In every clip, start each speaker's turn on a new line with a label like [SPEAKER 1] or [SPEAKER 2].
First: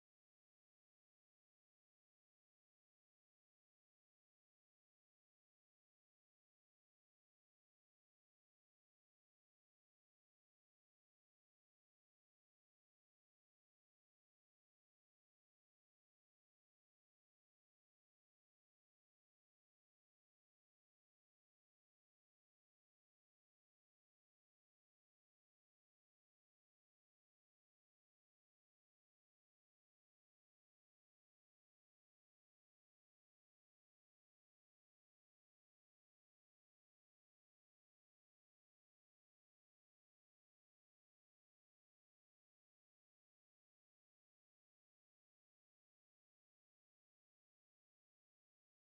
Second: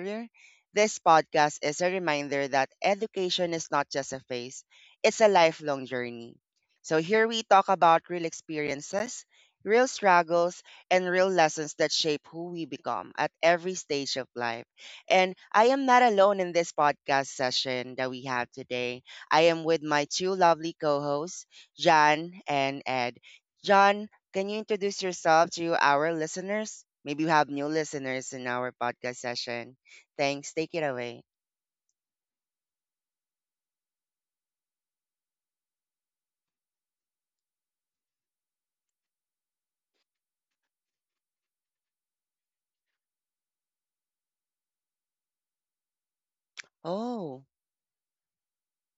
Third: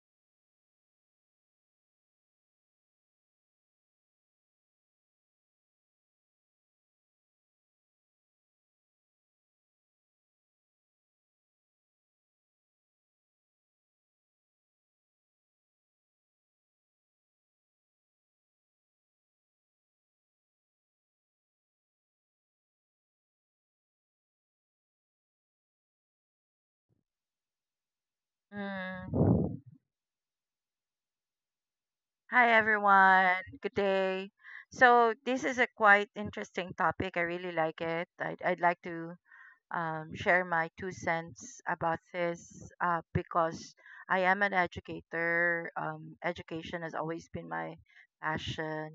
[SPEAKER 1] career, this podcast is a reminder that education is not just a phase, it's a lifelong journey. So, here we talk about real experiences, real struggles, and real lessons that shape who we become at every stage of life. And I am not alone in this podcast session that we have today. I am with my two lovely co hosts, Jan and Ed. John, can you introduce yourself to our listeners? Maybe we have new listeners in our podcast
[SPEAKER 2] Mm.
[SPEAKER 1] session. Thanks. Take it away.
[SPEAKER 2] Hi everyone. Good day. So this is a quite interesting topic. I really like it. I'd like to share my 2 cents about this because I am an educator. Education has always
[SPEAKER 1] Oh,
[SPEAKER 2] been my passion.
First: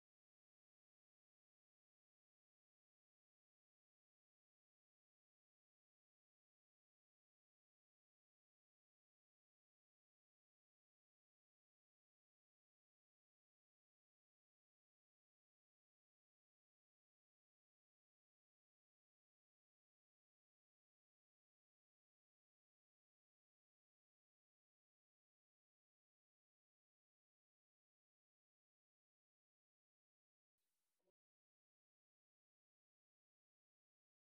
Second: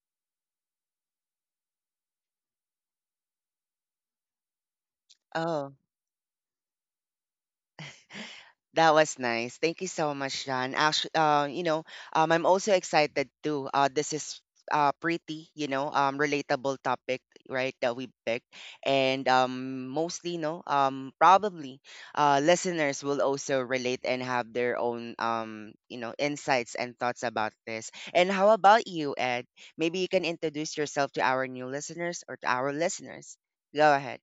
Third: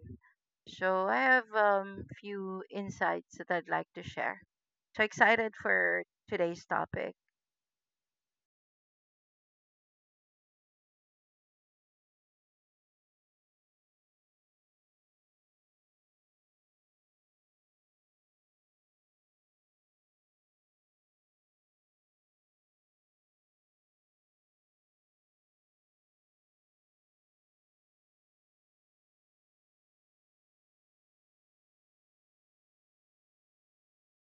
[SPEAKER 2] So I have few insights that I'd like to share. So excited
[SPEAKER 1] oh.
[SPEAKER 2] for today's topic.
[SPEAKER 1] That was nice. Thank you so much, John. Actually, I'm also excited too. This is pretty, relatable topic, right? That we picked, and mostly, no, probably, listeners will also relate and have their own, insights and thoughts about this. And how about you, Ed? Maybe you can introduce yourself to our new listeners or to our listeners. Go ahead.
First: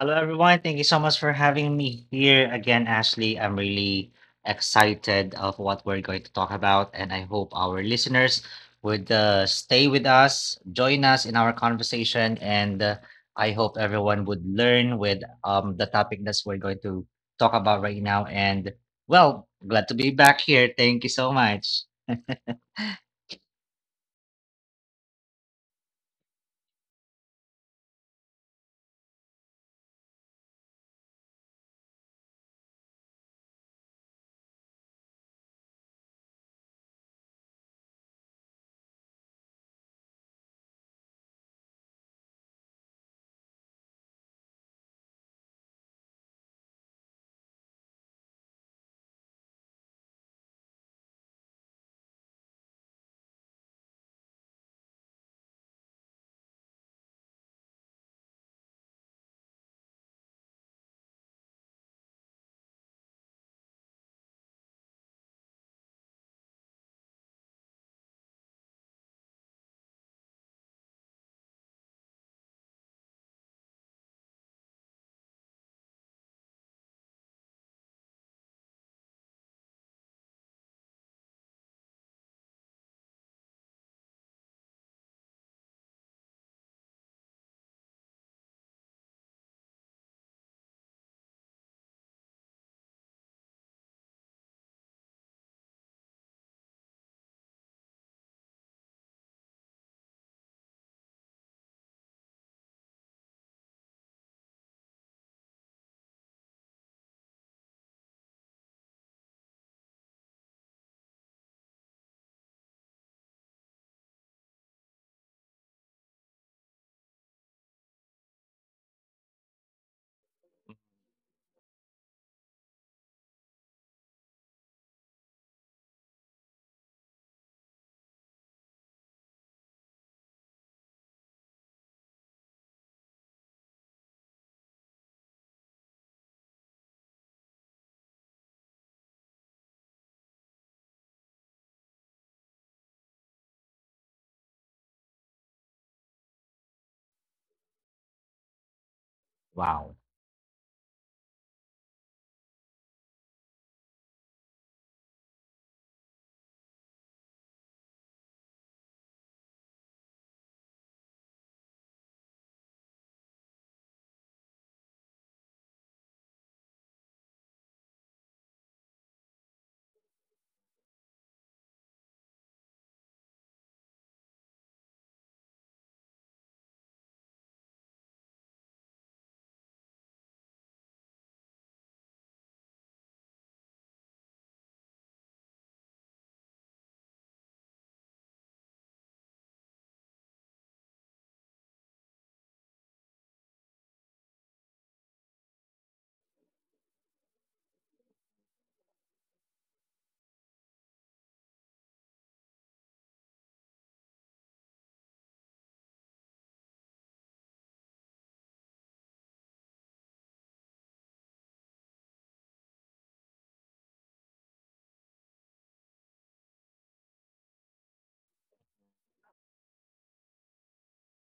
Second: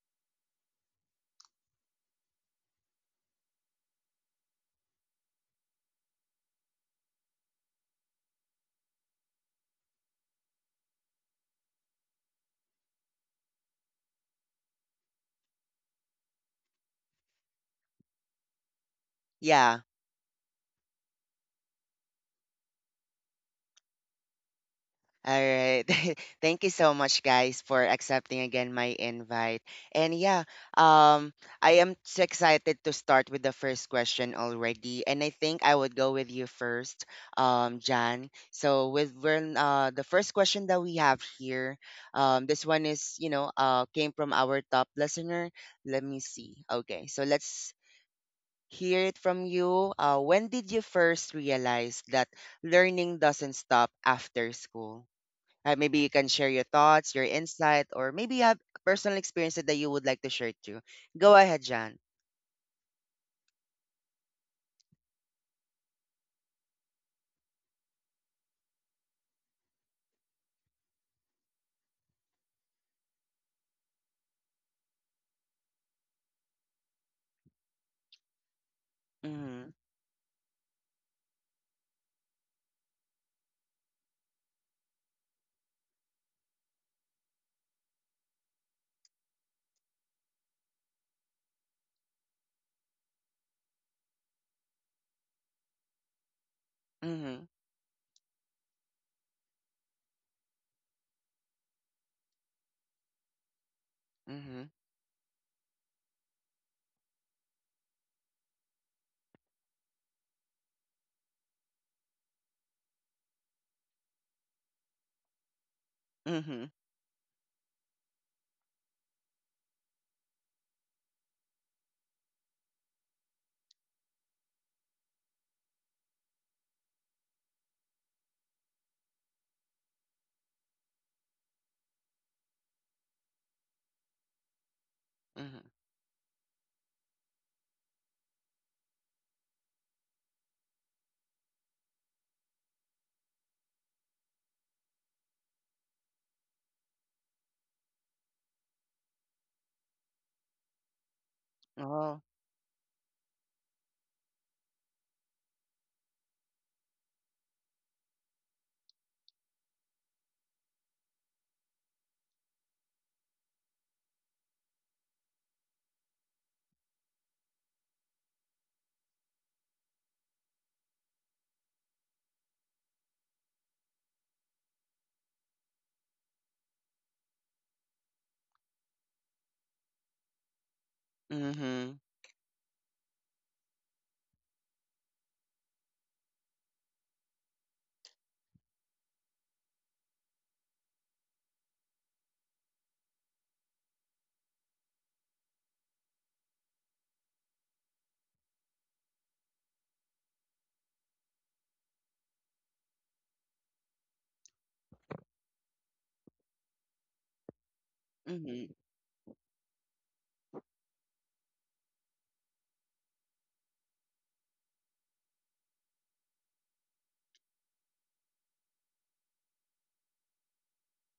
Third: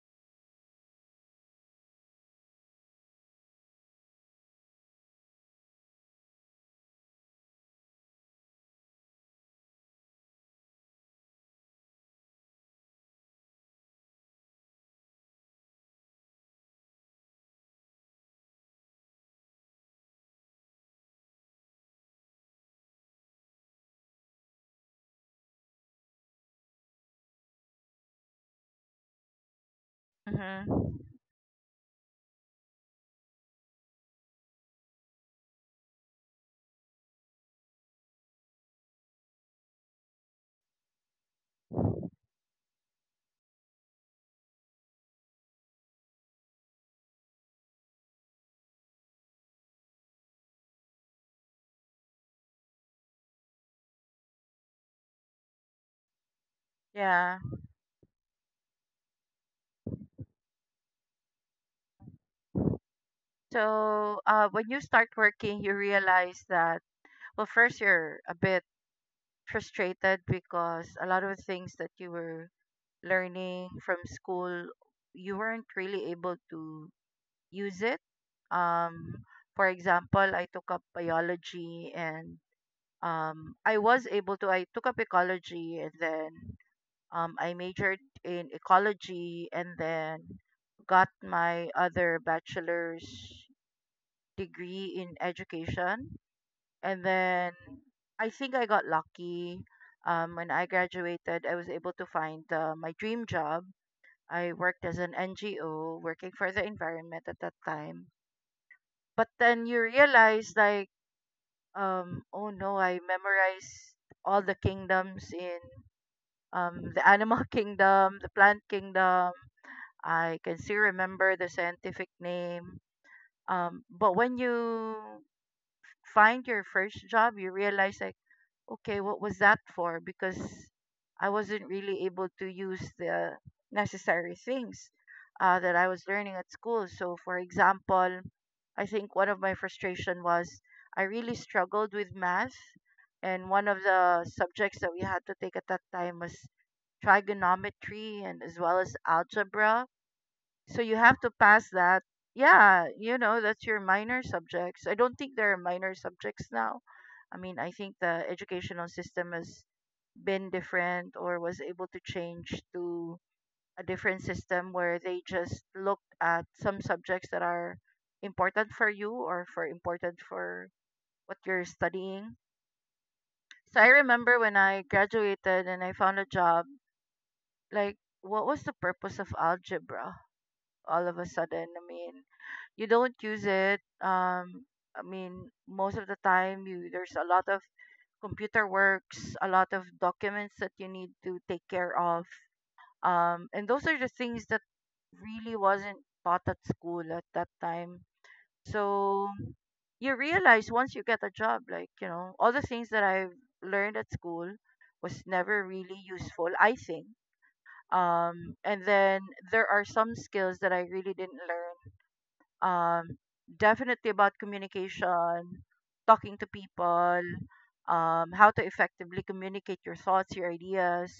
[SPEAKER 3] Hello, everyone. Thank you so much for having me here again, Ashley. I'm really excited of what we're going to talk about, and I hope our listeners would stay with us, join us in our conversation, and I hope everyone would learn with the topic that we're going to talk about right now. And well,
[SPEAKER 1] Yeah.
[SPEAKER 3] glad to be back here. Thank you so much.
[SPEAKER 1] Alright. Thank you so much, guys, for accepting again my invite. And yeah,
[SPEAKER 2] Mm-hmm.
[SPEAKER 1] um, I am so excited to start with the first question already. And I think I would go with you first, Jan. So with when the first question that we have here, this one is came from our top listener. Let me see. Okay, so let's hear it from you. When did you first realize that learning doesn't stop after school? Maybe you can share your thoughts, your
[SPEAKER 2] Yeah.
[SPEAKER 1] insight, or maybe you have personal experiences that you would like to share too. Go ahead, John.
[SPEAKER 2] So, when you start working, you realize that, well, first you're a bit frustrated because a lot of things that you were learning from school, you weren't really able to use it. Um, for
[SPEAKER 1] Mm-hmm.
[SPEAKER 2] example, I took up biology and I was able to, I took up ecology, and then I majored in ecology, and then got my other bachelor's degree in education. And
[SPEAKER 1] Mm-hmm.
[SPEAKER 2] then I think I got lucky. When I graduated, I was able to find my dream job. I
[SPEAKER 1] Mm-hmm.
[SPEAKER 2] worked as an NGO, working for the environment at that time. But then you realize, like, oh no, I memorized all the kingdoms in
[SPEAKER 1] Mm-hmm.
[SPEAKER 2] the animal kingdom, the plant kingdom. I can still remember the scientific name. But when you find your first job, you realize, like, okay, what was that for? Because I wasn't really able to use the necessary things
[SPEAKER 1] Mm-hmm.
[SPEAKER 2] that I was learning at school. So, for example, I think one of my frustration was I really struggled with math, and one of the subjects that we had to take at that time was trigonometry, and as well as algebra,
[SPEAKER 3] Wow.
[SPEAKER 2] so you have to pass that.
[SPEAKER 1] Oh.
[SPEAKER 2] Yeah, you know, that's your minor subjects. I don't think there are minor subjects now. I mean, I think the educational system has been different, or was able to change to a different system where they just looked at some subjects that are important for you, or for important for what you're studying. So I remember when I graduated and I found a job, like, what was the purpose of algebra all of a sudden? I
[SPEAKER 1] Mm-hmm.
[SPEAKER 2] mean, you don't use it. I mean, most of the time you there's a lot of computer works, a lot of documents that you need to take care of. And those are the things that really wasn't taught at school at that time. So you realize once you get a job, like, you know, all the things that I learned at school was never really useful, I think.
[SPEAKER 1] Mm-hmm.
[SPEAKER 2] And then there are some skills that I really didn't learn, um, definitely about communication, talking to people, how to effectively communicate your thoughts, your ideas.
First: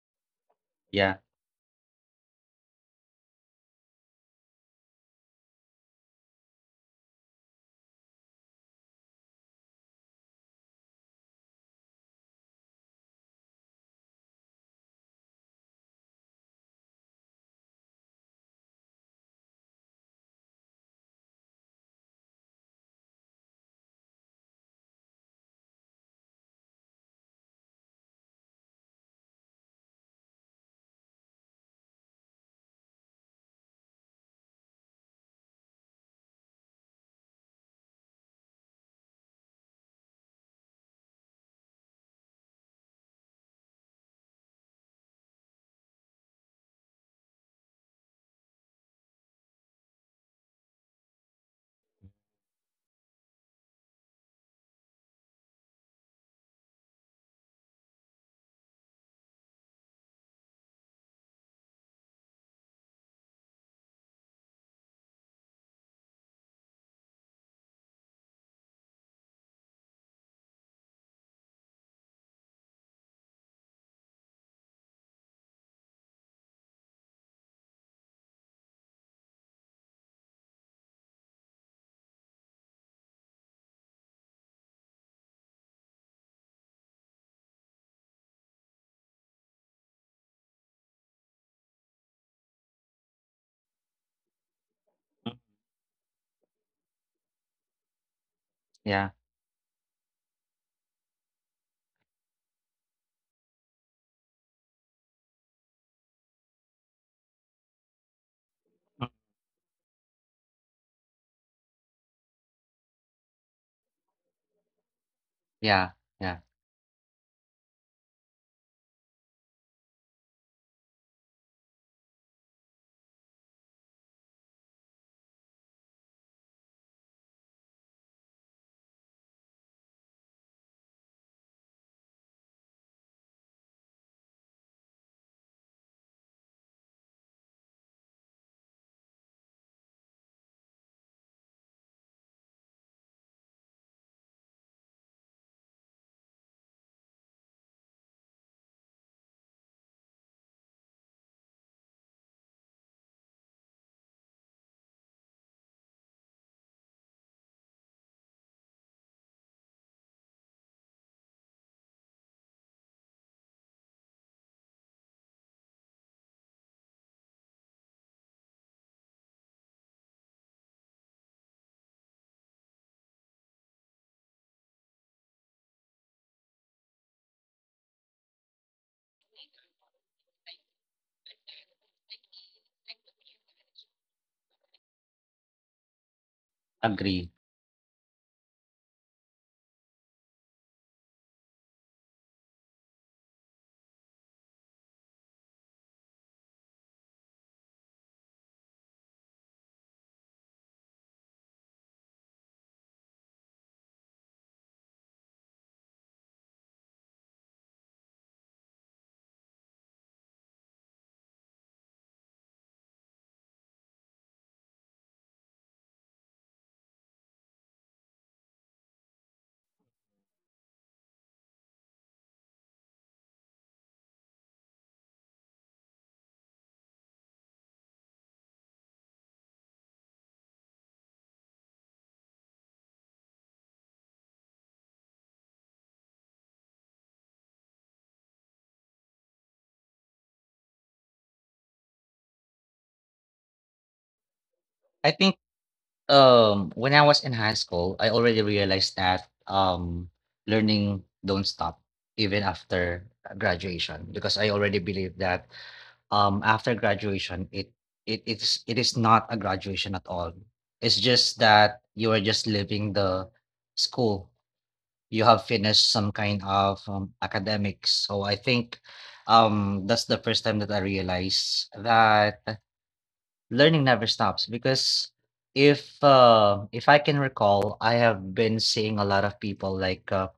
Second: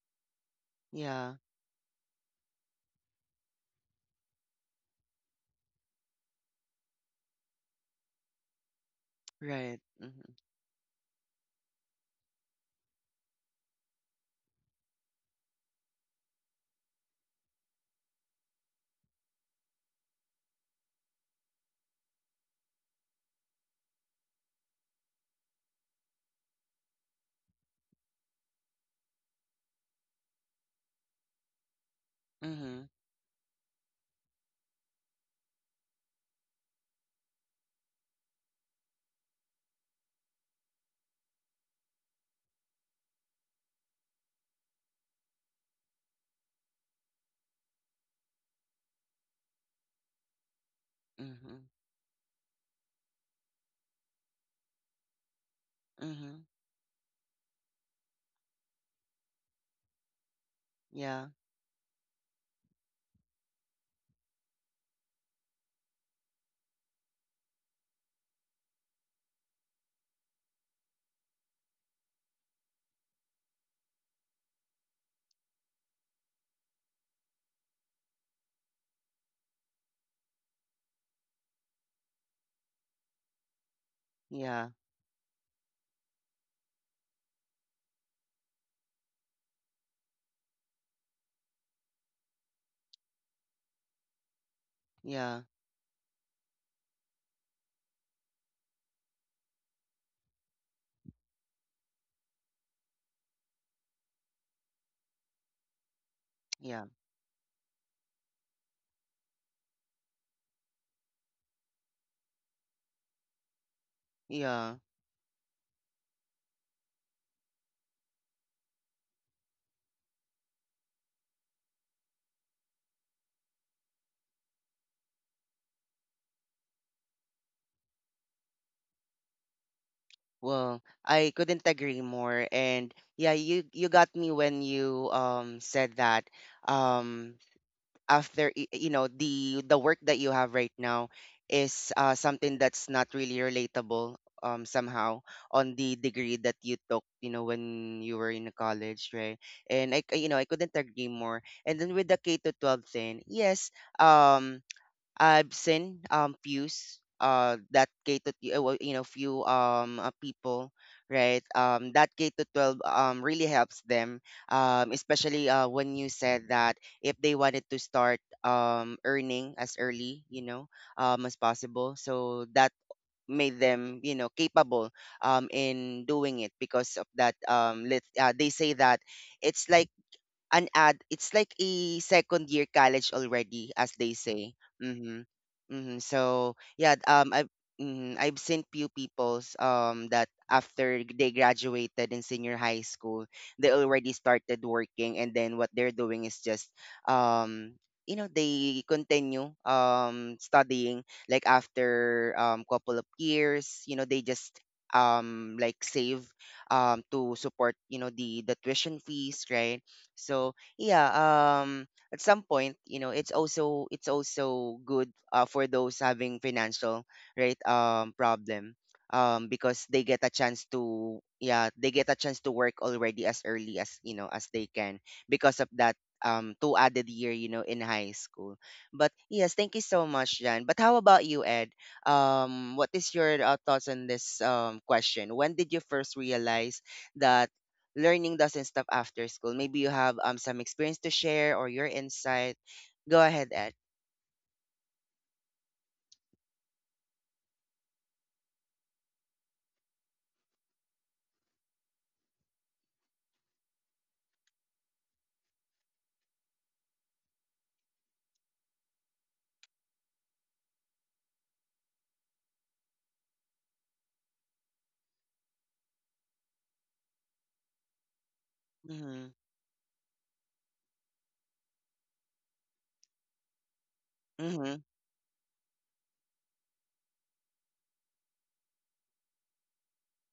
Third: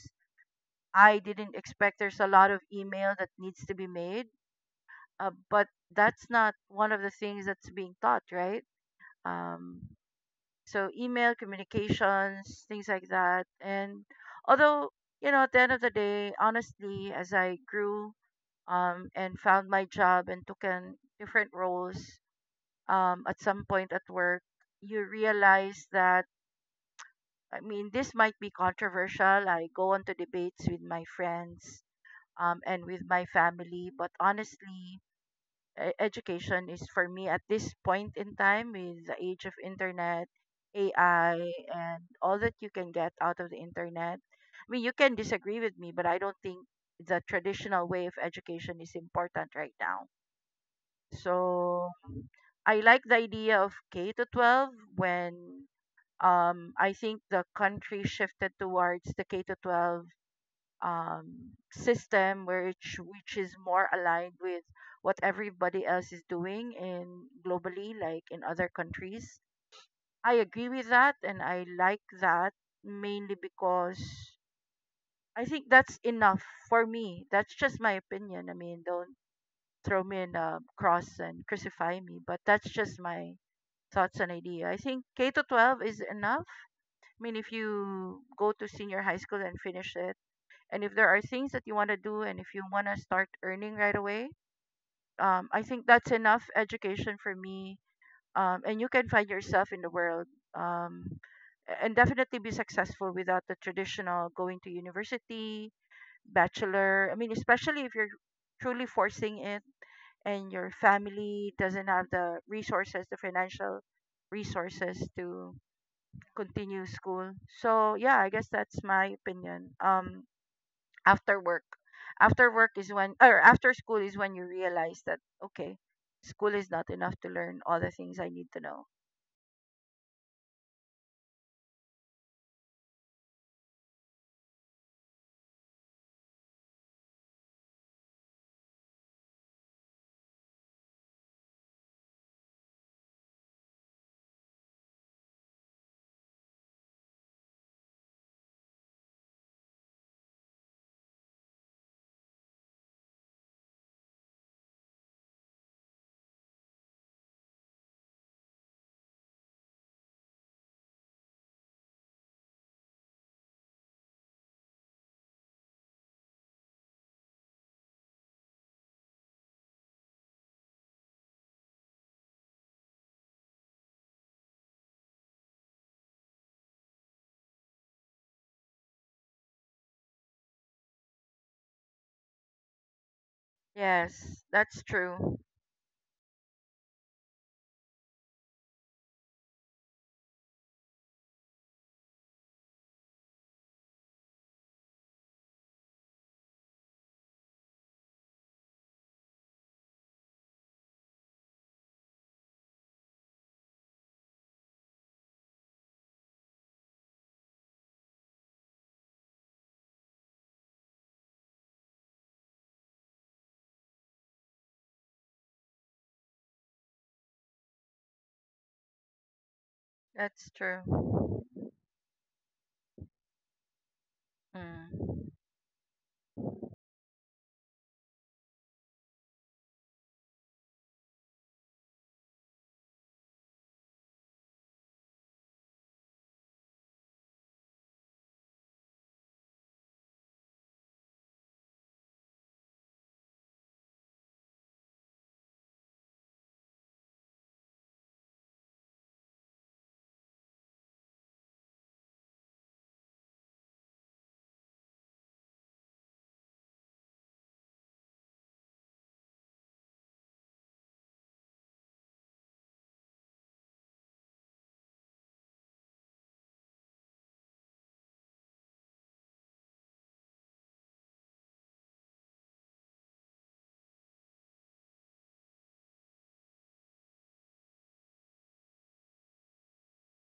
[SPEAKER 3] Yeah.
[SPEAKER 2] I
[SPEAKER 1] Yeah.
[SPEAKER 2] didn't expect there's a lot of email that needs to be made, but that's not one of the things that's being taught, right?
[SPEAKER 1] Right.
[SPEAKER 2] Um,
[SPEAKER 1] Mm-hmm.
[SPEAKER 2] so email communications, things like that. And although, you know, at the end of the day, honestly, as I grew and found my job and took on different roles, at some point at work, you realize that, I mean, this might be controversial. I go on to debates with my friends and
[SPEAKER 1] Mm-hmm.
[SPEAKER 2] with my family, but honestly, education is, for me at this point in time, with the age of internet, AI, and all that you can get out of the internet. I mean, you can disagree with me, but I don't think the traditional way of education is important right now.
[SPEAKER 1] Mm-hmm.
[SPEAKER 2] So I like the idea of K to 12 when
[SPEAKER 1] Mm-hmm.
[SPEAKER 2] I think the country shifted towards the K to 12
[SPEAKER 1] Yeah.
[SPEAKER 2] system, where which is more aligned with what everybody else is doing in globally, like in other countries. I agree with that, and I like that mainly because I think that's enough for me. That's just my opinion. I mean, don't throw me in a cross and crucify me, but that's just my thoughts and idea.
[SPEAKER 1] Yeah.
[SPEAKER 2] I think K to 12 is enough. I mean, if you go to senior high school and finish it, and if there are things that you want to do, and if you want to start earning right away,
[SPEAKER 1] Yeah.
[SPEAKER 2] I think that's enough education for me. And you can
[SPEAKER 3] Yeah.
[SPEAKER 2] find yourself in the world, um, and definitely be successful without the traditional going to university,
[SPEAKER 1] Yeah.
[SPEAKER 2] bachelor. I mean, especially if you're truly forcing it and your family doesn't have the resources, the financial
[SPEAKER 1] Yeah.
[SPEAKER 2] resources to
[SPEAKER 3] Yeah. Yeah.
[SPEAKER 2] continue school. So yeah, I guess that's my opinion. After work, after work is when, or after school is when you realize that okay, school is not enough to learn all the things I need to know.
[SPEAKER 1] Well, I couldn't agree more. And yeah, you got me when you said that um after the work that you have right now is something that's not really relatable somehow, on the degree that you took, when you were in college, right. And I c- you know I couldn't agree more. And then with the K to 12 thing, yes. I've seen views that K to t-, well, few people, right, that K to 12 really helps them, especially when you said that if they wanted to start earning as early, as possible, so that made them, capable in doing it, because of that let they say that it's like it's like a second year college already, as they
[SPEAKER 2] Yes,
[SPEAKER 1] say.
[SPEAKER 2] that's
[SPEAKER 1] Mm-hmm.
[SPEAKER 2] true.
[SPEAKER 1] Mm-hmm. So yeah,
[SPEAKER 3] Agree.
[SPEAKER 1] I've seen few peoples that after they graduated in senior high school, they already started working. And then what they're doing is just um they continue studying, like after couple of years, they just like save to support, the tuition fees, right. So yeah, at some point, it's also good, for those having financial, right, problem, because they get a
[SPEAKER 2] That's
[SPEAKER 1] chance to,
[SPEAKER 2] true.
[SPEAKER 1] yeah, they get a chance to work already as early as you know as they can,
[SPEAKER 2] Mm.
[SPEAKER 1] because of that two added year, in high school. But yes, thank you so much, Jan. But how about you, Ed? What is your, thoughts on this, question: when did you first realize that learning doesn't stop after school? Maybe you have some experience to share or your insight. Go ahead, Ed.
[SPEAKER 3] I think when I was in high school, I already realized that learning don't stop even after graduation, because I already believe that after graduation, it is not a graduation at all. It's just that you are just leaving the school. You have finished some kind of academics. So I think
[SPEAKER 1] Mm-hmm.
[SPEAKER 3] that's the first time that I realized that learning never stops.
[SPEAKER 1] Mm-hmm.
[SPEAKER 3] Because if I can recall, I have been seeing a lot of people, like uh,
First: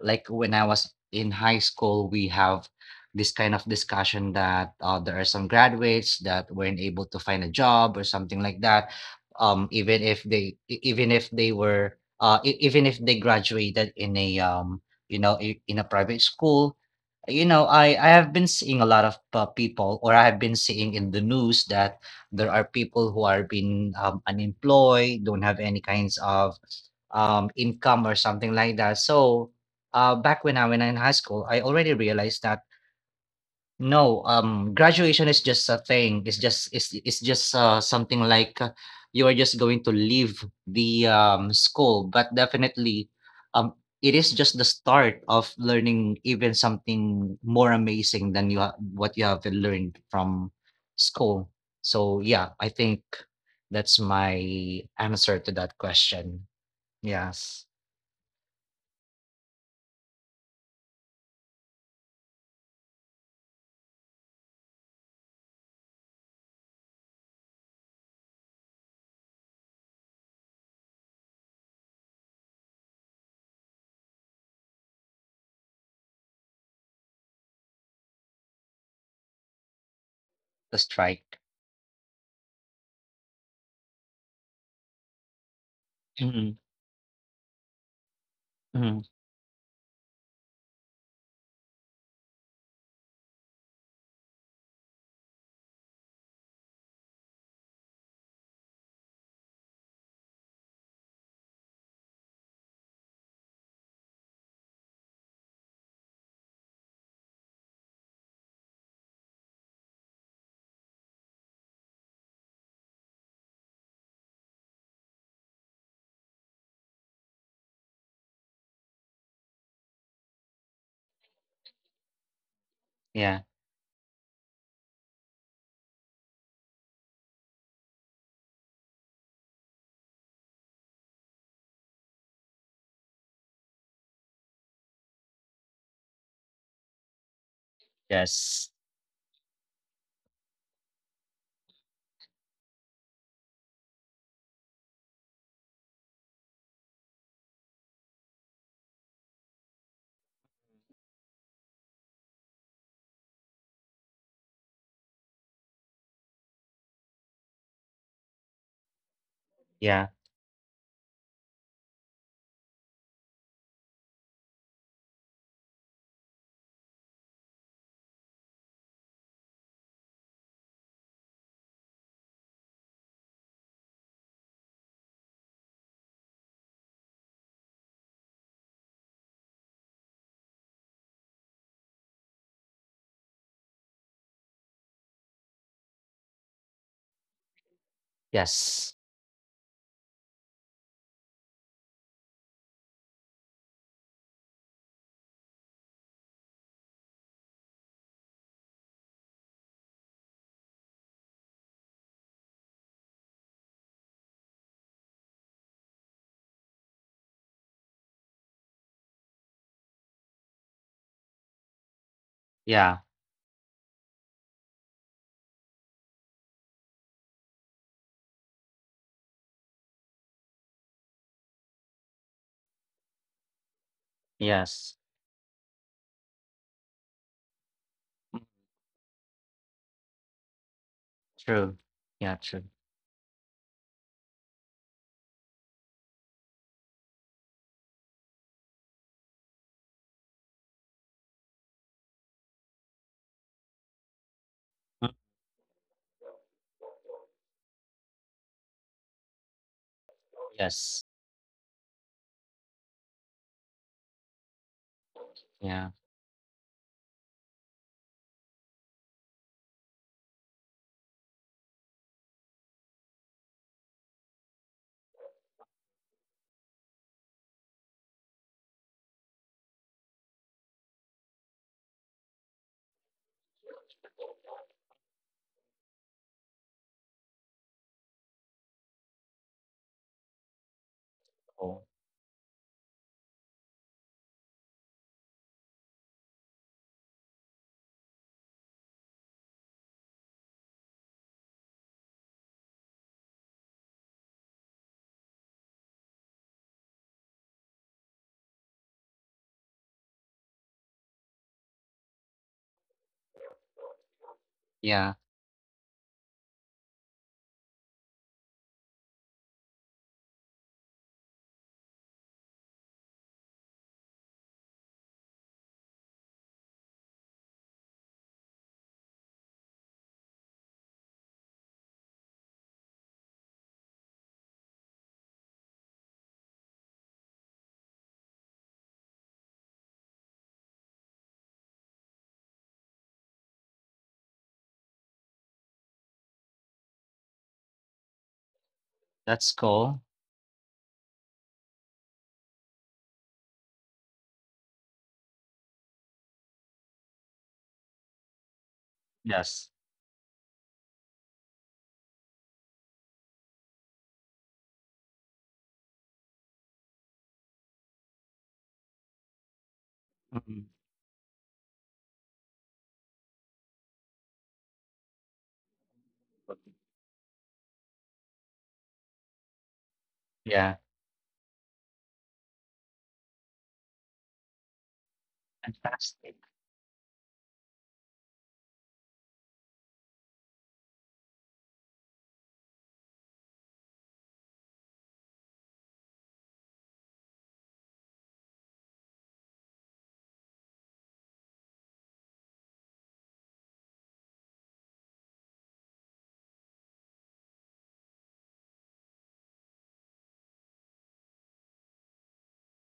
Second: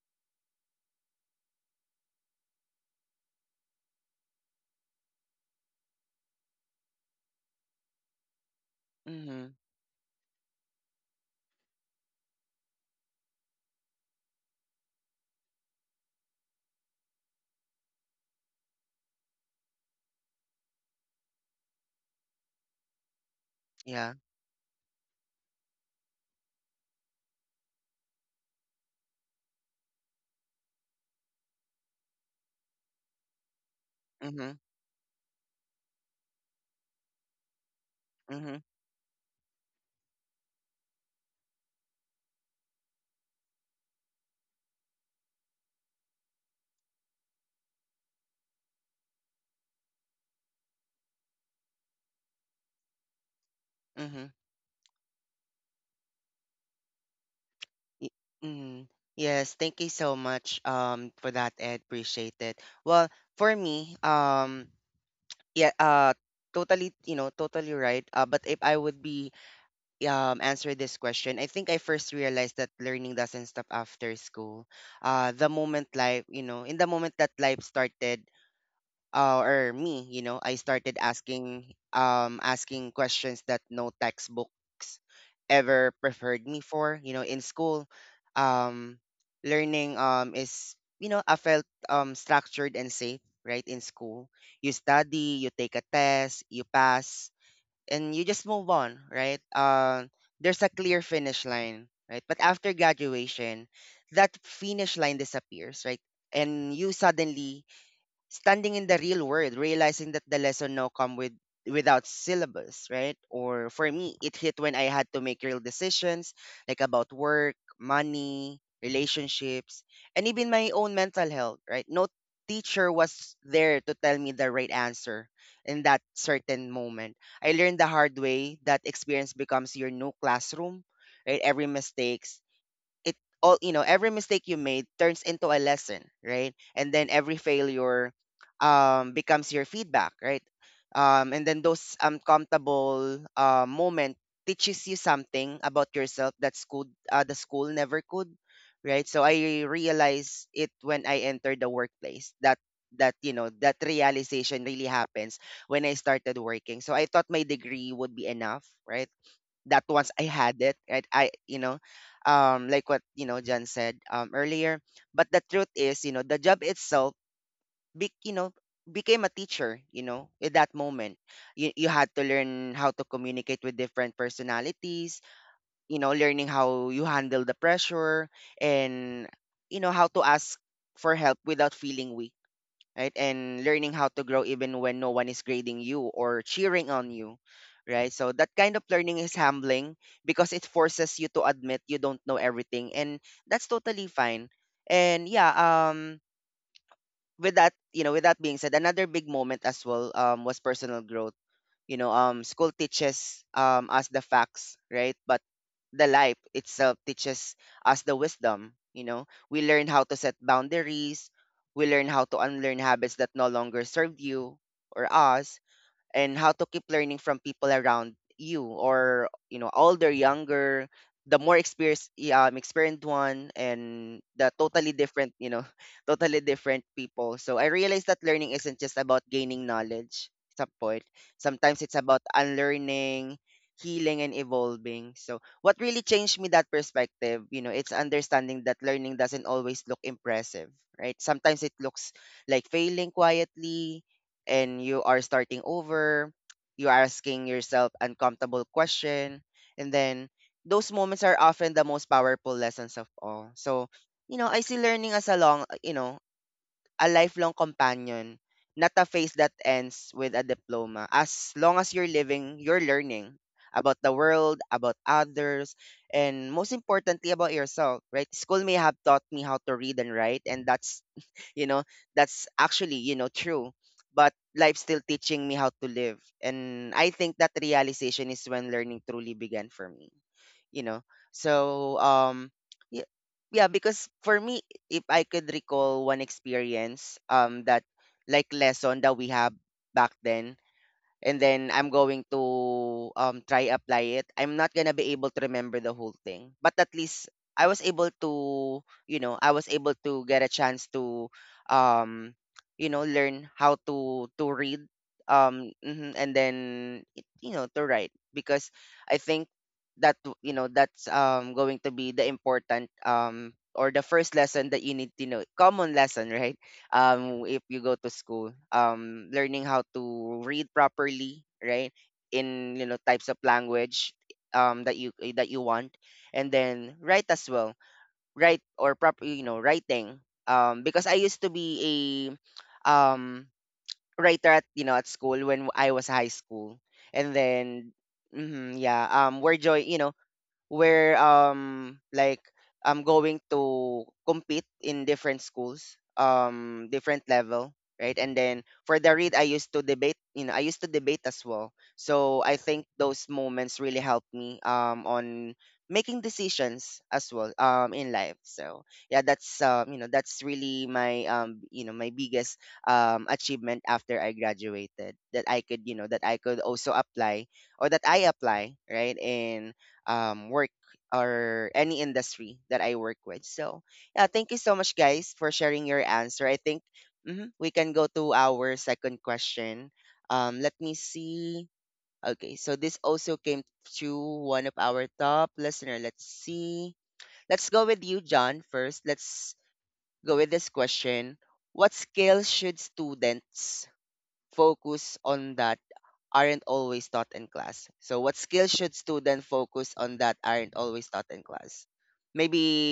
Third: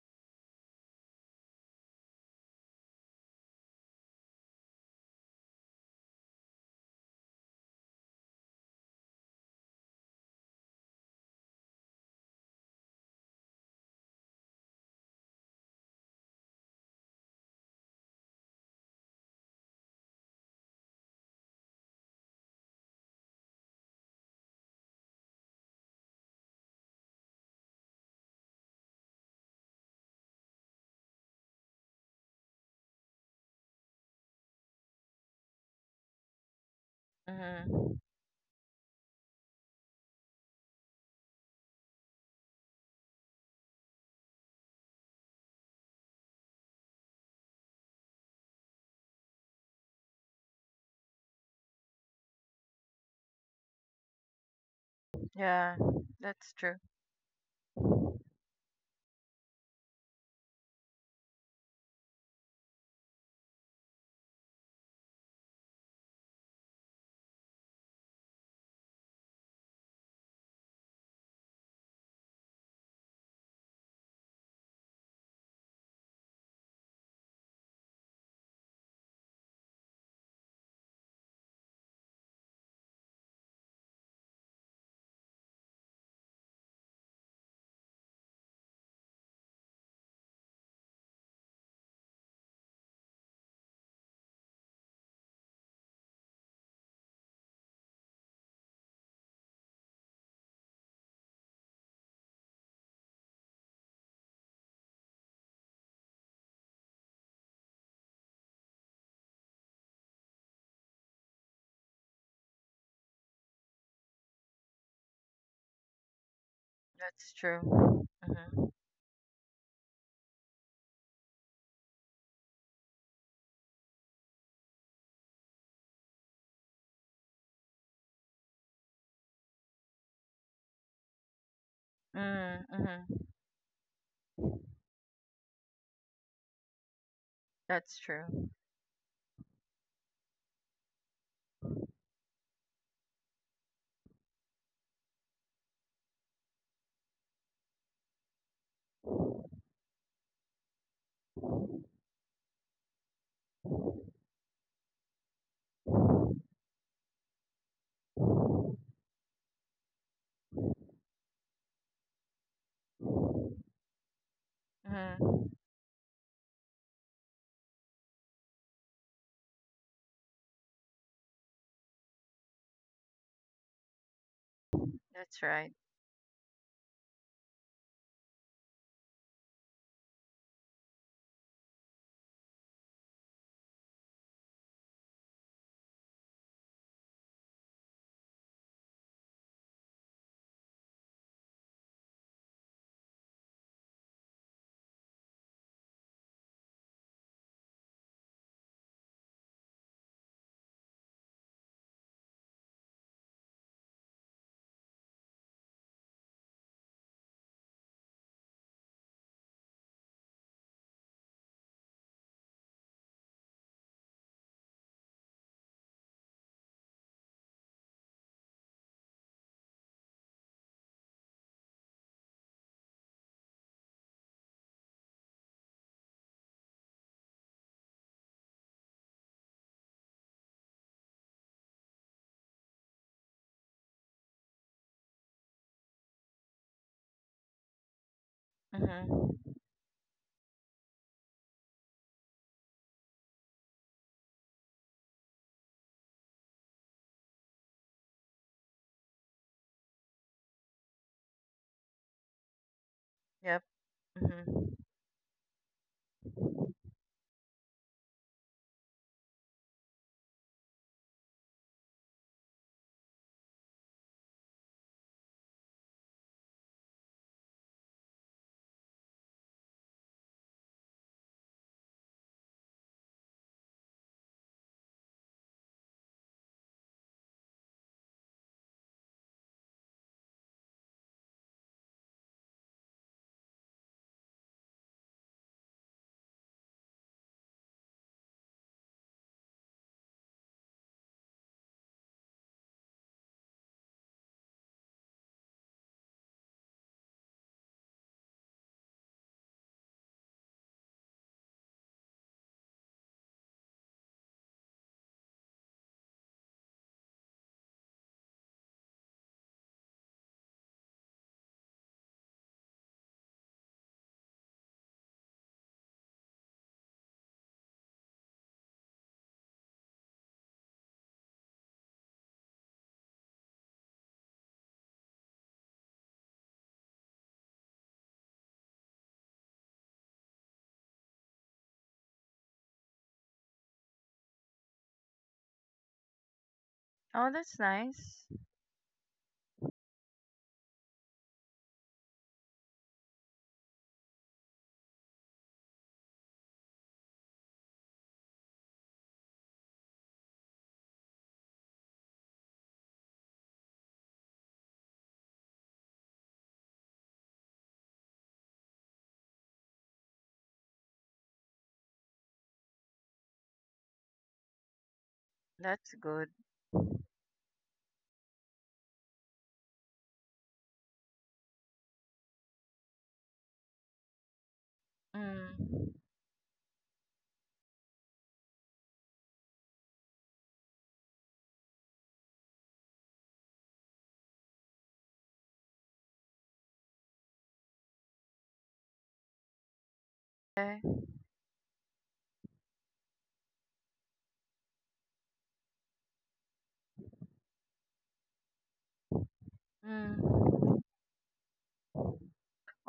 [SPEAKER 3] like when I was in high school, we have this kind of discussion that there are some graduates that weren't able to find a job or something like that.
[SPEAKER 1] Mm-hmm.
[SPEAKER 3] Even if they e- even if they graduated in a in a private school, I have been seeing a lot of people, or I have been seeing in the news that there are people who are being
[SPEAKER 1] Yeah.
[SPEAKER 3] unemployed, don't have any kinds of income or something like that. So back when I in high school, I already realized that no,
[SPEAKER 1] Mm-hmm.
[SPEAKER 3] graduation is just a thing. It's just
[SPEAKER 2] Mm-hmm.
[SPEAKER 3] something
[SPEAKER 1] Mm-hmm.
[SPEAKER 3] like you are just going to leave the school, but definitely, it is just the start of learning, even something more amazing than what you have learned from school. So yeah, I think that's
[SPEAKER 1] Mm-hmm.
[SPEAKER 3] my answer to that
[SPEAKER 2] Yeah,
[SPEAKER 3] question.
[SPEAKER 2] that's true.
[SPEAKER 3] Yes,
[SPEAKER 1] Y- mm Yes. Thank you so much for that, Ed. Appreciate it. Well, for me, yeah, totally, totally right. But if I would be, answer this question, I think I first realized that learning doesn't stop after school the moment life, in the moment that life started. Or me, I
[SPEAKER 3] the
[SPEAKER 1] started
[SPEAKER 3] strike.
[SPEAKER 1] asking questions that no textbooks ever preferred
[SPEAKER 3] Mhm,
[SPEAKER 1] me for. In school,
[SPEAKER 3] mhm.
[SPEAKER 1] um, learning is, I felt structured and safe, right? In school, you study, you take a test, you pass, and you just move on, right? There's a clear finish line, right? But after graduation, that finish line disappears, right? And you suddenly standing in the real world, realizing that the lesson now come without syllabus, right? Or for me, it hit when I had to make real decisions, like about
[SPEAKER 2] That's
[SPEAKER 1] work,
[SPEAKER 2] true.
[SPEAKER 1] money,
[SPEAKER 2] Mm-hmm.
[SPEAKER 1] relationships, and even my own mental health, right? No teacher was
[SPEAKER 3] Yeah.
[SPEAKER 1] there to tell me the right answer in that certain moment. I learned the hard way that experience becomes your new classroom, right? Every mistake
[SPEAKER 2] Mm,
[SPEAKER 1] it
[SPEAKER 2] mm-hmm.
[SPEAKER 1] all you know every mistake you made turns into a lesson, right, and then every
[SPEAKER 2] That's
[SPEAKER 1] failure
[SPEAKER 2] true.
[SPEAKER 3] Yes.
[SPEAKER 1] becomes your feedback, right. And then those uncomfortable moment teaches you something about yourself that school the school never could, right. So I realized it when I entered the workplace, that that you know that realization really happens when I started working. So I thought my degree would be enough, right, that
[SPEAKER 3] Yeah.
[SPEAKER 1] once I had it, right, I, like what, John said, earlier. But the
[SPEAKER 2] Mm-hmm.
[SPEAKER 1] truth is, the job itself, be, you know, became a teacher, at that moment. You had to learn how to communicate with different personalities,
[SPEAKER 2] That's right.
[SPEAKER 1] learning how you handle the pressure and, how to ask for help without feeling weak, right? And learning how to grow even when no one is grading you or cheering on you, right? So that kind of
[SPEAKER 3] Yes.
[SPEAKER 1] learning is humbling because it forces you to admit you don't know everything, and that's totally fine. And yeah, with that being said, another big moment as well was personal growth. School teaches us the facts, right, but the life itself teaches us the wisdom. We learn how to set boundaries, we learn how to unlearn
[SPEAKER 3] Yeah.
[SPEAKER 1] habits that no longer serve you or us, and how to keep learning from people around you, or, older, younger, the more experienced one, and the totally
[SPEAKER 3] Yes.
[SPEAKER 1] different, totally different people. So I realized that learning isn't just about gaining knowledge. At some point,
[SPEAKER 3] True.
[SPEAKER 1] sometimes it's about
[SPEAKER 3] Yeah, true.
[SPEAKER 1] unlearning, healing, and evolving. So what really changed me that perspective, it's understanding that learning
[SPEAKER 2] Mm-hmm.
[SPEAKER 1] doesn't always look impressive, right. Sometimes it looks like failing quietly, and you
[SPEAKER 3] Mm.
[SPEAKER 1] are starting over, you are asking yourself uncomfortable question, and then those
[SPEAKER 3] Yes.
[SPEAKER 1] moments are often the most powerful lessons of all.
[SPEAKER 2] Yep.
[SPEAKER 1] So, I
[SPEAKER 2] Mm-hmm.
[SPEAKER 1] see learning as a long,
[SPEAKER 3] Yeah.
[SPEAKER 1] you know, a lifelong companion, not a phase that ends with a diploma. As long as you're living, you're learning about the world, about others, and most importantly about yourself, right? School may have taught me how to read and write, and you know that's actually, true, but life's still teaching me how to live. And I think that realization is when learning truly began for me, you know
[SPEAKER 3] Cool.
[SPEAKER 1] so yeah, yeah, because for me, if I could recall one experience that, like, lesson that we have back then, and then I'm going to try apply it. I'm not gonna be able to remember the whole thing, but at least I was able to, you know, I was able to get a chance to, um, learn how to read,
[SPEAKER 3] Yeah.
[SPEAKER 1] mhm, and then to write, because I think that's going to be the important, or the first lesson that you need to know, common lesson, right. If you go to school, learning how to read properly, right, in, types of language that you, that you want, and then write as well, write or proper, writing, because I used to be a um writer, at you know at school when I was high school.
[SPEAKER 2] Oh,
[SPEAKER 1] And
[SPEAKER 2] that's
[SPEAKER 1] then,
[SPEAKER 2] nice.
[SPEAKER 1] mhm, yeah,
[SPEAKER 3] That's
[SPEAKER 1] we're joy,
[SPEAKER 3] cool.
[SPEAKER 1] where, like, I'm going to compete in different schools, different level, right? And then for the read I
[SPEAKER 3] Yes.
[SPEAKER 1] used to debate, I used to debate as well. So I think those moments really helped me on making decisions as well in life. So yeah, that's
[SPEAKER 3] Mhm.
[SPEAKER 1] really my my biggest achievement after I graduated that I could,
[SPEAKER 2] That's
[SPEAKER 1] that
[SPEAKER 2] good.
[SPEAKER 1] I could
[SPEAKER 3] Okay.
[SPEAKER 1] also apply or that I apply, right? In work
[SPEAKER 3] Yeah.
[SPEAKER 1] or any industry that I work with. So, yeah, thank you so much, guys, for sharing
[SPEAKER 2] Mm.
[SPEAKER 1] your
[SPEAKER 3] Fantastic.
[SPEAKER 1] answer. I think mhm, we can go to our second question. Let me see. Okay, so this also came to one of our top listener. Let's see. Let's go with you, John, first. Let's go with this
[SPEAKER 2] Okay.
[SPEAKER 1] question. What skills should students focus on that aren't always taught in class? So what skills should students focus on that aren't
[SPEAKER 2] Mm.
[SPEAKER 1] always taught in class?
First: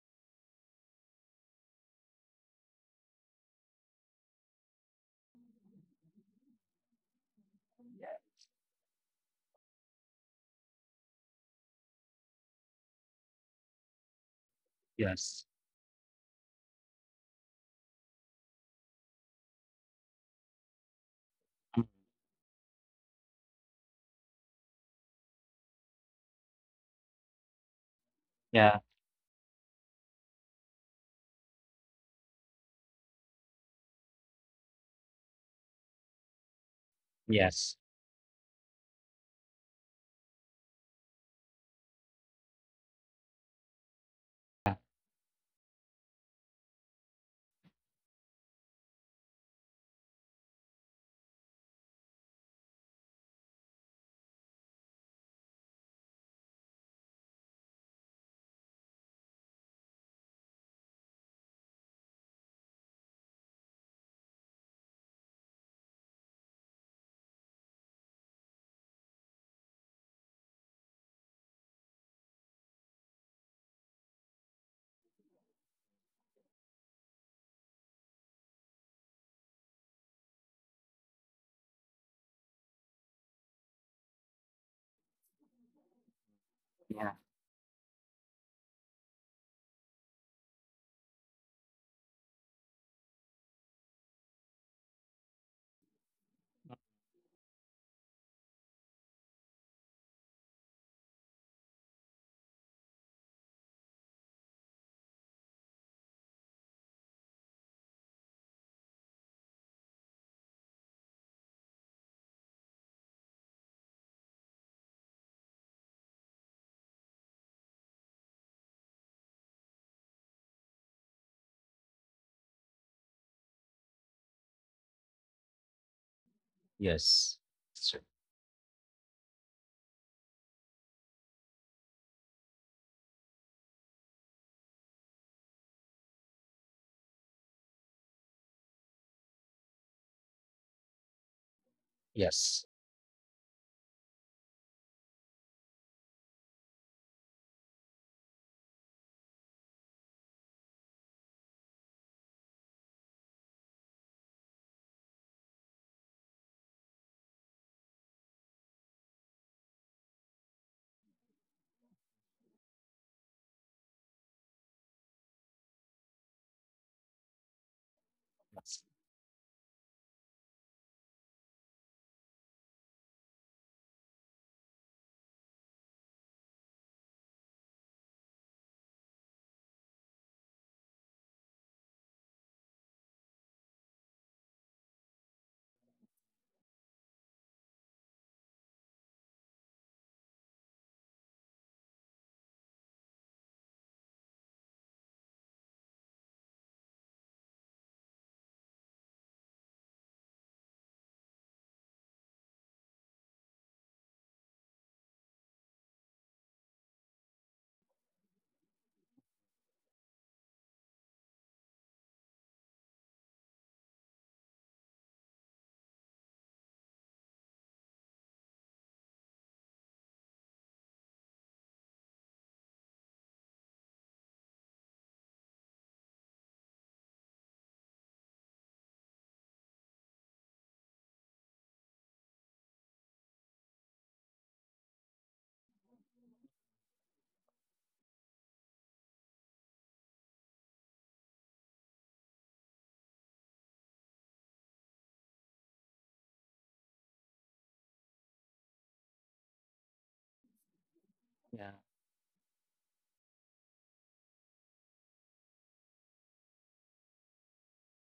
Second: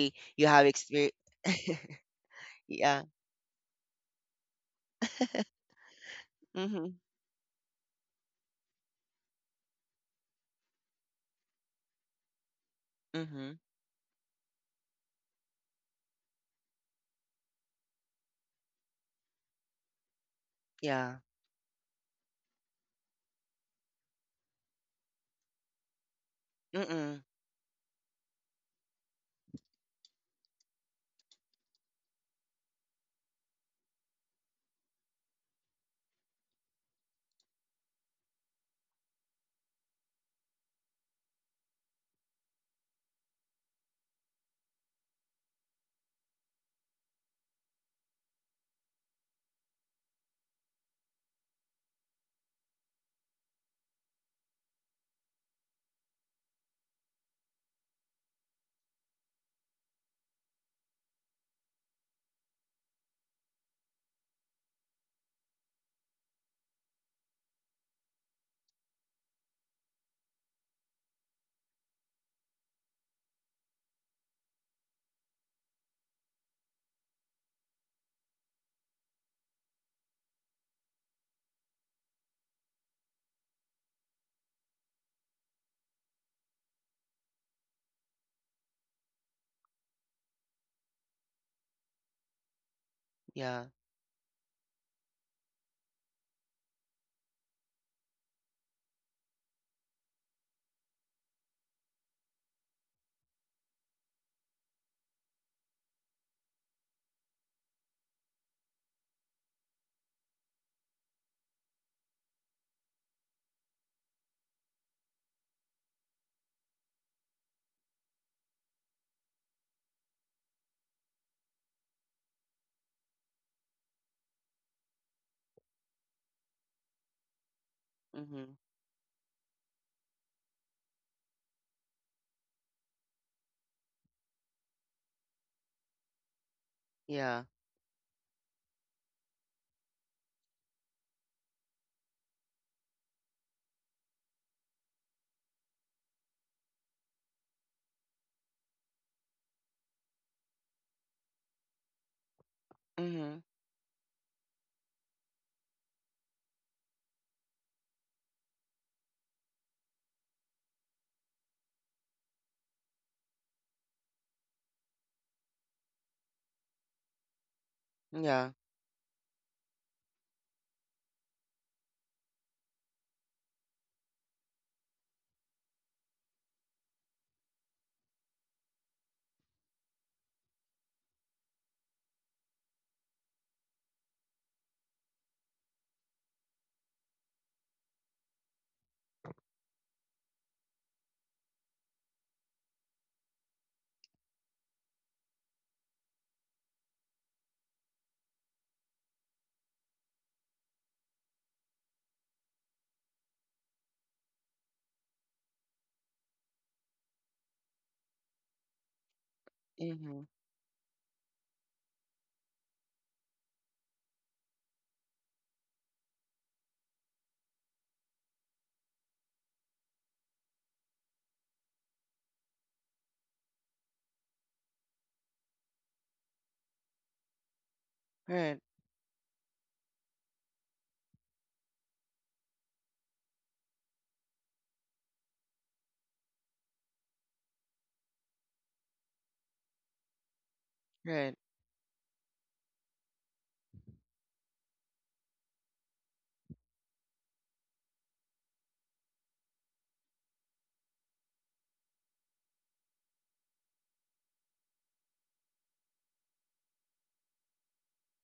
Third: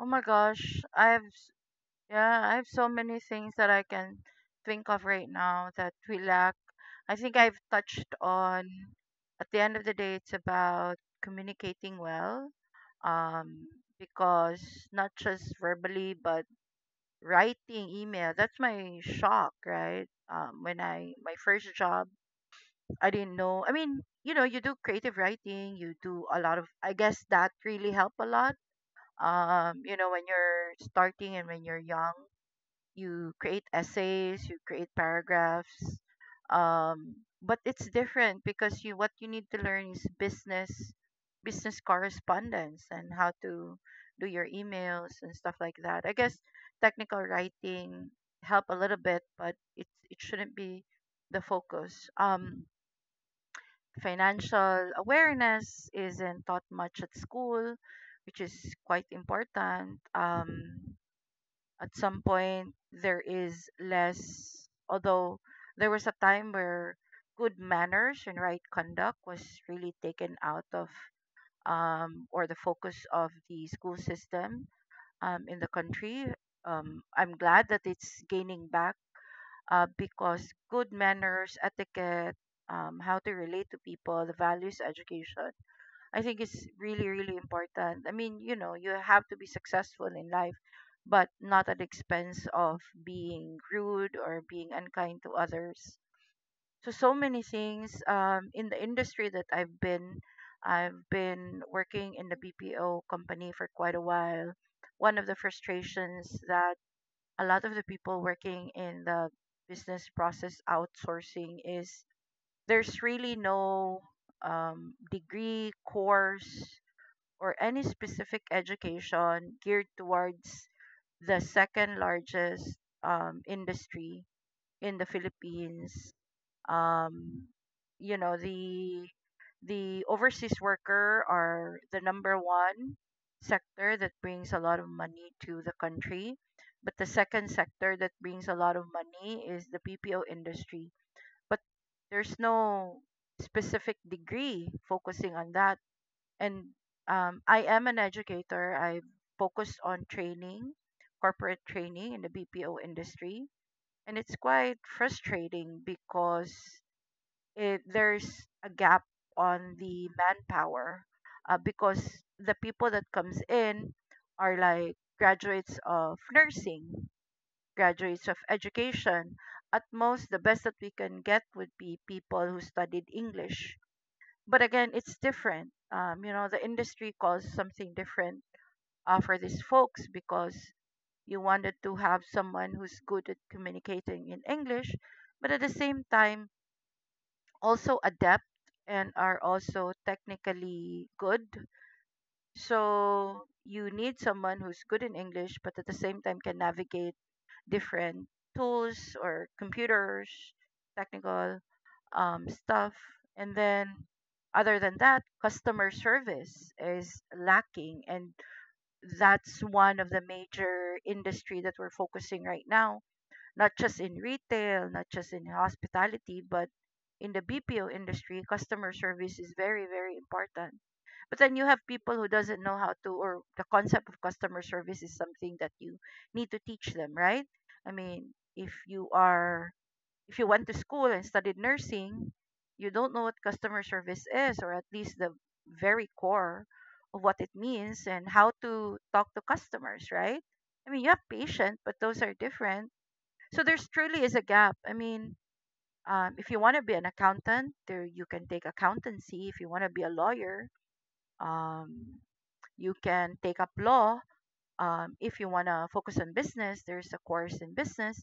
[SPEAKER 2] Oh my
[SPEAKER 1] you have
[SPEAKER 2] gosh,
[SPEAKER 1] experience.
[SPEAKER 2] I've s- Yeah, I have so
[SPEAKER 1] Yeah.
[SPEAKER 2] many things that I can think of right now that we lack.
[SPEAKER 1] Mhm.
[SPEAKER 2] I think I've
[SPEAKER 3] Yeah.
[SPEAKER 2] touched on, at the end of the day, it's about communicating well.
[SPEAKER 1] Mhm.
[SPEAKER 2] Um because not
[SPEAKER 3] Yes.
[SPEAKER 2] just verbally but writing email. That's my shock, right? When I
[SPEAKER 1] Yeah.
[SPEAKER 2] my first job, I didn't know. I mean, you know, you do creative writing, you do a lot of, I
[SPEAKER 1] Mhm.
[SPEAKER 2] guess that really helped a lot,
[SPEAKER 3] Yeah.
[SPEAKER 2] you know, when you're starting and when you're young, you create essays, you create paragraphs. Um, but
[SPEAKER 3] Yes.
[SPEAKER 2] it's different because you what you need to learn is business correspondence and how to do your emails and stuff like that. I guess technical writing help a little bit, but it shouldn't be the focus. Financial awareness isn't taught much at school, which is quite important. At some point, there is less, although there was a time where good manners and right conduct was really taken out of or the focus of the school system in the country. I'm glad that it's gaining back, because good manners, etiquette, how to relate to people, the values, education, I think it's really,
[SPEAKER 3] Yeah.
[SPEAKER 2] really important. I mean, you know, you have to be successful in life, but not at the expense of being
[SPEAKER 1] Yeah.
[SPEAKER 2] rude or being unkind to others. So so many things in the industry that I've been working in the BPO company for quite a while. One of the frustrations that a lot of the people working in the business process outsourcing is there's really no degree, course, or any specific education geared towards the second largest industry in the Philippines.
[SPEAKER 3] Yes.
[SPEAKER 2] um,
[SPEAKER 3] True.
[SPEAKER 2] you know,
[SPEAKER 1] Mhm.
[SPEAKER 2] the overseas worker are the number one sector that brings a lot of money to the country, but the
[SPEAKER 1] Yeah.
[SPEAKER 2] second sector that brings a lot of money is the PPO industry, but there's
[SPEAKER 3] Yes.
[SPEAKER 2] no specific degree focusing on that. And I am an educator. I focus on training, corporate training in the BPO
[SPEAKER 1] Mhm.
[SPEAKER 2] industry, and it's quite frustrating because it there's a gap on the manpower, because the people that comes in are like graduates of nursing, graduates of
[SPEAKER 1] Yeah.
[SPEAKER 2] education. At most, the best that we can get would be people who studied English. But again, it's different. You know, the industry calls something different for these folks because you wanted to have someone who's good at communicating in English, but at the same time also adept, and are also technically good. So you need someone who's good in English, but at the same time can navigate different tools or computers, technical stuff. And then, other than that, customer service is lacking. And that's one of
[SPEAKER 1] Mhm.
[SPEAKER 2] the major industry that we're focusing right now, not just in retail, not just in hospitality, but in the BPO industry, customer service is very, very important. But then you have people who doesn't know how to, or the concept of customer service is something that you need to teach them, right? I mean,
[SPEAKER 1] Right.
[SPEAKER 2] if you went to school and studied nursing, you don't know what customer service is, or at least the very core of what it means and how to talk to customers, right? I mean, you have
[SPEAKER 1] Right.
[SPEAKER 2] patient, but those are different. So there's truly is a gap. I mean, if you want to be an accountant, there you can take accountancy. If you want to be a lawyer,
[SPEAKER 3] Yeah.
[SPEAKER 2] um, you can take up law. If you want to focus on business, there's a course in business.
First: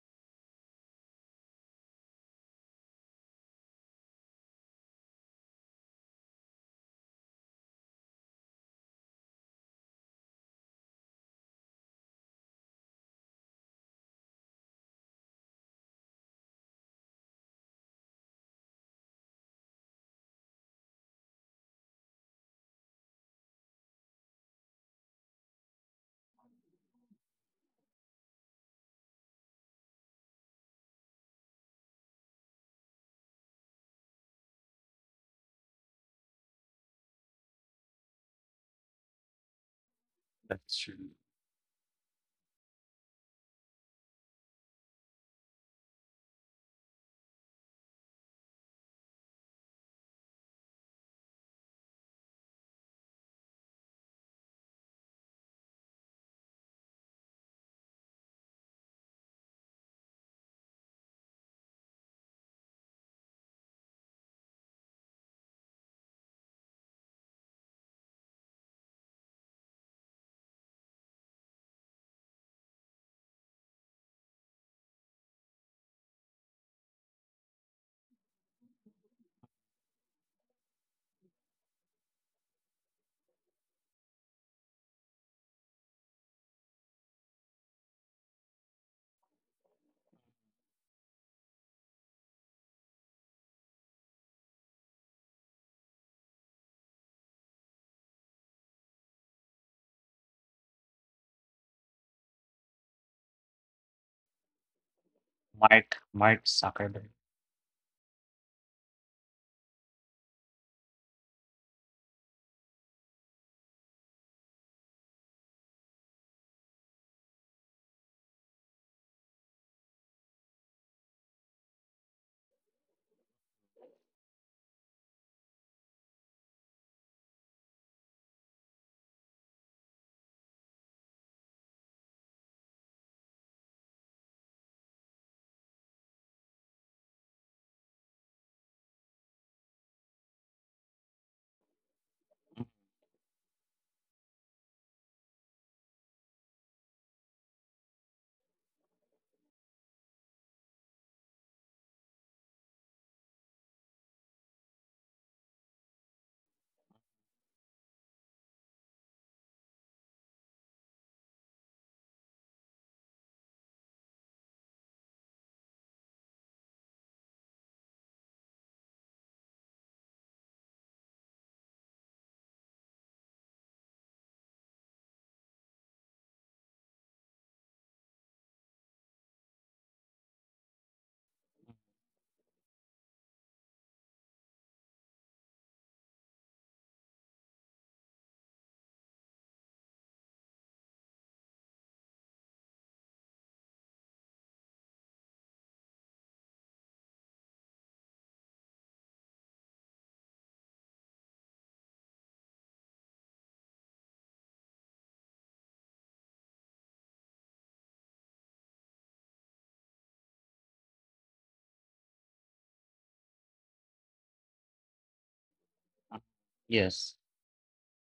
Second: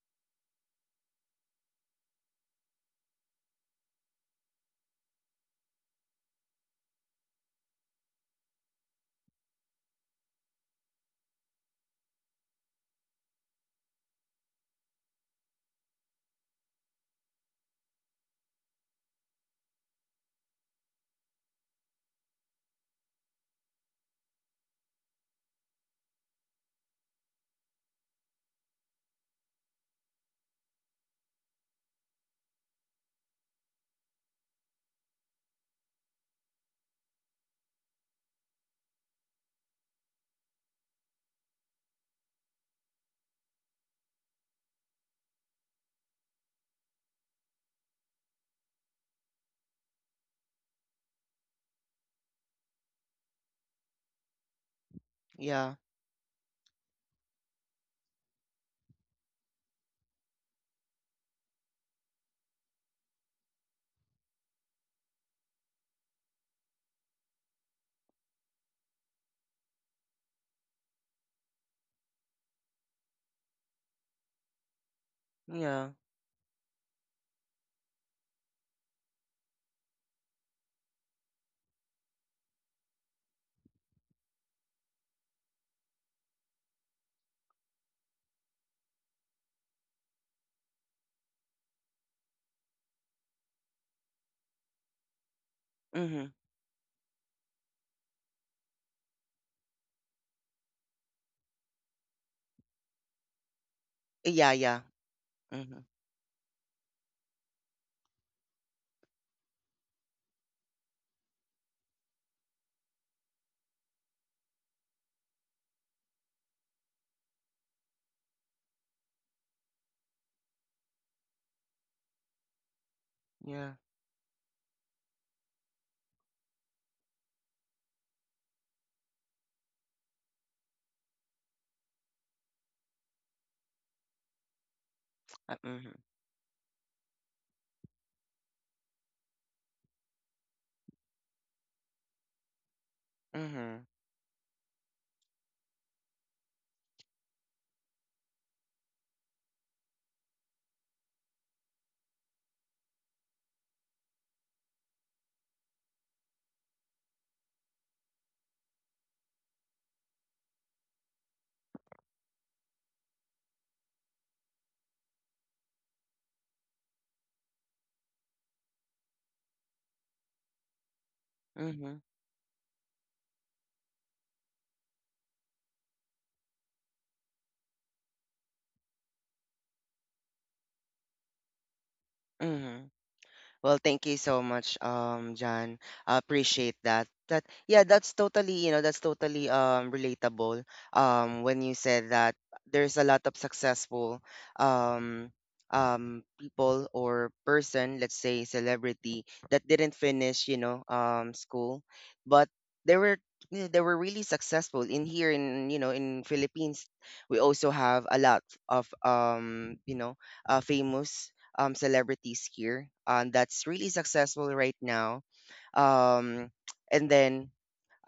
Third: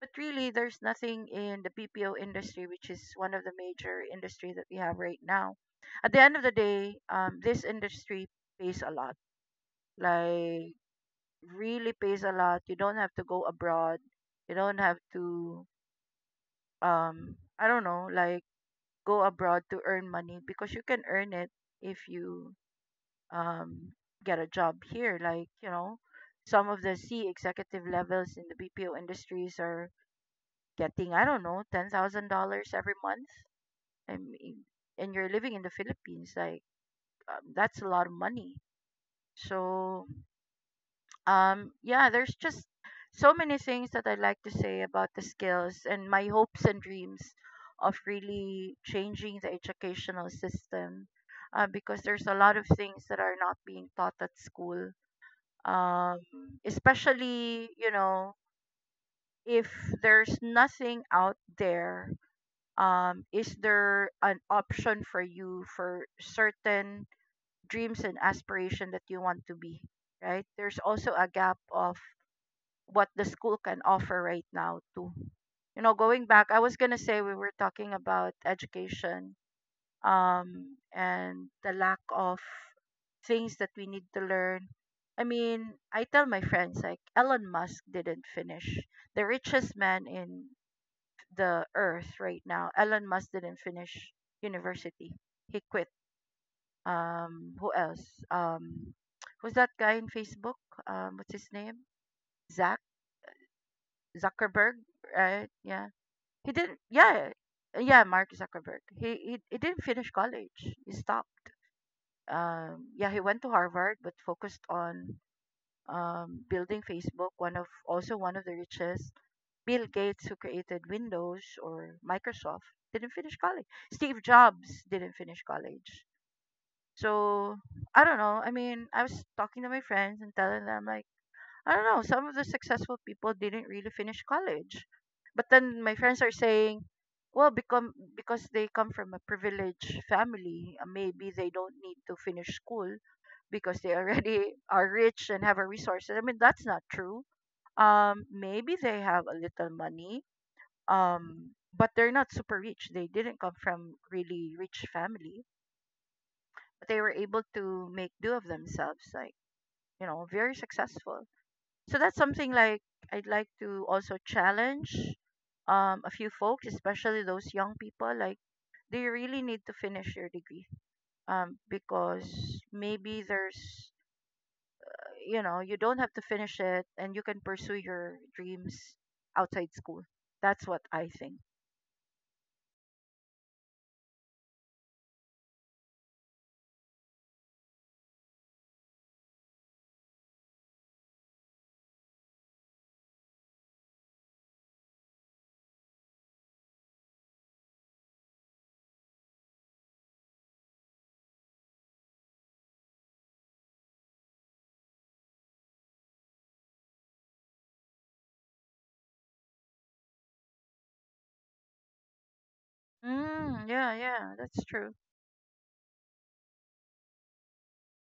[SPEAKER 2] But really, there's nothing in the BPO industry, which is one of the major industry that we have right now. At the end of the day, this industry pays a lot. Like really pays a lot. You don't have to go abroad. You don't have to. I don't know, like go abroad to earn money because you can earn it if you um get a job here. Like, you know, some of the C executive levels in the BPO industries are getting, I don't know, $10,000 every month. I mean, and you're living in the Philippines, like that's a lot of money. So
[SPEAKER 3] That's true.
[SPEAKER 2] yeah, there's just so many things that I'd like to say about the skills and my hopes and dreams of really changing the educational system, because there's a lot of things that are not being taught at school,
[SPEAKER 1] Yeah.
[SPEAKER 2] um, especially, you know, if there's nothing out there. Is there an option for you for certain dreams and aspiration that you want to be? Right, there's also a gap of what the school can offer right now too. You
[SPEAKER 1] Yeah.
[SPEAKER 2] know, going back, I was going to say we were talking about education and the lack of things that we need to learn. I mean, I tell my friends like Elon Musk didn't finish. The richest man in the earth right now, Elon Musk, didn't finish university. He quit.
[SPEAKER 1] Mhm.
[SPEAKER 2] Who else? Who's that guy in Facebook? What's his name?
[SPEAKER 1] Yeah.
[SPEAKER 2] Zuckerberg,
[SPEAKER 1] Yeah.
[SPEAKER 2] right?
[SPEAKER 1] Mhm.
[SPEAKER 2] Yeah.
[SPEAKER 3] Mark
[SPEAKER 2] He didn't
[SPEAKER 3] Zuckerberg.
[SPEAKER 2] yeah. Yeah, Mark Zuckerberg. He didn't finish college. He stopped. Yeah, he went to Harvard but focused on building Facebook, one of also one of the richest. Bill Gates, who created Windows or Microsoft, didn't finish college.
[SPEAKER 1] Yeah.
[SPEAKER 2] Steve Jobs didn't finish college. So I don't know. I mean, I was talking to my friends and telling them like, I don't know, some of the successful people didn't really finish college. But then my
[SPEAKER 1] Mhm.
[SPEAKER 2] friends are saying, well, become because they come from a privileged family, maybe they don't need to finish school because
[SPEAKER 1] Mhm.
[SPEAKER 2] they already are rich and have a resource. I mean, that's not true. Maybe they have a little money, but they're not super rich. They didn't come from really rich family, but they were able to make do of themselves, like, you know, very successful. So that's something like I'd like to also challenge a few folks, especially those young people. Like, do you really need to finish your degree?
[SPEAKER 1] Mhm.
[SPEAKER 2] Because maybe there's, you know, you don't have to finish it, and you can pursue your dreams outside school. That's what I think.
[SPEAKER 1] Mhm. Well, thank you so much, John. I appreciate that. Yeah, that's totally, that's totally relatable. When you said that there's a lot of successful um um people or person, let's say celebrity, that didn't finish, school, but they were yeah, they were really successful in here in in Philippines. We also have a lot of famous celebrities here
[SPEAKER 2] Mm,
[SPEAKER 1] that's really
[SPEAKER 2] yeah, yeah,
[SPEAKER 1] successful
[SPEAKER 2] that's
[SPEAKER 1] right
[SPEAKER 2] true.
[SPEAKER 1] now.
[SPEAKER 3] Uh,
[SPEAKER 1] Um, and
[SPEAKER 3] Yes.
[SPEAKER 1] then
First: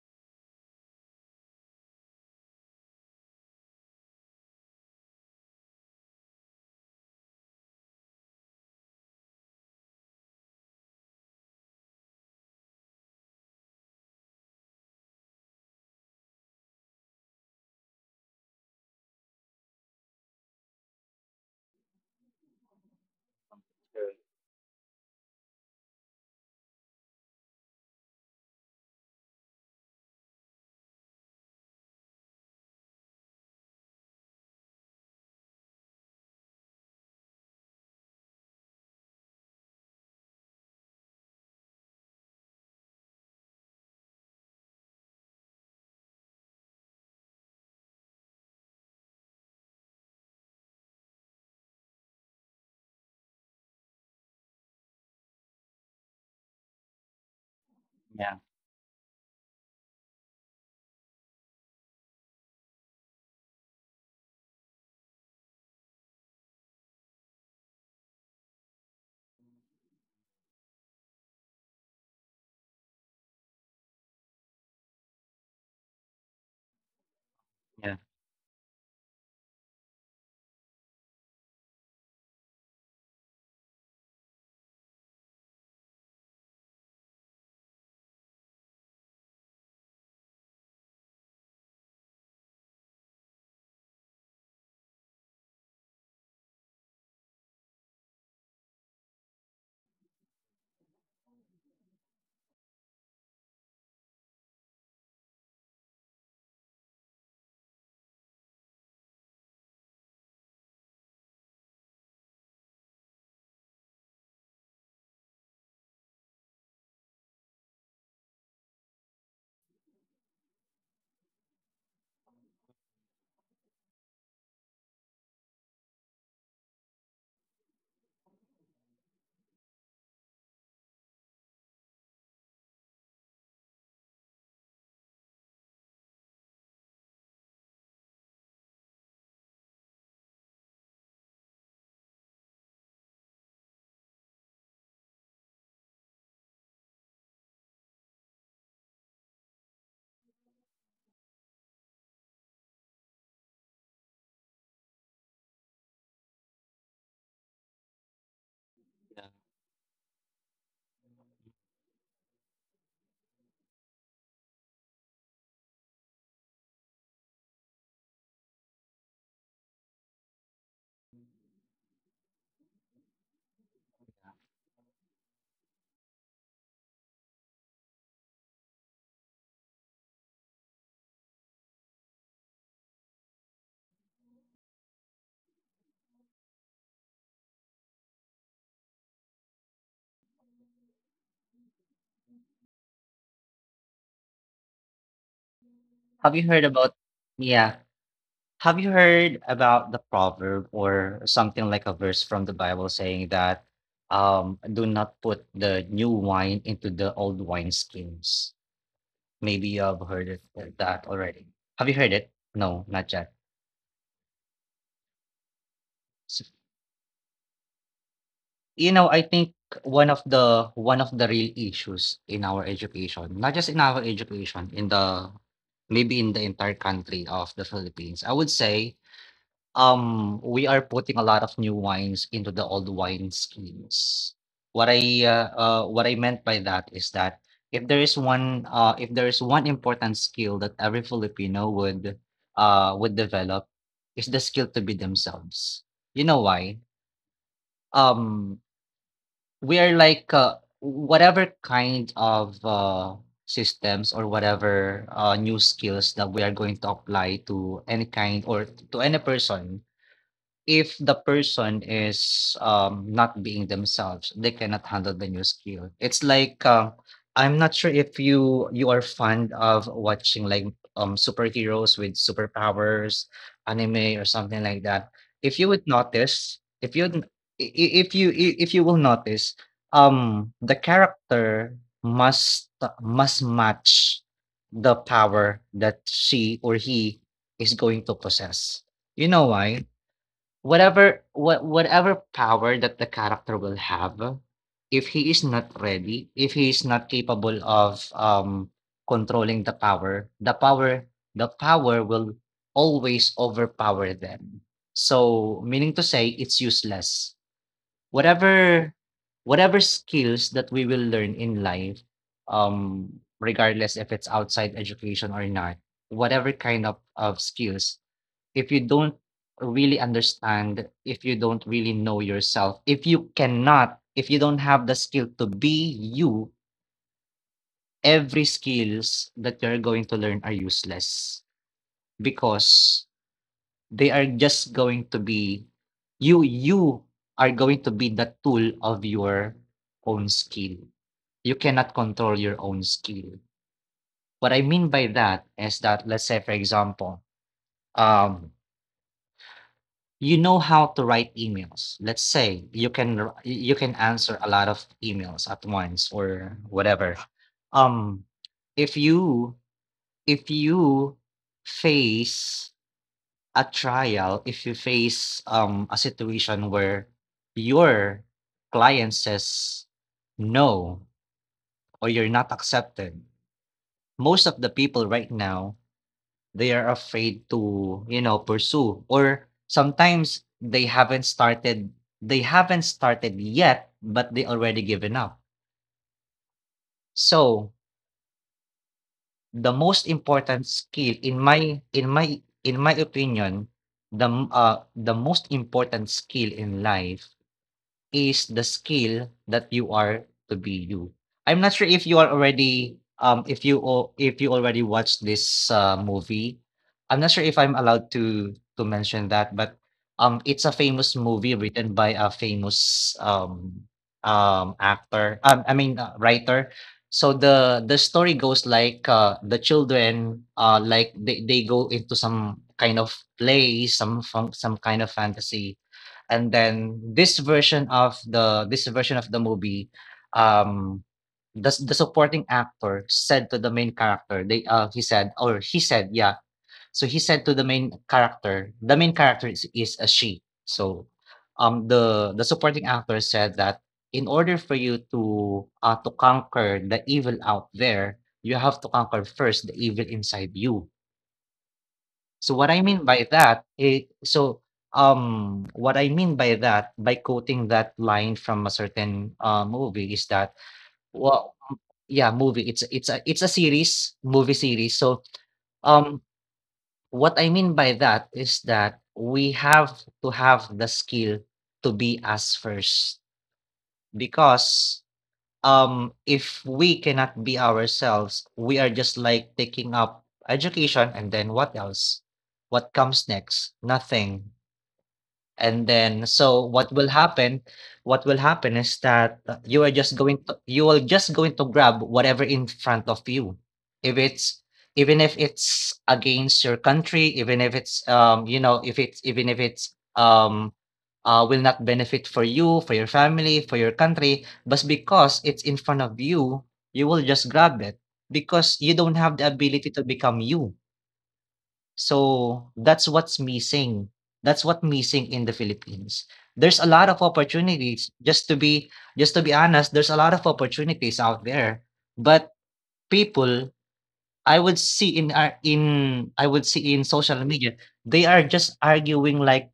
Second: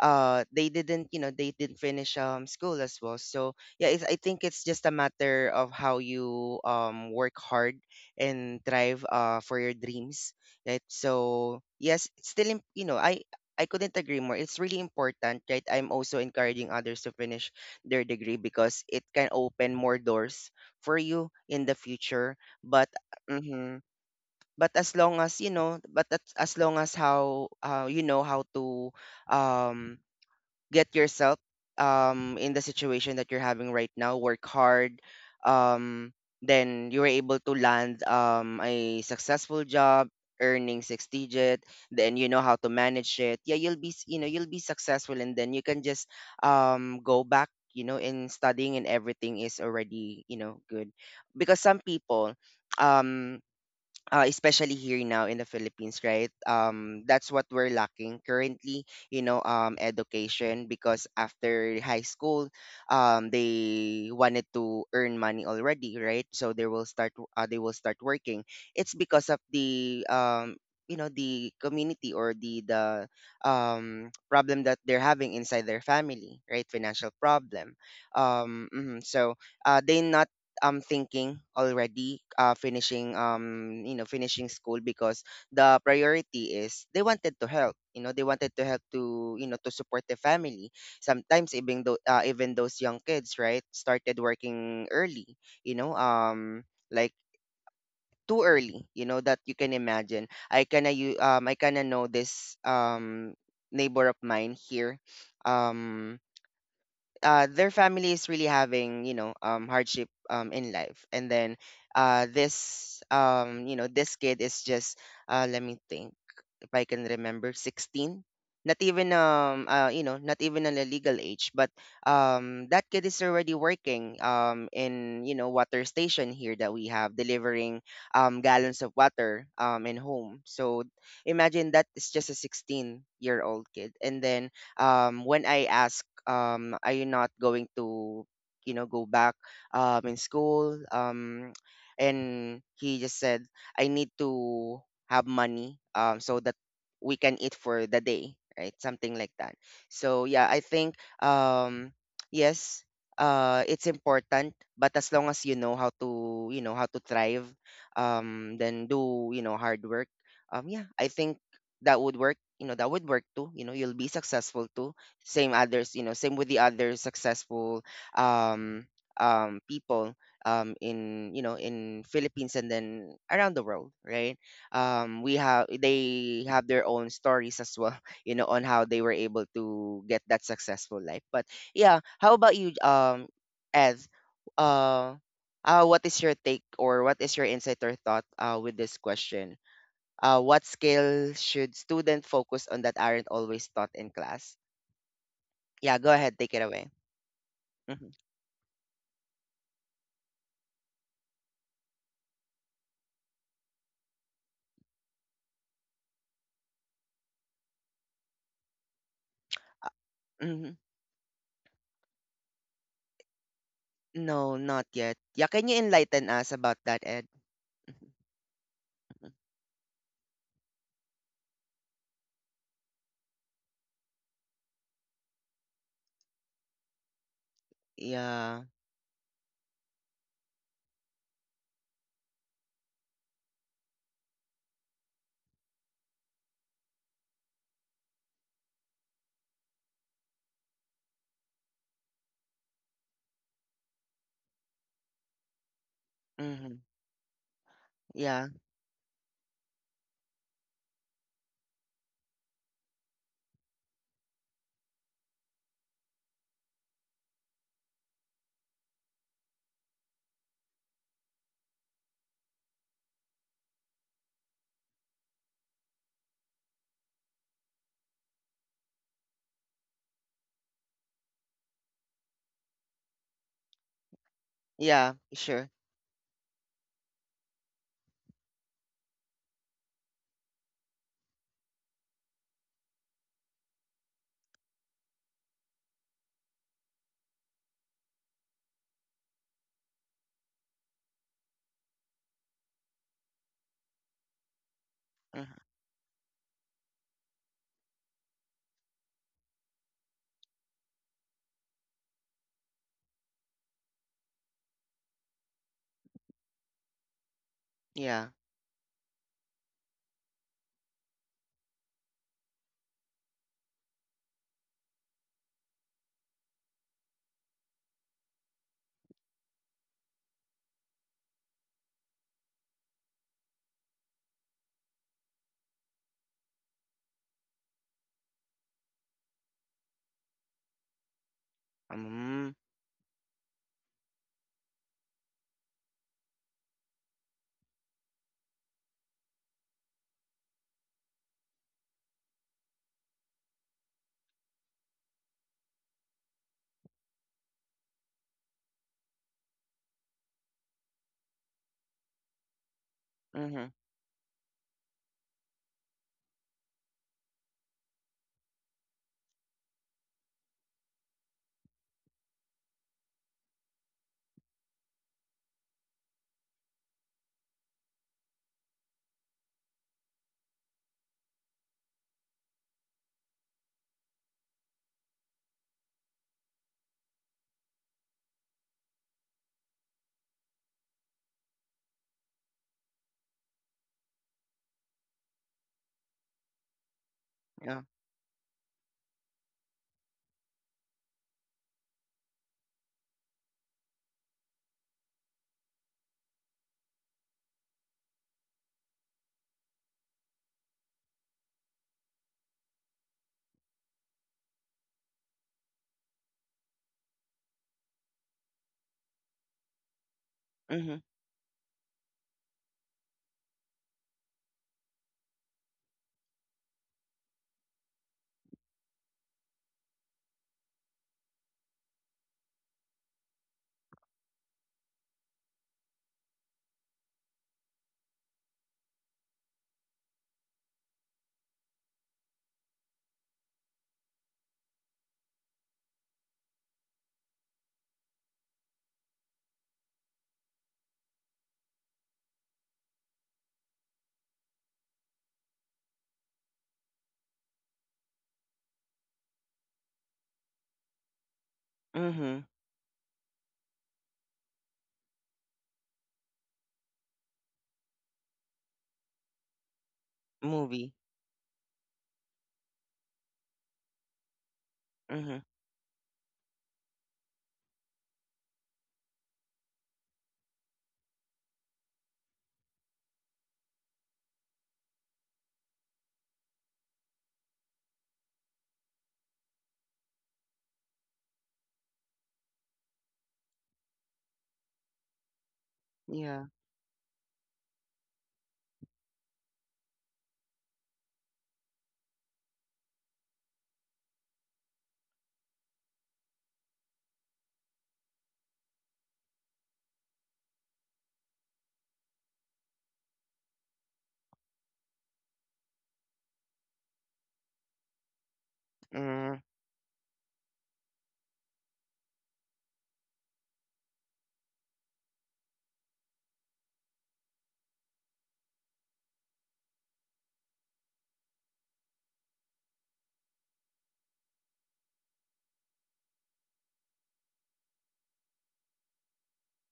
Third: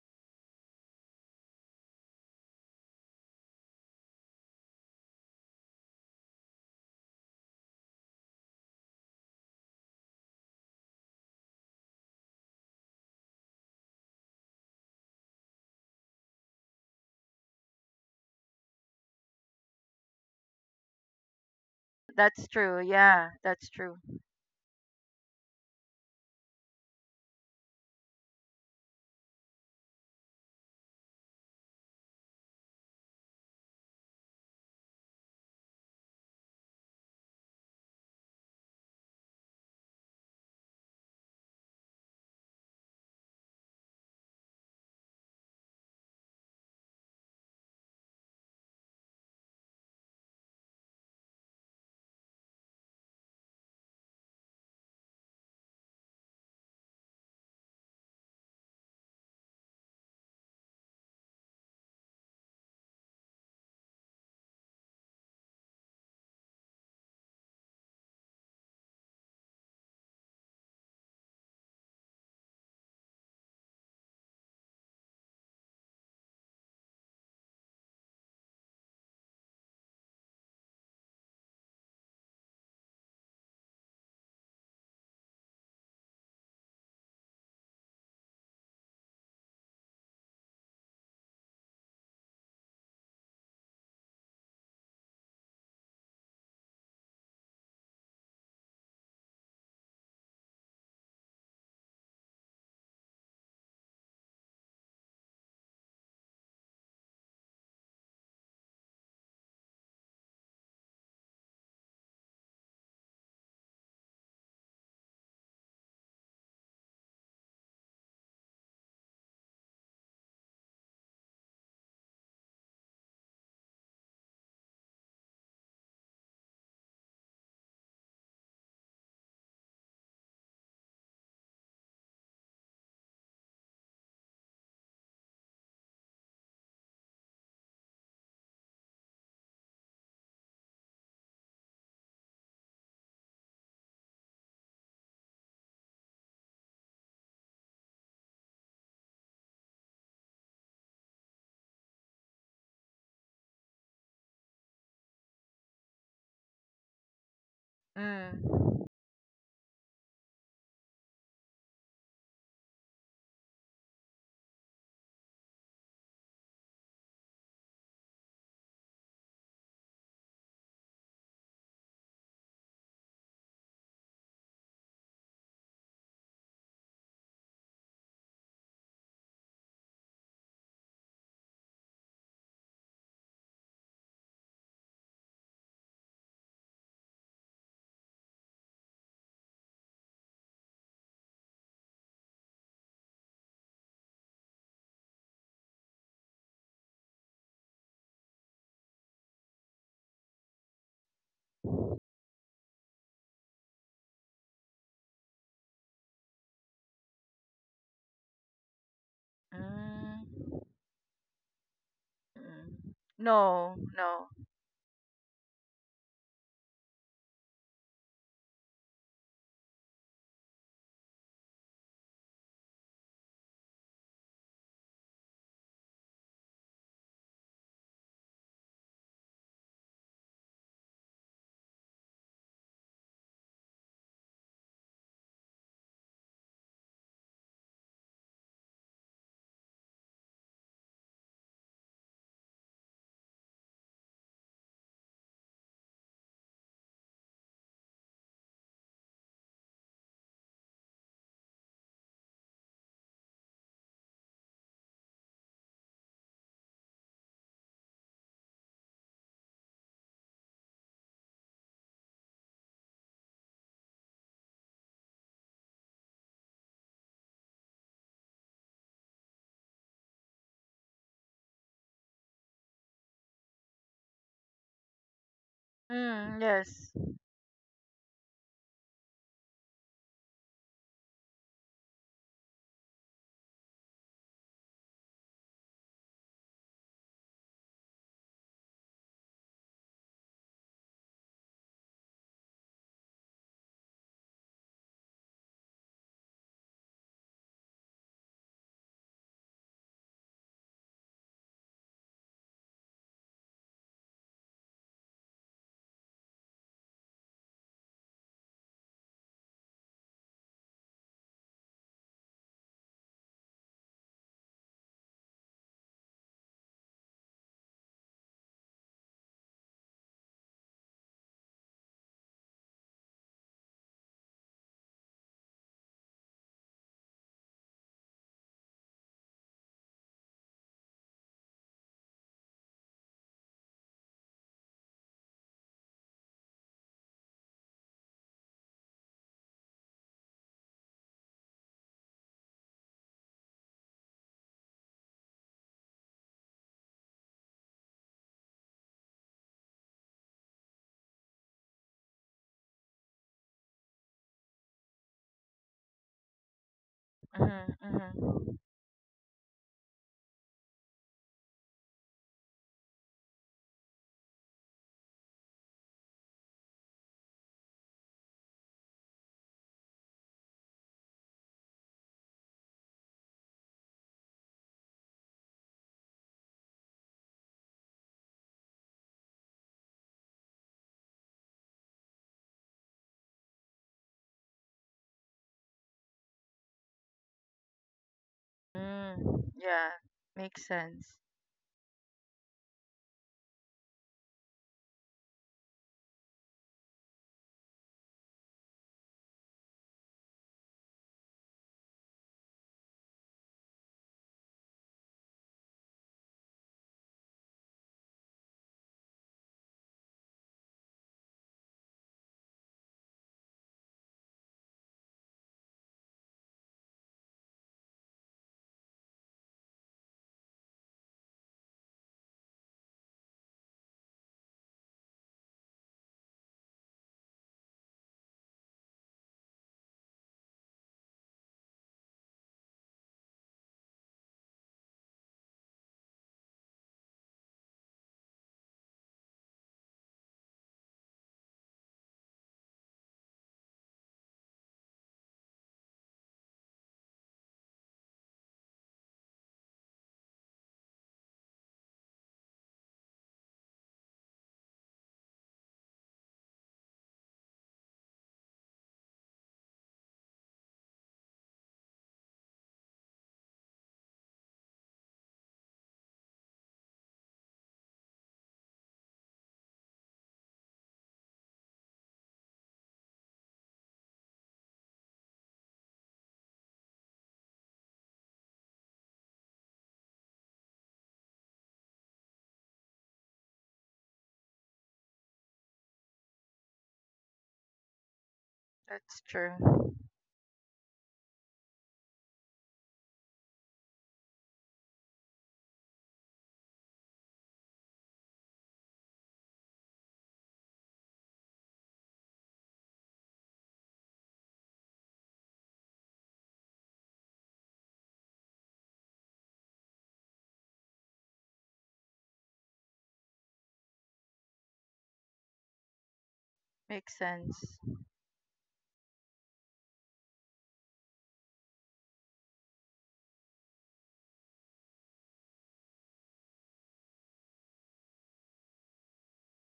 [SPEAKER 1] they didn't, they didn't finish school as well. So yeah, it's, I think it's just a matter of how you work hard and drive for your dreams. Right. So yes, it's still, you know, I. I couldn't agree more. It's really important, right? I'm also encouraging others to finish their degree because it can open more doors for you in the future.
[SPEAKER 2] That's true.
[SPEAKER 1] But
[SPEAKER 2] Yeah, that's
[SPEAKER 1] mm-hmm,
[SPEAKER 2] true.
[SPEAKER 1] but as long as as long as how you know how to um get yourself in the situation that you're having right now, work hard, um, then you are able to land a successful job earning six digit. Then you know how to manage it, yeah, you'll be you know, you'll be successful, and then you can just go back, you know, in studying, and everything is already, you know, good. Because some people um especially here now in the Philippines, right? That's what we're lacking
[SPEAKER 3] Yeah.
[SPEAKER 1] currently, education, because after high school, they wanted to earn money already, right? So they will start, they will start working. It's because of the, the community or the problem that they're having inside their family, right? Financial problem.
[SPEAKER 3] Yeah.
[SPEAKER 1] Mhm. So they not thinking already finishing you know finishing school, because the priority is they wanted to help, you know, they wanted to help to, you know, to support the family. Sometimes, even though even those young kids, right, started working early, you know um like too early, you know, that you can imagine. I kinda know this neighbor of mine here um their family is really having, you know, hardship in life. And then this you know, this kid is just let me think if I can remember, 16. Not even you know, not even an illegal age, but that kid is already working in, you know, water station here that we have, delivering gallons of water in home. So imagine that is just a 16-year-old kid, and then when I ask um, are you not going to, you know, go back in school um? And he just said, I need to have money so that we can eat for the day, right? Something like that. So yeah, I think um, yes, uh, it's important, but as long as you know how to, you know, how to thrive,
[SPEAKER 2] Mm.
[SPEAKER 1] then
[SPEAKER 3] Yeah.
[SPEAKER 1] do, you know, hard work. Um, yeah, I think that would work. You know, that would work too. You know, you'll be successful too. Same others, you know, same with the other successful um um people in, you know, in Philippines, and then around the world, right? Um, we have, they have their own stories as well you know on how they were able to get that successful life. But yeah, how about you ed, uh, what is your take, or what is your insight or thought with this question? Uh, what skills should student focus on that aren't always taught in class? Yeah, go ahead,
[SPEAKER 3] Have you
[SPEAKER 1] take it
[SPEAKER 3] heard
[SPEAKER 1] away.
[SPEAKER 3] about yeah.
[SPEAKER 1] Mhm.
[SPEAKER 3] Have you heard about the proverb or something like a verse from the Bible saying that do not put the new wine into the old wine skins? Maybe you have heard it,
[SPEAKER 2] Mm.
[SPEAKER 1] Mhm.
[SPEAKER 3] that already. Have you heard it? No,
[SPEAKER 2] Mm.
[SPEAKER 3] not yet.
[SPEAKER 2] No, no.
[SPEAKER 1] No, not yet. Yeah, can you enlighten us
[SPEAKER 3] S-
[SPEAKER 1] about that, ed?
[SPEAKER 3] you know, I think one of the real issues in our education, not just in our education, in the maybe in the entire country of the Philippines, I would
[SPEAKER 1] Yeah.
[SPEAKER 3] say, we are putting a lot of new wines into the old wine skins. What I meant by that is that if there is one important skill that every Filipino would develop, is the skill to be themselves. You know
[SPEAKER 1] Hmm.
[SPEAKER 3] why?
[SPEAKER 1] Yeah.
[SPEAKER 3] Um, we are like whatever kind of systems or whatever new skills that we are going to apply to any kind or to any person, if the person is, not being themselves, they cannot handle the new skill. It's like, I'm not sure if you are fond of watching, like, superheroes with superpowers, anime or something like that.
[SPEAKER 1] Yeah, sure.
[SPEAKER 2] Mm, yes.
[SPEAKER 3] If you n- I- if you will notice, the character must must match the power that she or he is going to possess. You know why? Whatever power that the character will have, if he is
[SPEAKER 1] Mhm.
[SPEAKER 3] not ready, if he is not capable of controlling the power will always overpower them. So, meaning to say, it's useless.
[SPEAKER 1] Yeah.
[SPEAKER 3] Whatever whatever skills that we will learn in life, um regardless if it's outside education or not, whatever kind of skills, if you don't really understand, if you don't really know yourself, if you cannot, if you don't have the skill to be you, every skills that you're going to learn are useless,
[SPEAKER 1] Mm,
[SPEAKER 3] because they are just going to be You are going to be the tool of your own skill. You cannot control your own skill. What I mean by that is that, let's say for example, um you know how to write emails. Let's say you can r- you
[SPEAKER 1] mhm,
[SPEAKER 3] can answer a lot of emails at once or whatever.
[SPEAKER 2] Mhm.
[SPEAKER 3] Um,
[SPEAKER 2] Mhm.
[SPEAKER 3] if you face a trial, if you face a situation where your client says no or you're not accepted, most of the people right now, they are afraid to pursue, or sometimes they haven't started yet but they already given up. So,
[SPEAKER 1] yeah,
[SPEAKER 2] Mm.
[SPEAKER 3] the
[SPEAKER 2] Yeah.
[SPEAKER 3] most important
[SPEAKER 2] Makes
[SPEAKER 3] skill,
[SPEAKER 2] sense.
[SPEAKER 3] in my opinion, the most important skill in life is the skill that you are to be you. I'm not sure if you are already if you al- if you already watched this movie. I'm not sure if I'm allowed to mention that, but it's a
[SPEAKER 1] mhm,
[SPEAKER 3] famous movie written by a famous actor. I mean, writer. So the story goes like, the children, like they go into some kind of play, some kind of fantasy. And then this version of the movie, um the supporting actor said to the main character, they he said to the main character. The main character is a she. So, the supporting actor said that, in order for you to conquer the evil out there, you have to conquer first the evil inside you.
[SPEAKER 1] mhm,
[SPEAKER 3] So, what I mean by that, by quoting that line from a certain movie, is that,
[SPEAKER 1] movie,
[SPEAKER 3] well, yeah, movie, it's a series, movie series. So,
[SPEAKER 1] mhm,
[SPEAKER 3] um, what I mean by that is that we have to have the skill to be us first, because, if we cannot be ourselves, we are just like taking up education, and then what else? What comes next? Nothing. And then,
[SPEAKER 1] yeah,
[SPEAKER 3] so what will happen is
[SPEAKER 2] That's
[SPEAKER 3] that, you
[SPEAKER 2] true.
[SPEAKER 3] are just going to, you will just going to grab whatever in front of you. If it's even if it's against your country, even if it's even if it's will not benefit for you, for your family, for your country, but because it's in front of you, you will just grab it, because you don't have
[SPEAKER 1] mm,
[SPEAKER 3] the ability to become you. So, that's what's missing. That's what missing in the Philippines. There's a lot
[SPEAKER 2] Makes
[SPEAKER 3] of
[SPEAKER 2] sense.
[SPEAKER 3] opportunities. Just to be honest, there's a lot of opportunities out there. But people, I would see in social media, they are just arguing like,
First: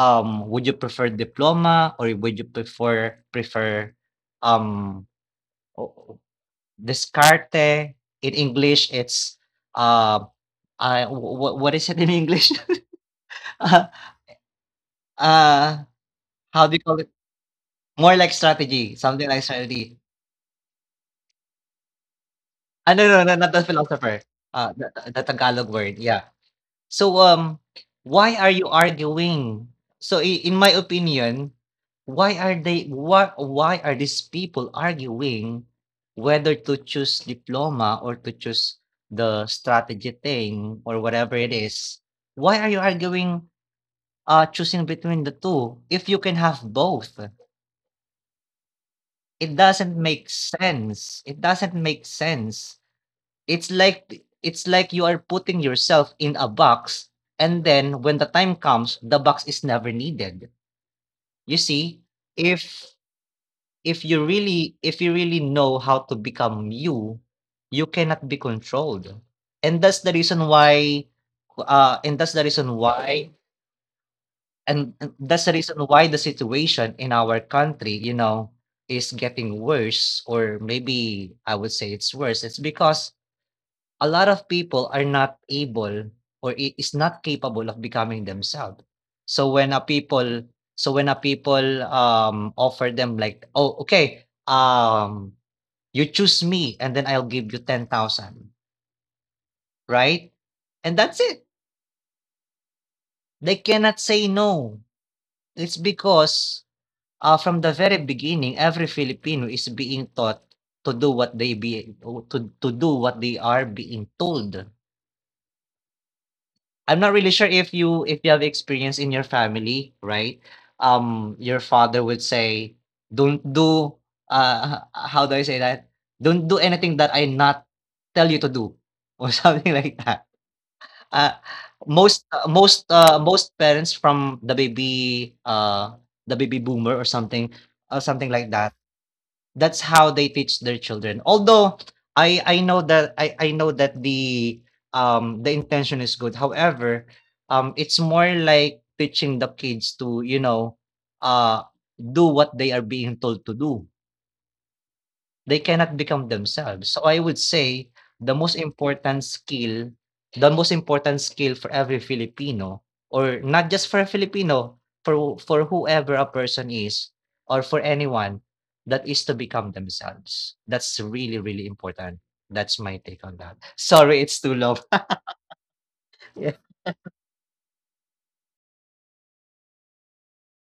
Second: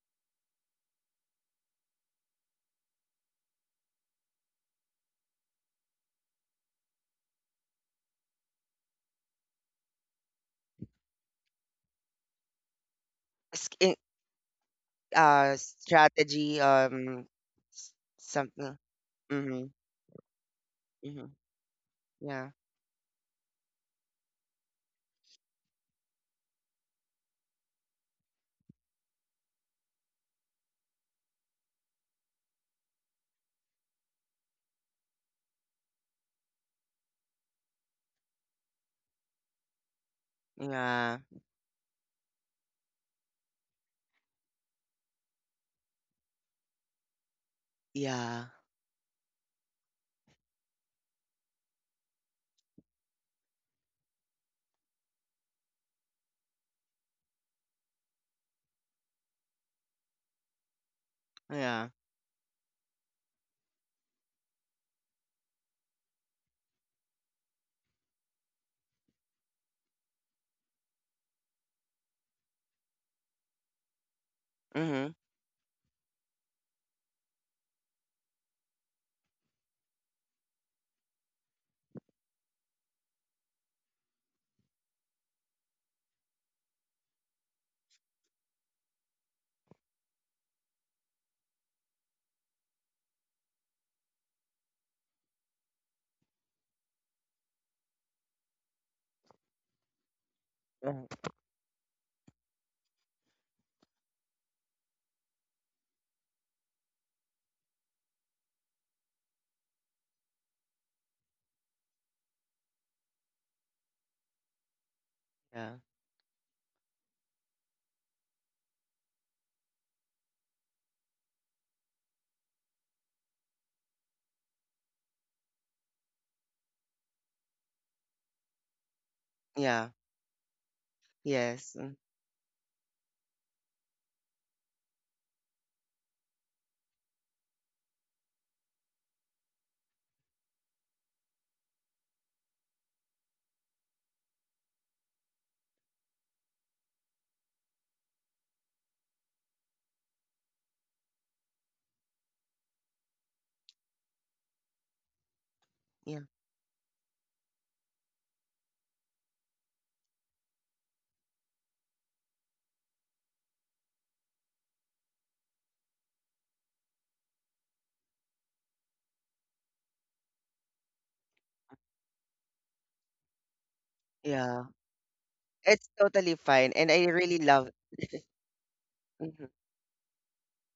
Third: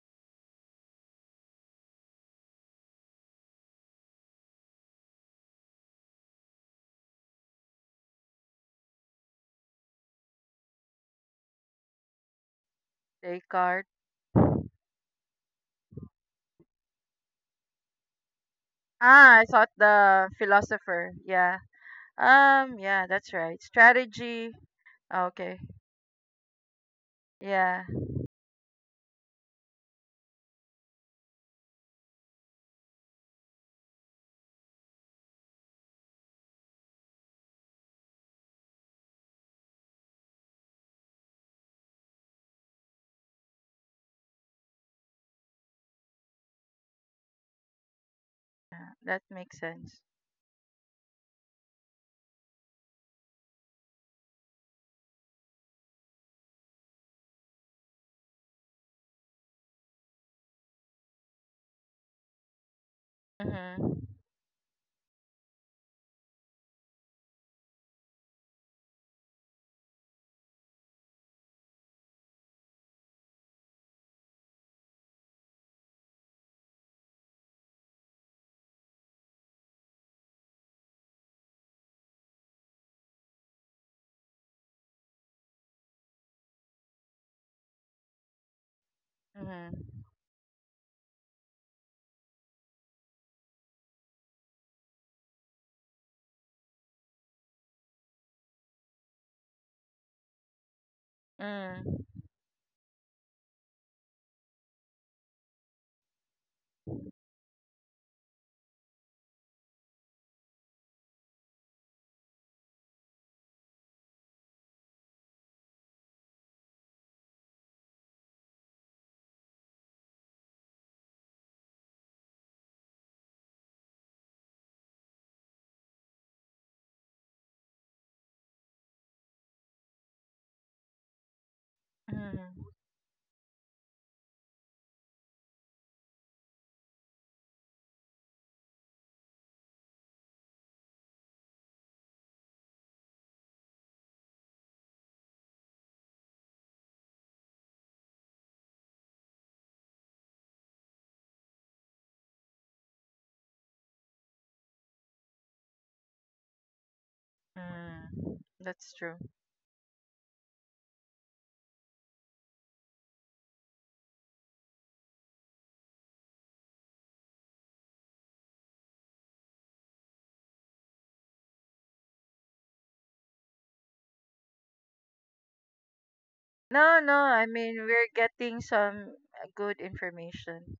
[SPEAKER 3] would you prefer diploma, or would you prefer um o- descarte? In English, it's uh, I wh- what is it in English?
[SPEAKER 1] sk-
[SPEAKER 2] Descartes.
[SPEAKER 1] in-
[SPEAKER 3] Ah,
[SPEAKER 1] strategy,
[SPEAKER 3] how do you call it? More like
[SPEAKER 1] something,
[SPEAKER 3] strategy, something
[SPEAKER 2] Ah,
[SPEAKER 3] like
[SPEAKER 2] I thought
[SPEAKER 1] mhm,
[SPEAKER 3] strategy.
[SPEAKER 2] the philosopher.
[SPEAKER 1] mhm,
[SPEAKER 2] Yeah.
[SPEAKER 1] yeah,
[SPEAKER 3] Ah,
[SPEAKER 2] Yeah.
[SPEAKER 3] no, no,
[SPEAKER 2] That's
[SPEAKER 3] no, not
[SPEAKER 2] right.
[SPEAKER 3] the philosopher.
[SPEAKER 2] Strategy.
[SPEAKER 3] The
[SPEAKER 2] Okay.
[SPEAKER 3] Tagalog word, yeah. So,
[SPEAKER 2] Yeah.
[SPEAKER 3] why are you arguing? So I in my opinion, why are these people arguing whether to choose diploma or to choose the strategy thing or
[SPEAKER 1] yeah,
[SPEAKER 3] whatever it is? Why are you arguing, choosing between the 2 if you can have both?
[SPEAKER 1] yeah,
[SPEAKER 2] Yeah, that
[SPEAKER 3] It
[SPEAKER 2] makes
[SPEAKER 3] doesn't
[SPEAKER 2] sense.
[SPEAKER 3] make sense. It doesn't make sense. It's like you are putting yourself in a box, and then when the time comes, the box is never needed. You
[SPEAKER 1] yeah,
[SPEAKER 3] see, if if
[SPEAKER 2] Mhm.
[SPEAKER 3] you really know how to become you, you cannot be controlled. And that's the reason why uh and that's the reason why and
[SPEAKER 1] mhm,
[SPEAKER 3] that's the reason why the situation in our country, is getting worse, or maybe I would say it's worse. It's because a lot of people are not able, or is not capable of becoming themselves. So when a
[SPEAKER 2] Mhm.
[SPEAKER 3] people, offer them, like, oh, okay, you choose me, and then I'll give you 10,000, right? And
[SPEAKER 1] mhm,
[SPEAKER 3] that's it.
[SPEAKER 2] Mm.
[SPEAKER 3] They cannot say no. It's because, ah, from the very beginning, every Filipino is being taught to do what they be, to do what they are being told.
[SPEAKER 1] yeah,
[SPEAKER 3] I'm not really sure if you have experience in your family, right? Your father would say, "Don't do," uh, h- how do I say that? "Don't do anything that I not tell you to do," or something
[SPEAKER 1] yeah,
[SPEAKER 3] like that. Uh,
[SPEAKER 1] yes, mm,
[SPEAKER 3] most uh,
[SPEAKER 2] Mhm.
[SPEAKER 3] most uh, most parents from the baby boomer or something, something like that, that's how they teach their children. Although I know that I know that the intention is good. However, it's more like teaching the kids to, uh do what they are being told to do. They cannot
[SPEAKER 1] yeah,
[SPEAKER 3] become themselves. So I would say
[SPEAKER 2] Mm.
[SPEAKER 3] the most
[SPEAKER 2] That's true.
[SPEAKER 3] important skill, the most important skill for every Filipino, or not just for a Filipino, for whoever a person is, or for anyone, that is to become themselves. That's really really important. That's my take on that. Sorry, it's too
[SPEAKER 1] yeah,
[SPEAKER 3] long.
[SPEAKER 1] it's totally
[SPEAKER 3] Yeah.
[SPEAKER 1] fine, and
[SPEAKER 2] No.
[SPEAKER 1] I
[SPEAKER 2] No.
[SPEAKER 1] really
[SPEAKER 2] I
[SPEAKER 1] love.
[SPEAKER 2] mean, we're getting some
[SPEAKER 1] Mm-hmm.
[SPEAKER 2] good information.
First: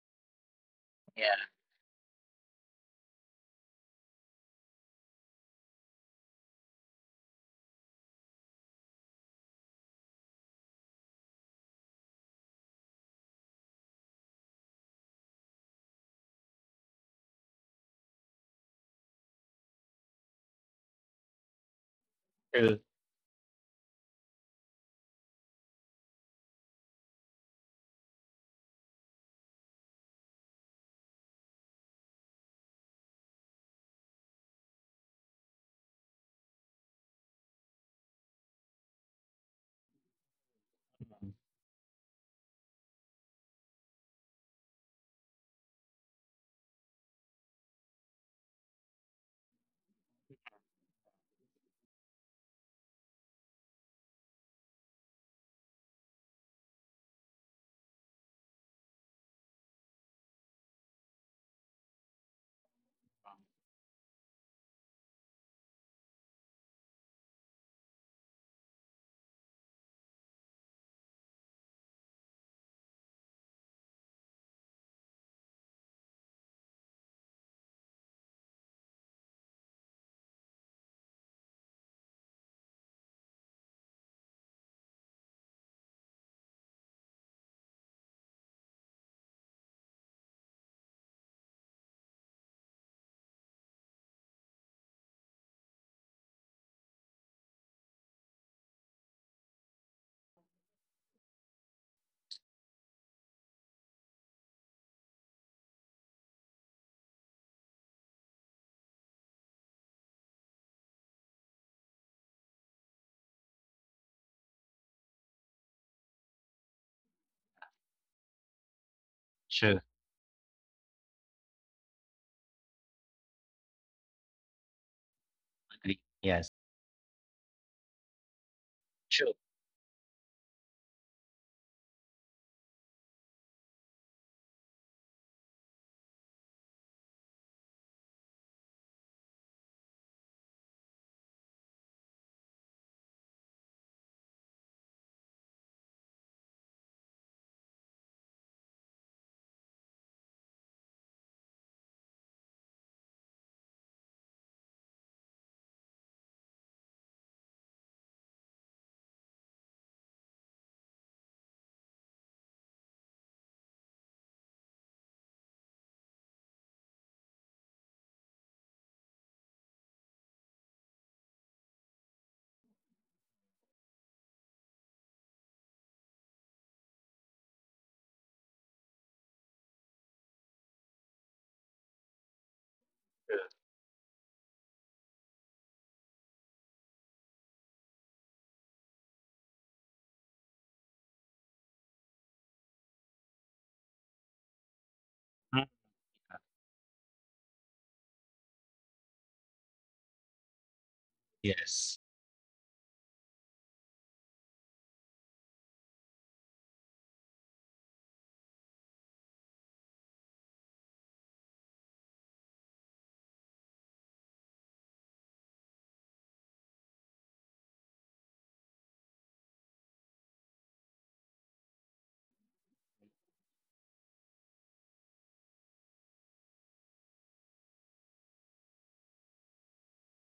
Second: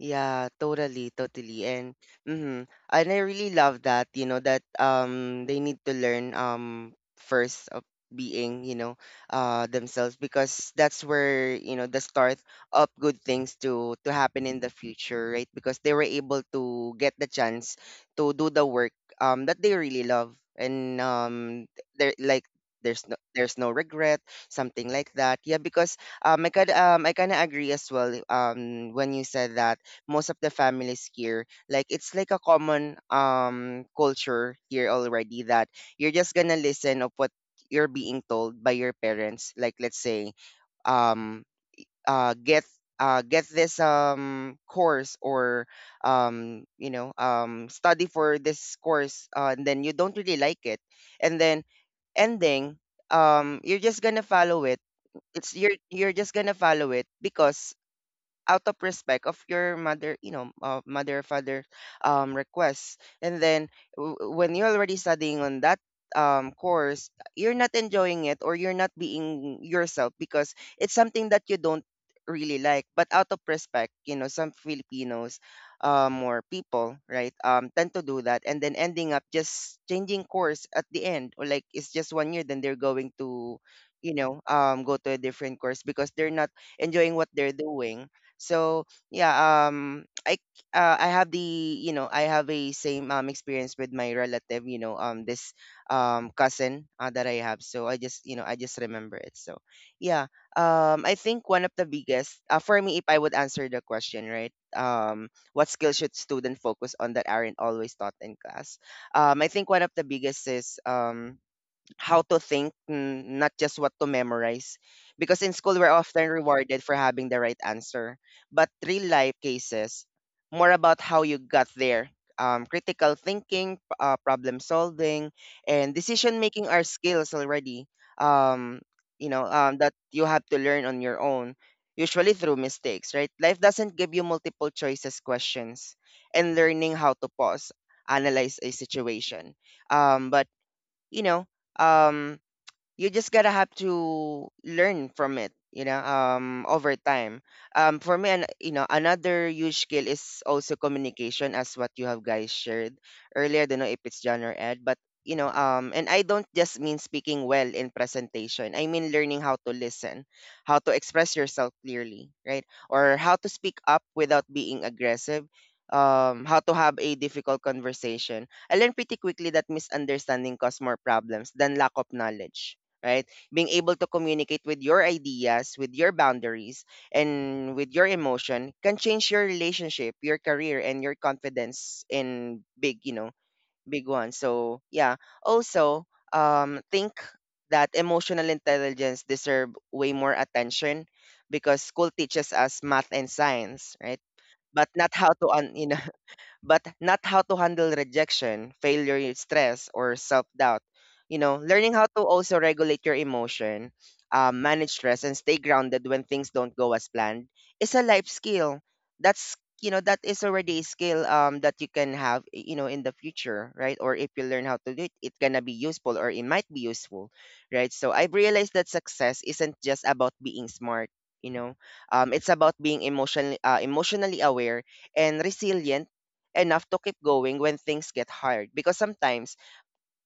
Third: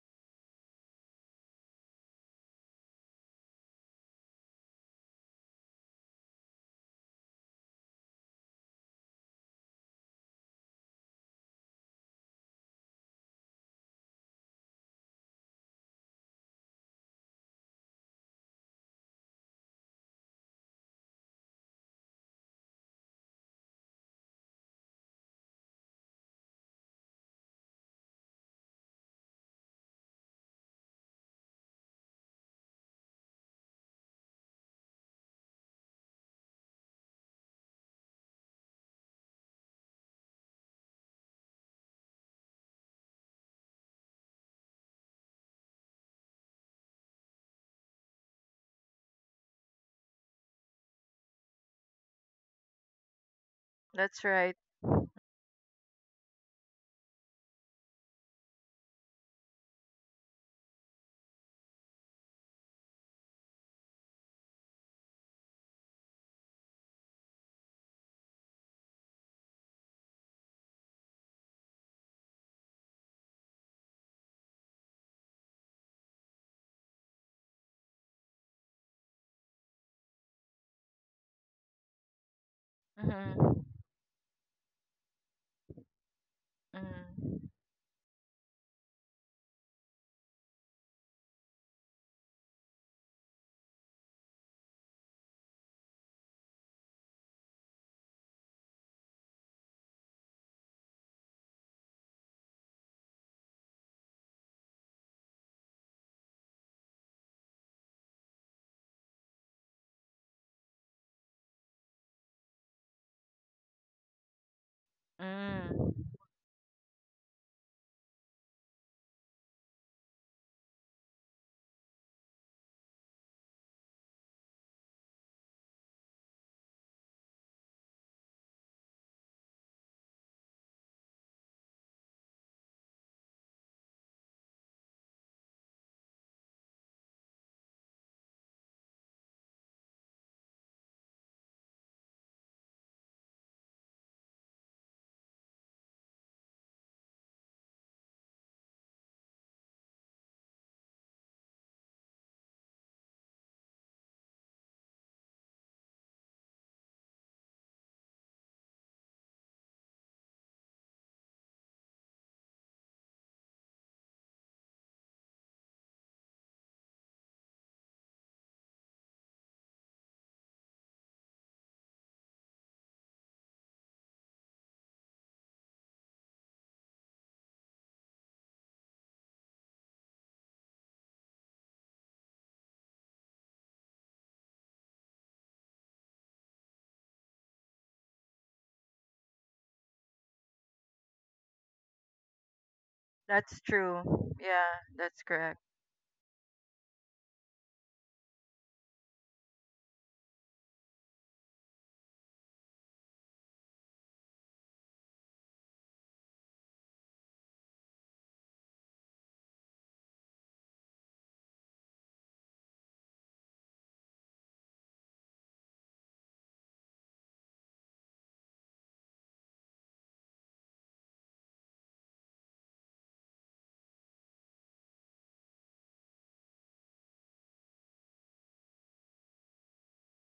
[SPEAKER 1] Yeah, totally,
[SPEAKER 3] Yeah.
[SPEAKER 1] totally. And mm-hmm. And I really love that, you know, that they need to learn first of being, you know, themselves, because that's where, you know, the start of good things to happen in the future, right? Because they were able to get the chance to do the work that they really love, and they're like
[SPEAKER 3] True.
[SPEAKER 1] there's no, there's no regret, something like that. Yeah, because I kind of agree as well when you said that most of the families here, like, it's like a common culture here already that you're just gonna listen of what you're being told by your parents. Like, let's say
[SPEAKER 3] Mm,
[SPEAKER 1] um uh get get this course, or you know study for this course and then you don't really like it, and then ending you're just gonna
[SPEAKER 2] That's right.
[SPEAKER 1] follow it. It's you're just gonna follow it because out of respect of your mother, you know, mother, father requests. And then when you're already studying on that course, you're not enjoying it, or you're not being yourself, because it's something that you don't really like. But out of respect, you know, some filipinos or people, right, tend to do that, and then ending up just changing course at the end, or like it's just one year then they're going to,
[SPEAKER 2] Mhm.
[SPEAKER 1] you know, go to a different course, because they're not enjoying what
[SPEAKER 2] Mhm.
[SPEAKER 1] they're doing. So yeah, I have the, you know, I have a same experience with my relative, you know, this cousin that I have. So I just, you know, I just remember it. So yeah, I think one of the biggest for me, if I would answer the question right, what skills should student focus on that aren't always taught in class? I think one of the biggest is how to think, not just what to memorize. Because in school, we're
[SPEAKER 2] Mm.
[SPEAKER 1] often rewarded for having the right answer. But real life
[SPEAKER 3] true.
[SPEAKER 1] cases, more about how you got there. Critical thinking, problem solving, and
[SPEAKER 3] Agree.
[SPEAKER 1] decision
[SPEAKER 3] Yes.
[SPEAKER 1] making are skills already. Um, you
[SPEAKER 3] True.
[SPEAKER 1] know that you have to learn on your own, usually through mistakes. Right? Life doesn't give you multiple choices questions, and learning how to pause, analyze a situation. But you know, um, you just gotta have to learn from it, you know, over time for me. And you know, another huge skill is also communication, as what you have guys shared earlier. I don't know if it's john or ed, but you know um, and I don't just mean speaking well in presentation. I mean learning how to listen, how to express yourself clearly, right, or how to speak up without being aggressive, how to have a difficult conversation. I learned pretty quickly that misunderstanding cause more problems than lack of knowledge, right? Being able to communicate with your ideas, with your boundaries, and with your emotion can change your relationship, your career, and your confidence in big, you know, big ones. So yeah. Also, think that emotional intelligence deserve way more attention, because school teaches us math and
[SPEAKER 2] That's
[SPEAKER 1] science, right?
[SPEAKER 2] true. Yeah,
[SPEAKER 1] But not
[SPEAKER 2] that's
[SPEAKER 1] how to
[SPEAKER 3] Mm,
[SPEAKER 2] correct.
[SPEAKER 1] you know, but not how to handle rejection, failure, stress, or self doubt. You know, learning
[SPEAKER 3] yes.
[SPEAKER 1] how to also regulate your emotion, manage stress, and stay grounded when things don't go as planned is a life skill. That's that is already a skill, that you can have in the future, right? Or if you learn how to do it, it's gonna be useful, or it might be useful. Right, so I've realized that success isn't just about being smart, you know. It's about being emotionally emotionally aware and resilient enough to keep going when things get hard, because sometimes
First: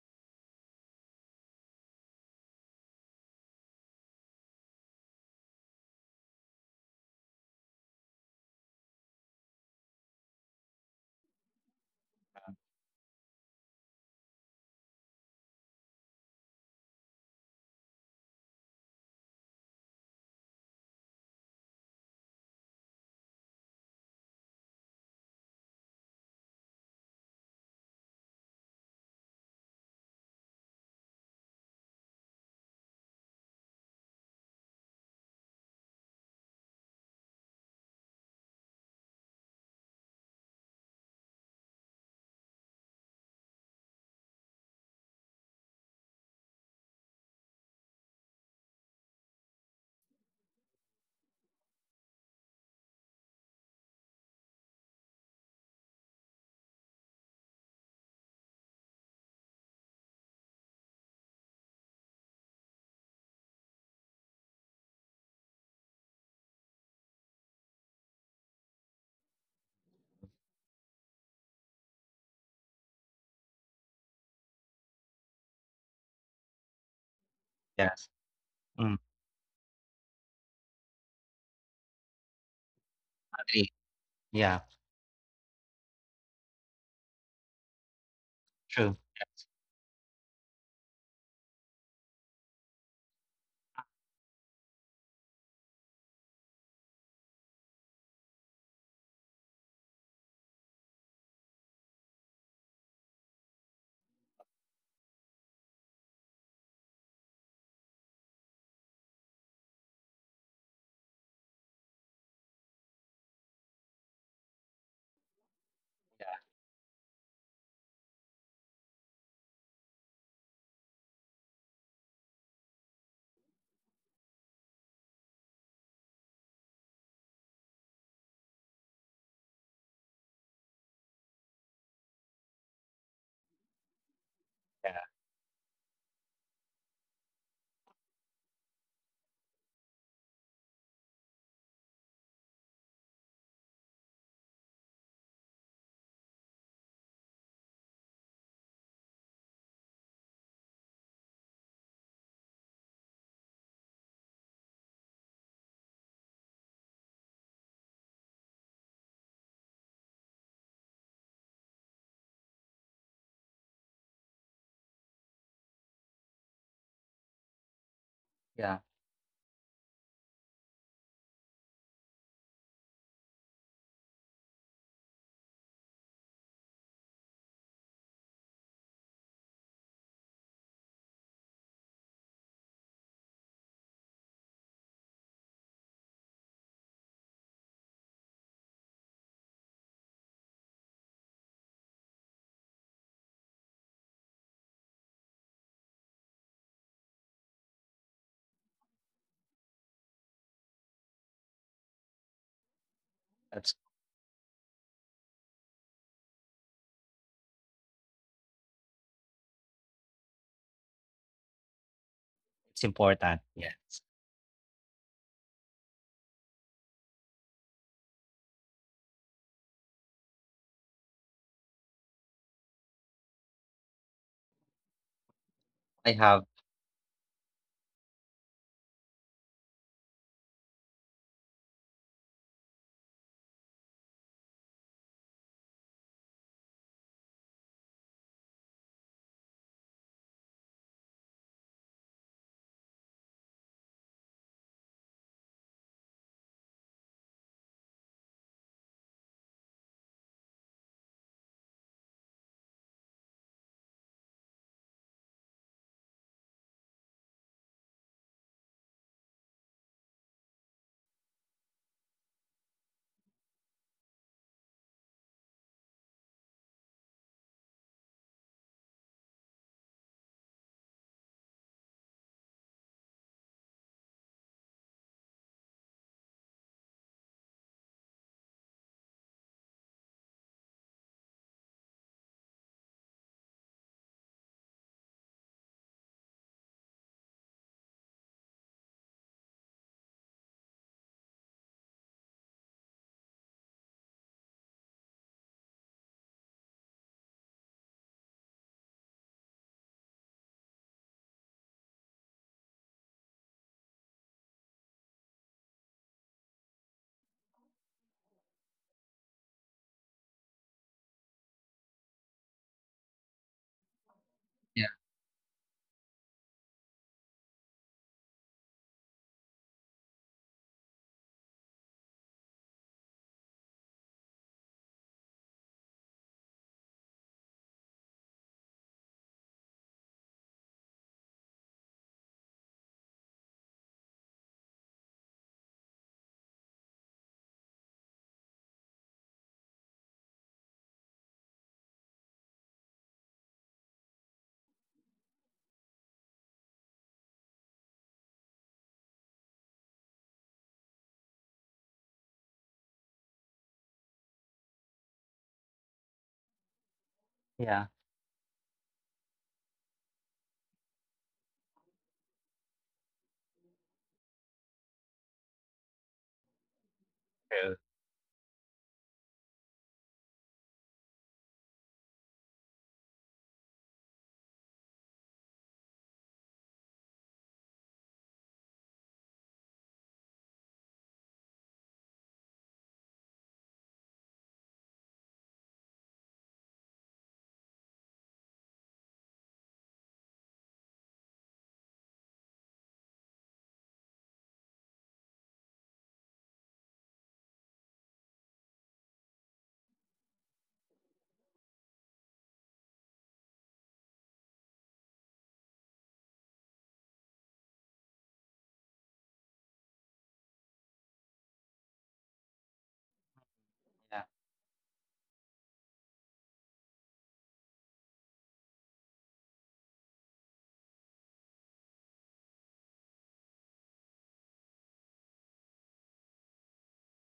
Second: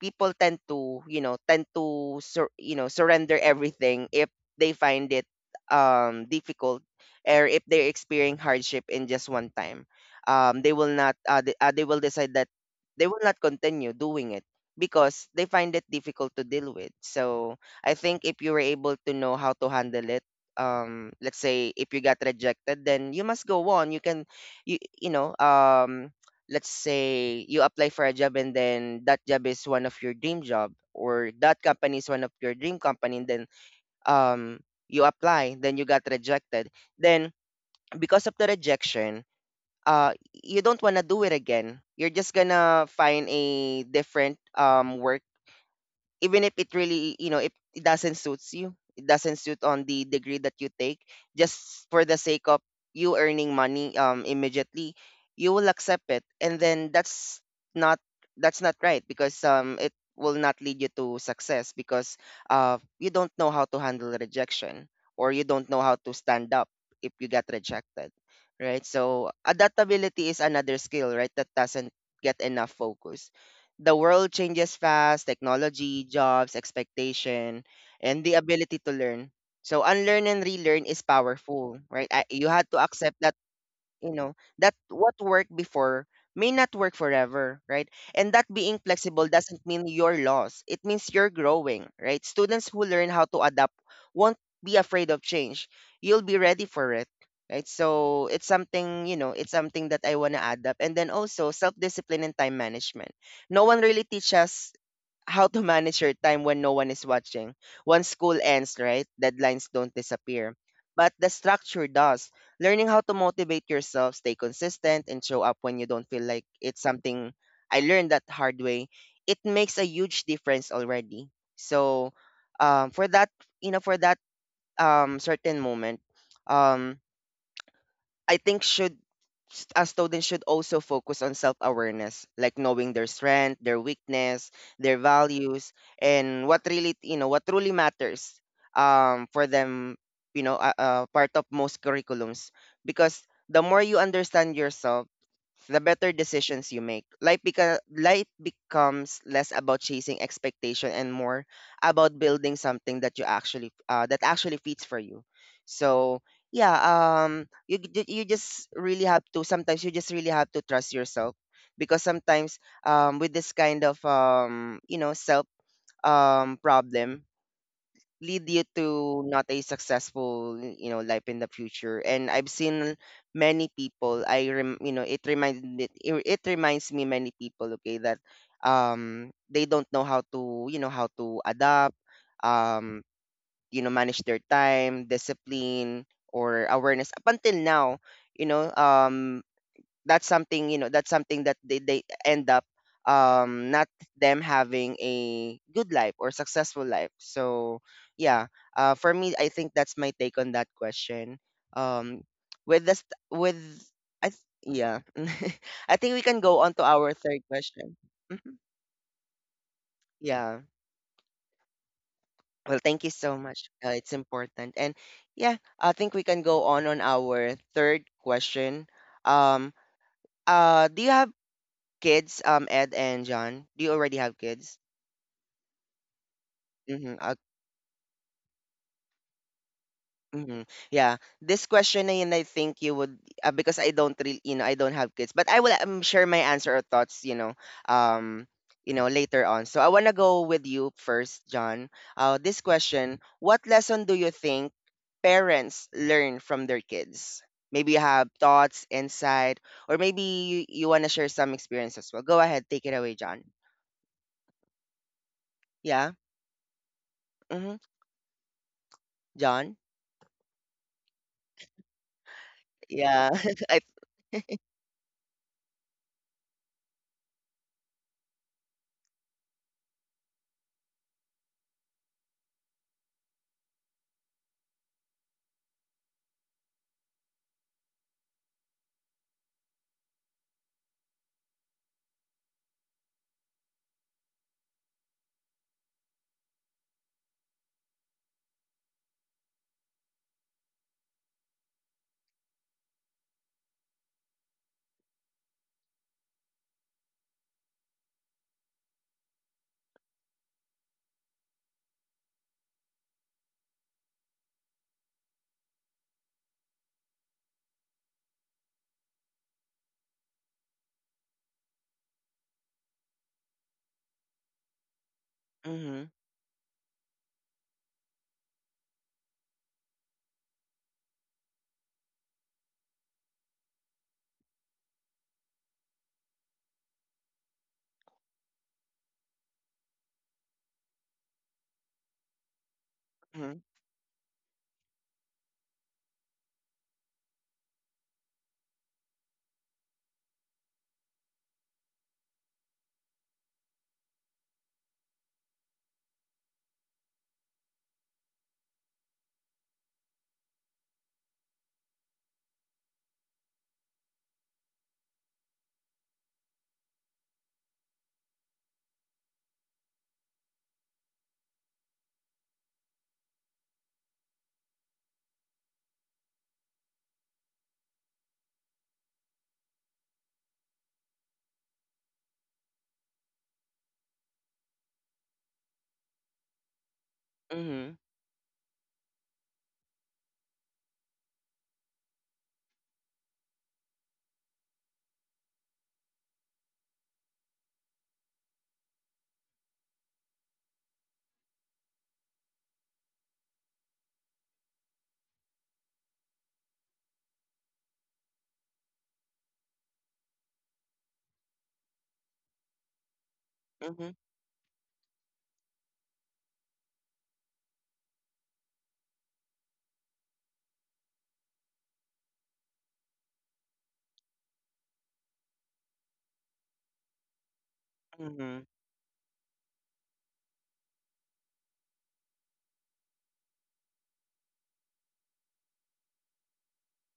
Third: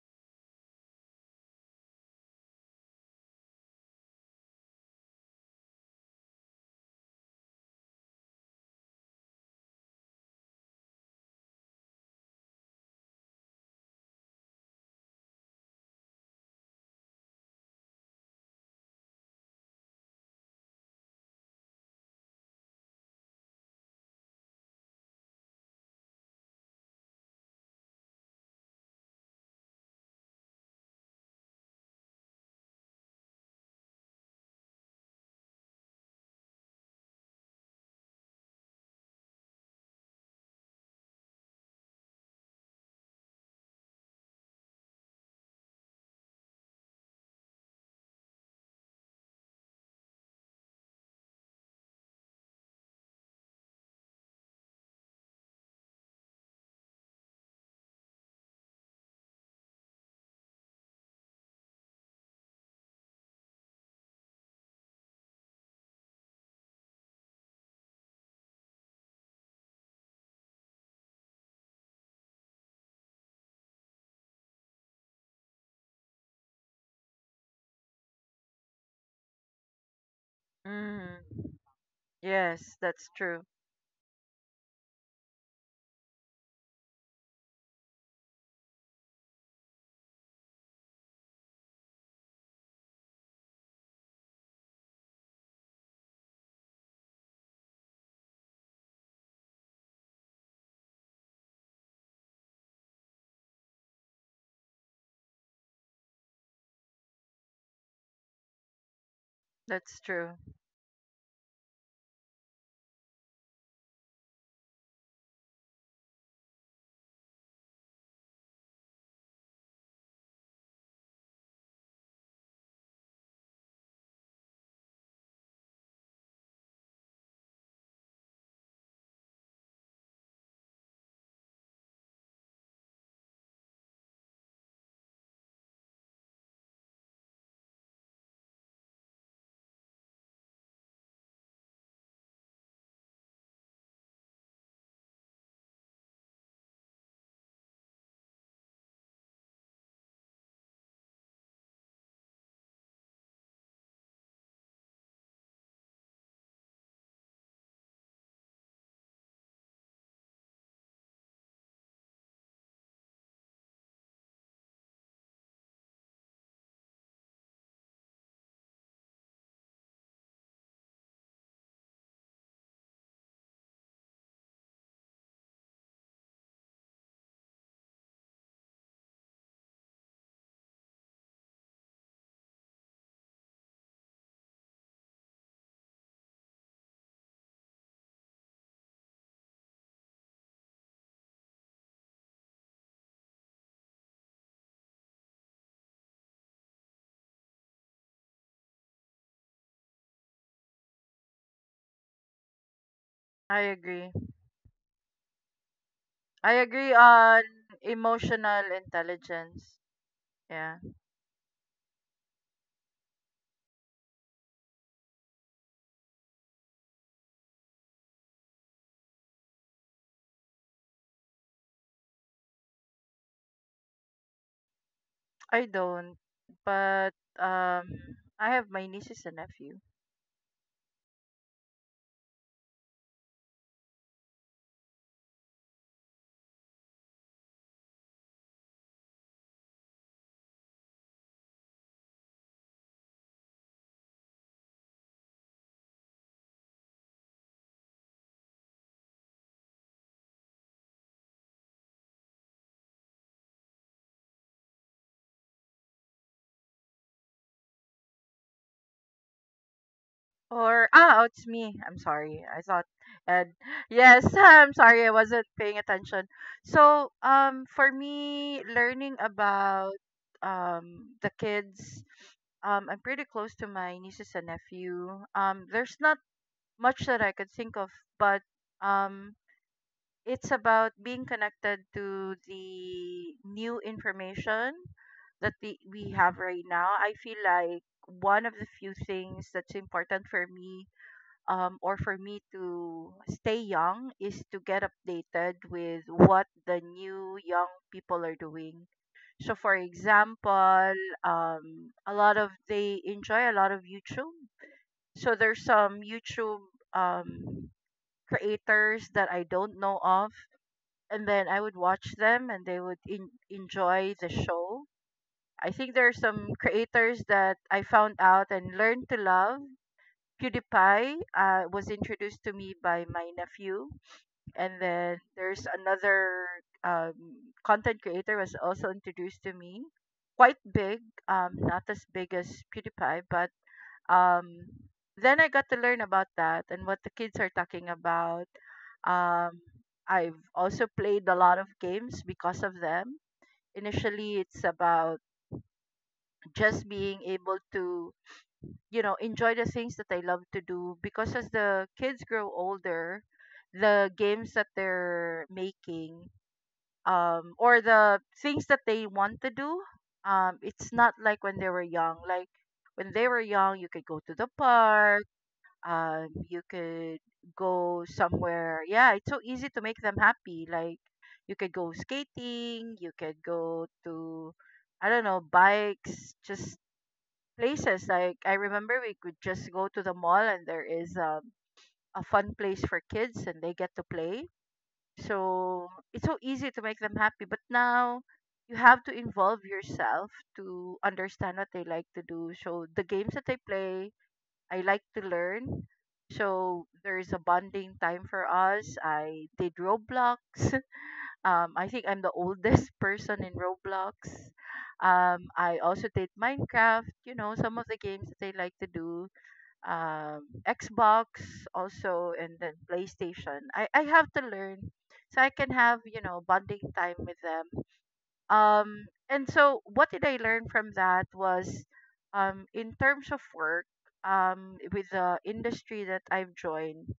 [SPEAKER 1] people tend to surrender everything if they find it difficult, or if they're experiencing hardship in just one time. They will not they will decide that they will not continue doing it because they find it difficult to deal with. So I think if you were able to know how to handle it, let's say if you got rejected, then you must go on. You can you you know um let's say you apply for a job, and then that job is one of your dream job, or that company is one of your dream company, and then um you apply, then you got rejected. Then because of the rejection, you don't want to do it again. You're just gonna find a different work, even if it really, if it doesn't suits you, it doesn't suit on the degree that you take, just for the sake of you earning money, immediately you will accept it. And then that's not, that's not right, because it will not lead you to success, because you don't know how to handle rejection, or you don't know how to stand up if you get rejected. Right, so adaptability is another skill, right, that doesn't get enough focus. The world changes fast: technology, jobs, expectation,
[SPEAKER 3] Yes.
[SPEAKER 1] and the ability to
[SPEAKER 3] Mm,
[SPEAKER 1] learn. So unlearn and relearn is
[SPEAKER 2] Mm.
[SPEAKER 1] powerful, right? I, you had
[SPEAKER 2] Yes,
[SPEAKER 1] to
[SPEAKER 2] that's
[SPEAKER 1] accept that,
[SPEAKER 2] true.
[SPEAKER 3] agree.
[SPEAKER 1] you know,
[SPEAKER 3] Yeah.
[SPEAKER 1] that what worked before may not work forever, right? And that being
[SPEAKER 3] True.
[SPEAKER 1] flexible doesn't mean you're lost, it means you're growing. Right, students who learn how to adapt won't be afraid of change, you'll be ready for it. Right, so it's something, it's something that I want to add up. And then also self-discipline and time management. No one really teaches how to manage your time when no one is watching. Once school ends, right? Deadlines don't
[SPEAKER 2] That's true.
[SPEAKER 1] disappear, but the structure does. Learning how to motivate yourself, stay consistent, and show up when you don't feel like it's something I learned that hard way. It makes a huge difference already. So, for that, for that certain moment, um, I think should a student should also focus on self-awareness, like knowing their strength, their weakness,
[SPEAKER 3] Yeah.
[SPEAKER 1] their values, and what really, what truly matters for them. You know, part of most curriculums. Because the more you understand yourself, the better decisions you make. Life life becomes less about chasing expectation and more about building something that you actually that actually fits for you. So yeah, you you just really have to, sometimes you just really have to trust yourself. Because sometimes with this kind of you know self problem lead you
[SPEAKER 3] Yeah.
[SPEAKER 1] to not a successful, you know, life in the future. And I've seen many people. You know, it reminds me, it reminds me many people, okay, that they don't know how to, you know, how to adapt, um you know, manage their time, discipline, or awareness up until now. You know, that's something, you know, that's something that they end up not them having a good life or successful life. So yeah, for me, I think that's my take on that question. Um with this with
[SPEAKER 2] I
[SPEAKER 3] That's
[SPEAKER 2] agree.
[SPEAKER 1] yeah. I think we can
[SPEAKER 2] I
[SPEAKER 1] go on to
[SPEAKER 2] agree
[SPEAKER 1] our
[SPEAKER 2] on
[SPEAKER 1] third question. Mhm.
[SPEAKER 2] emotional intelligence.
[SPEAKER 1] Yeah.
[SPEAKER 2] Yeah.
[SPEAKER 3] It's
[SPEAKER 1] Well, thank you
[SPEAKER 3] important.
[SPEAKER 1] so
[SPEAKER 3] Yeah.
[SPEAKER 1] much. It's important. And yeah, I think we can go on our third question. Um, do you have kids, Ed and John? Do you already have kids?
[SPEAKER 2] I
[SPEAKER 3] I
[SPEAKER 2] don't,
[SPEAKER 3] have.
[SPEAKER 2] but
[SPEAKER 1] Mm-hmm.
[SPEAKER 2] I have my nieces and nephew.
[SPEAKER 1] Mhm. Yeah. This question na yun, I think you would because I don't really, you know, I don't have kids, but I will share my answer or thoughts, um, later on. So I want to go with you first, John. This question: what lesson do you think parents learn from their kids? Maybe you have thoughts, insight, or maybe you want to share some experience as well. Go ahead, take it away, John. Yeah. Mm-hmm. John.
[SPEAKER 2] Or ah, oh, it's me. I'm sorry. I thought
[SPEAKER 1] Yeah.
[SPEAKER 2] and
[SPEAKER 1] I.
[SPEAKER 2] Yes, I'm sorry. I wasn't paying attention. So for me, learning about the kids, I'm pretty close to my nieces and nephew. There's not much that I could think of, but um, it's about being connected to the new information that we have right now. I feel like one of the few things that's important for me, or for me to stay young, is to get updated with what the new young people are doing. So, for example, a lot of they enjoy a lot of YouTube. So there's some YouTube um, creators that I don't know of, and then I would watch them, and they would enjoy the
[SPEAKER 3] Yeah,
[SPEAKER 2] show. I think there
[SPEAKER 1] Mm-hmm.
[SPEAKER 2] are some creators that I found out and learned to love. PewDiePie, was introduced to me by my nephew, and then there's another, um, content creator was also introduced to me. Quite big, not as big as PewDiePie, but
[SPEAKER 1] Mm-hmm.
[SPEAKER 2] um, then I got to learn about that and what the kids are talking about. Um, I've also played a lot of games because of them. Initially, it's about just being able to, you know, enjoy the things that I love to do, because as the kids grow older the games that they're making,
[SPEAKER 3] yeah,
[SPEAKER 2] or the things that they want to do, it's not like when they were young. Like when they were young, you could go to the park, you could
[SPEAKER 3] true.
[SPEAKER 2] go somewhere. Yeah, it's so easy to make them happy. Like you could go skating, you could go to, I don't know, bikes, just
[SPEAKER 1] Mm-hmm.
[SPEAKER 2] places. Like I remember we could just go to the mall and there is a fun place for kids and they get to play. So it's so easy to make them happy. But now you have to involve yourself to understand what they like to do. So the games that they play, I like to learn. So there is a bonding time for us. I did Roblox. Um, I think I'm the oldest person in
[SPEAKER 1] Mm-hmm.
[SPEAKER 2] Roblox. I also did Minecraft, you know, some of the games that they like to do. Xbox also, and then PlayStation. I
[SPEAKER 3] Yeah,
[SPEAKER 2] have to learn so I can have, you know, bonding time with them.
[SPEAKER 1] Mm-hmm.
[SPEAKER 2] And so what did I learn from that was, in terms of work, with the industry that I've joined,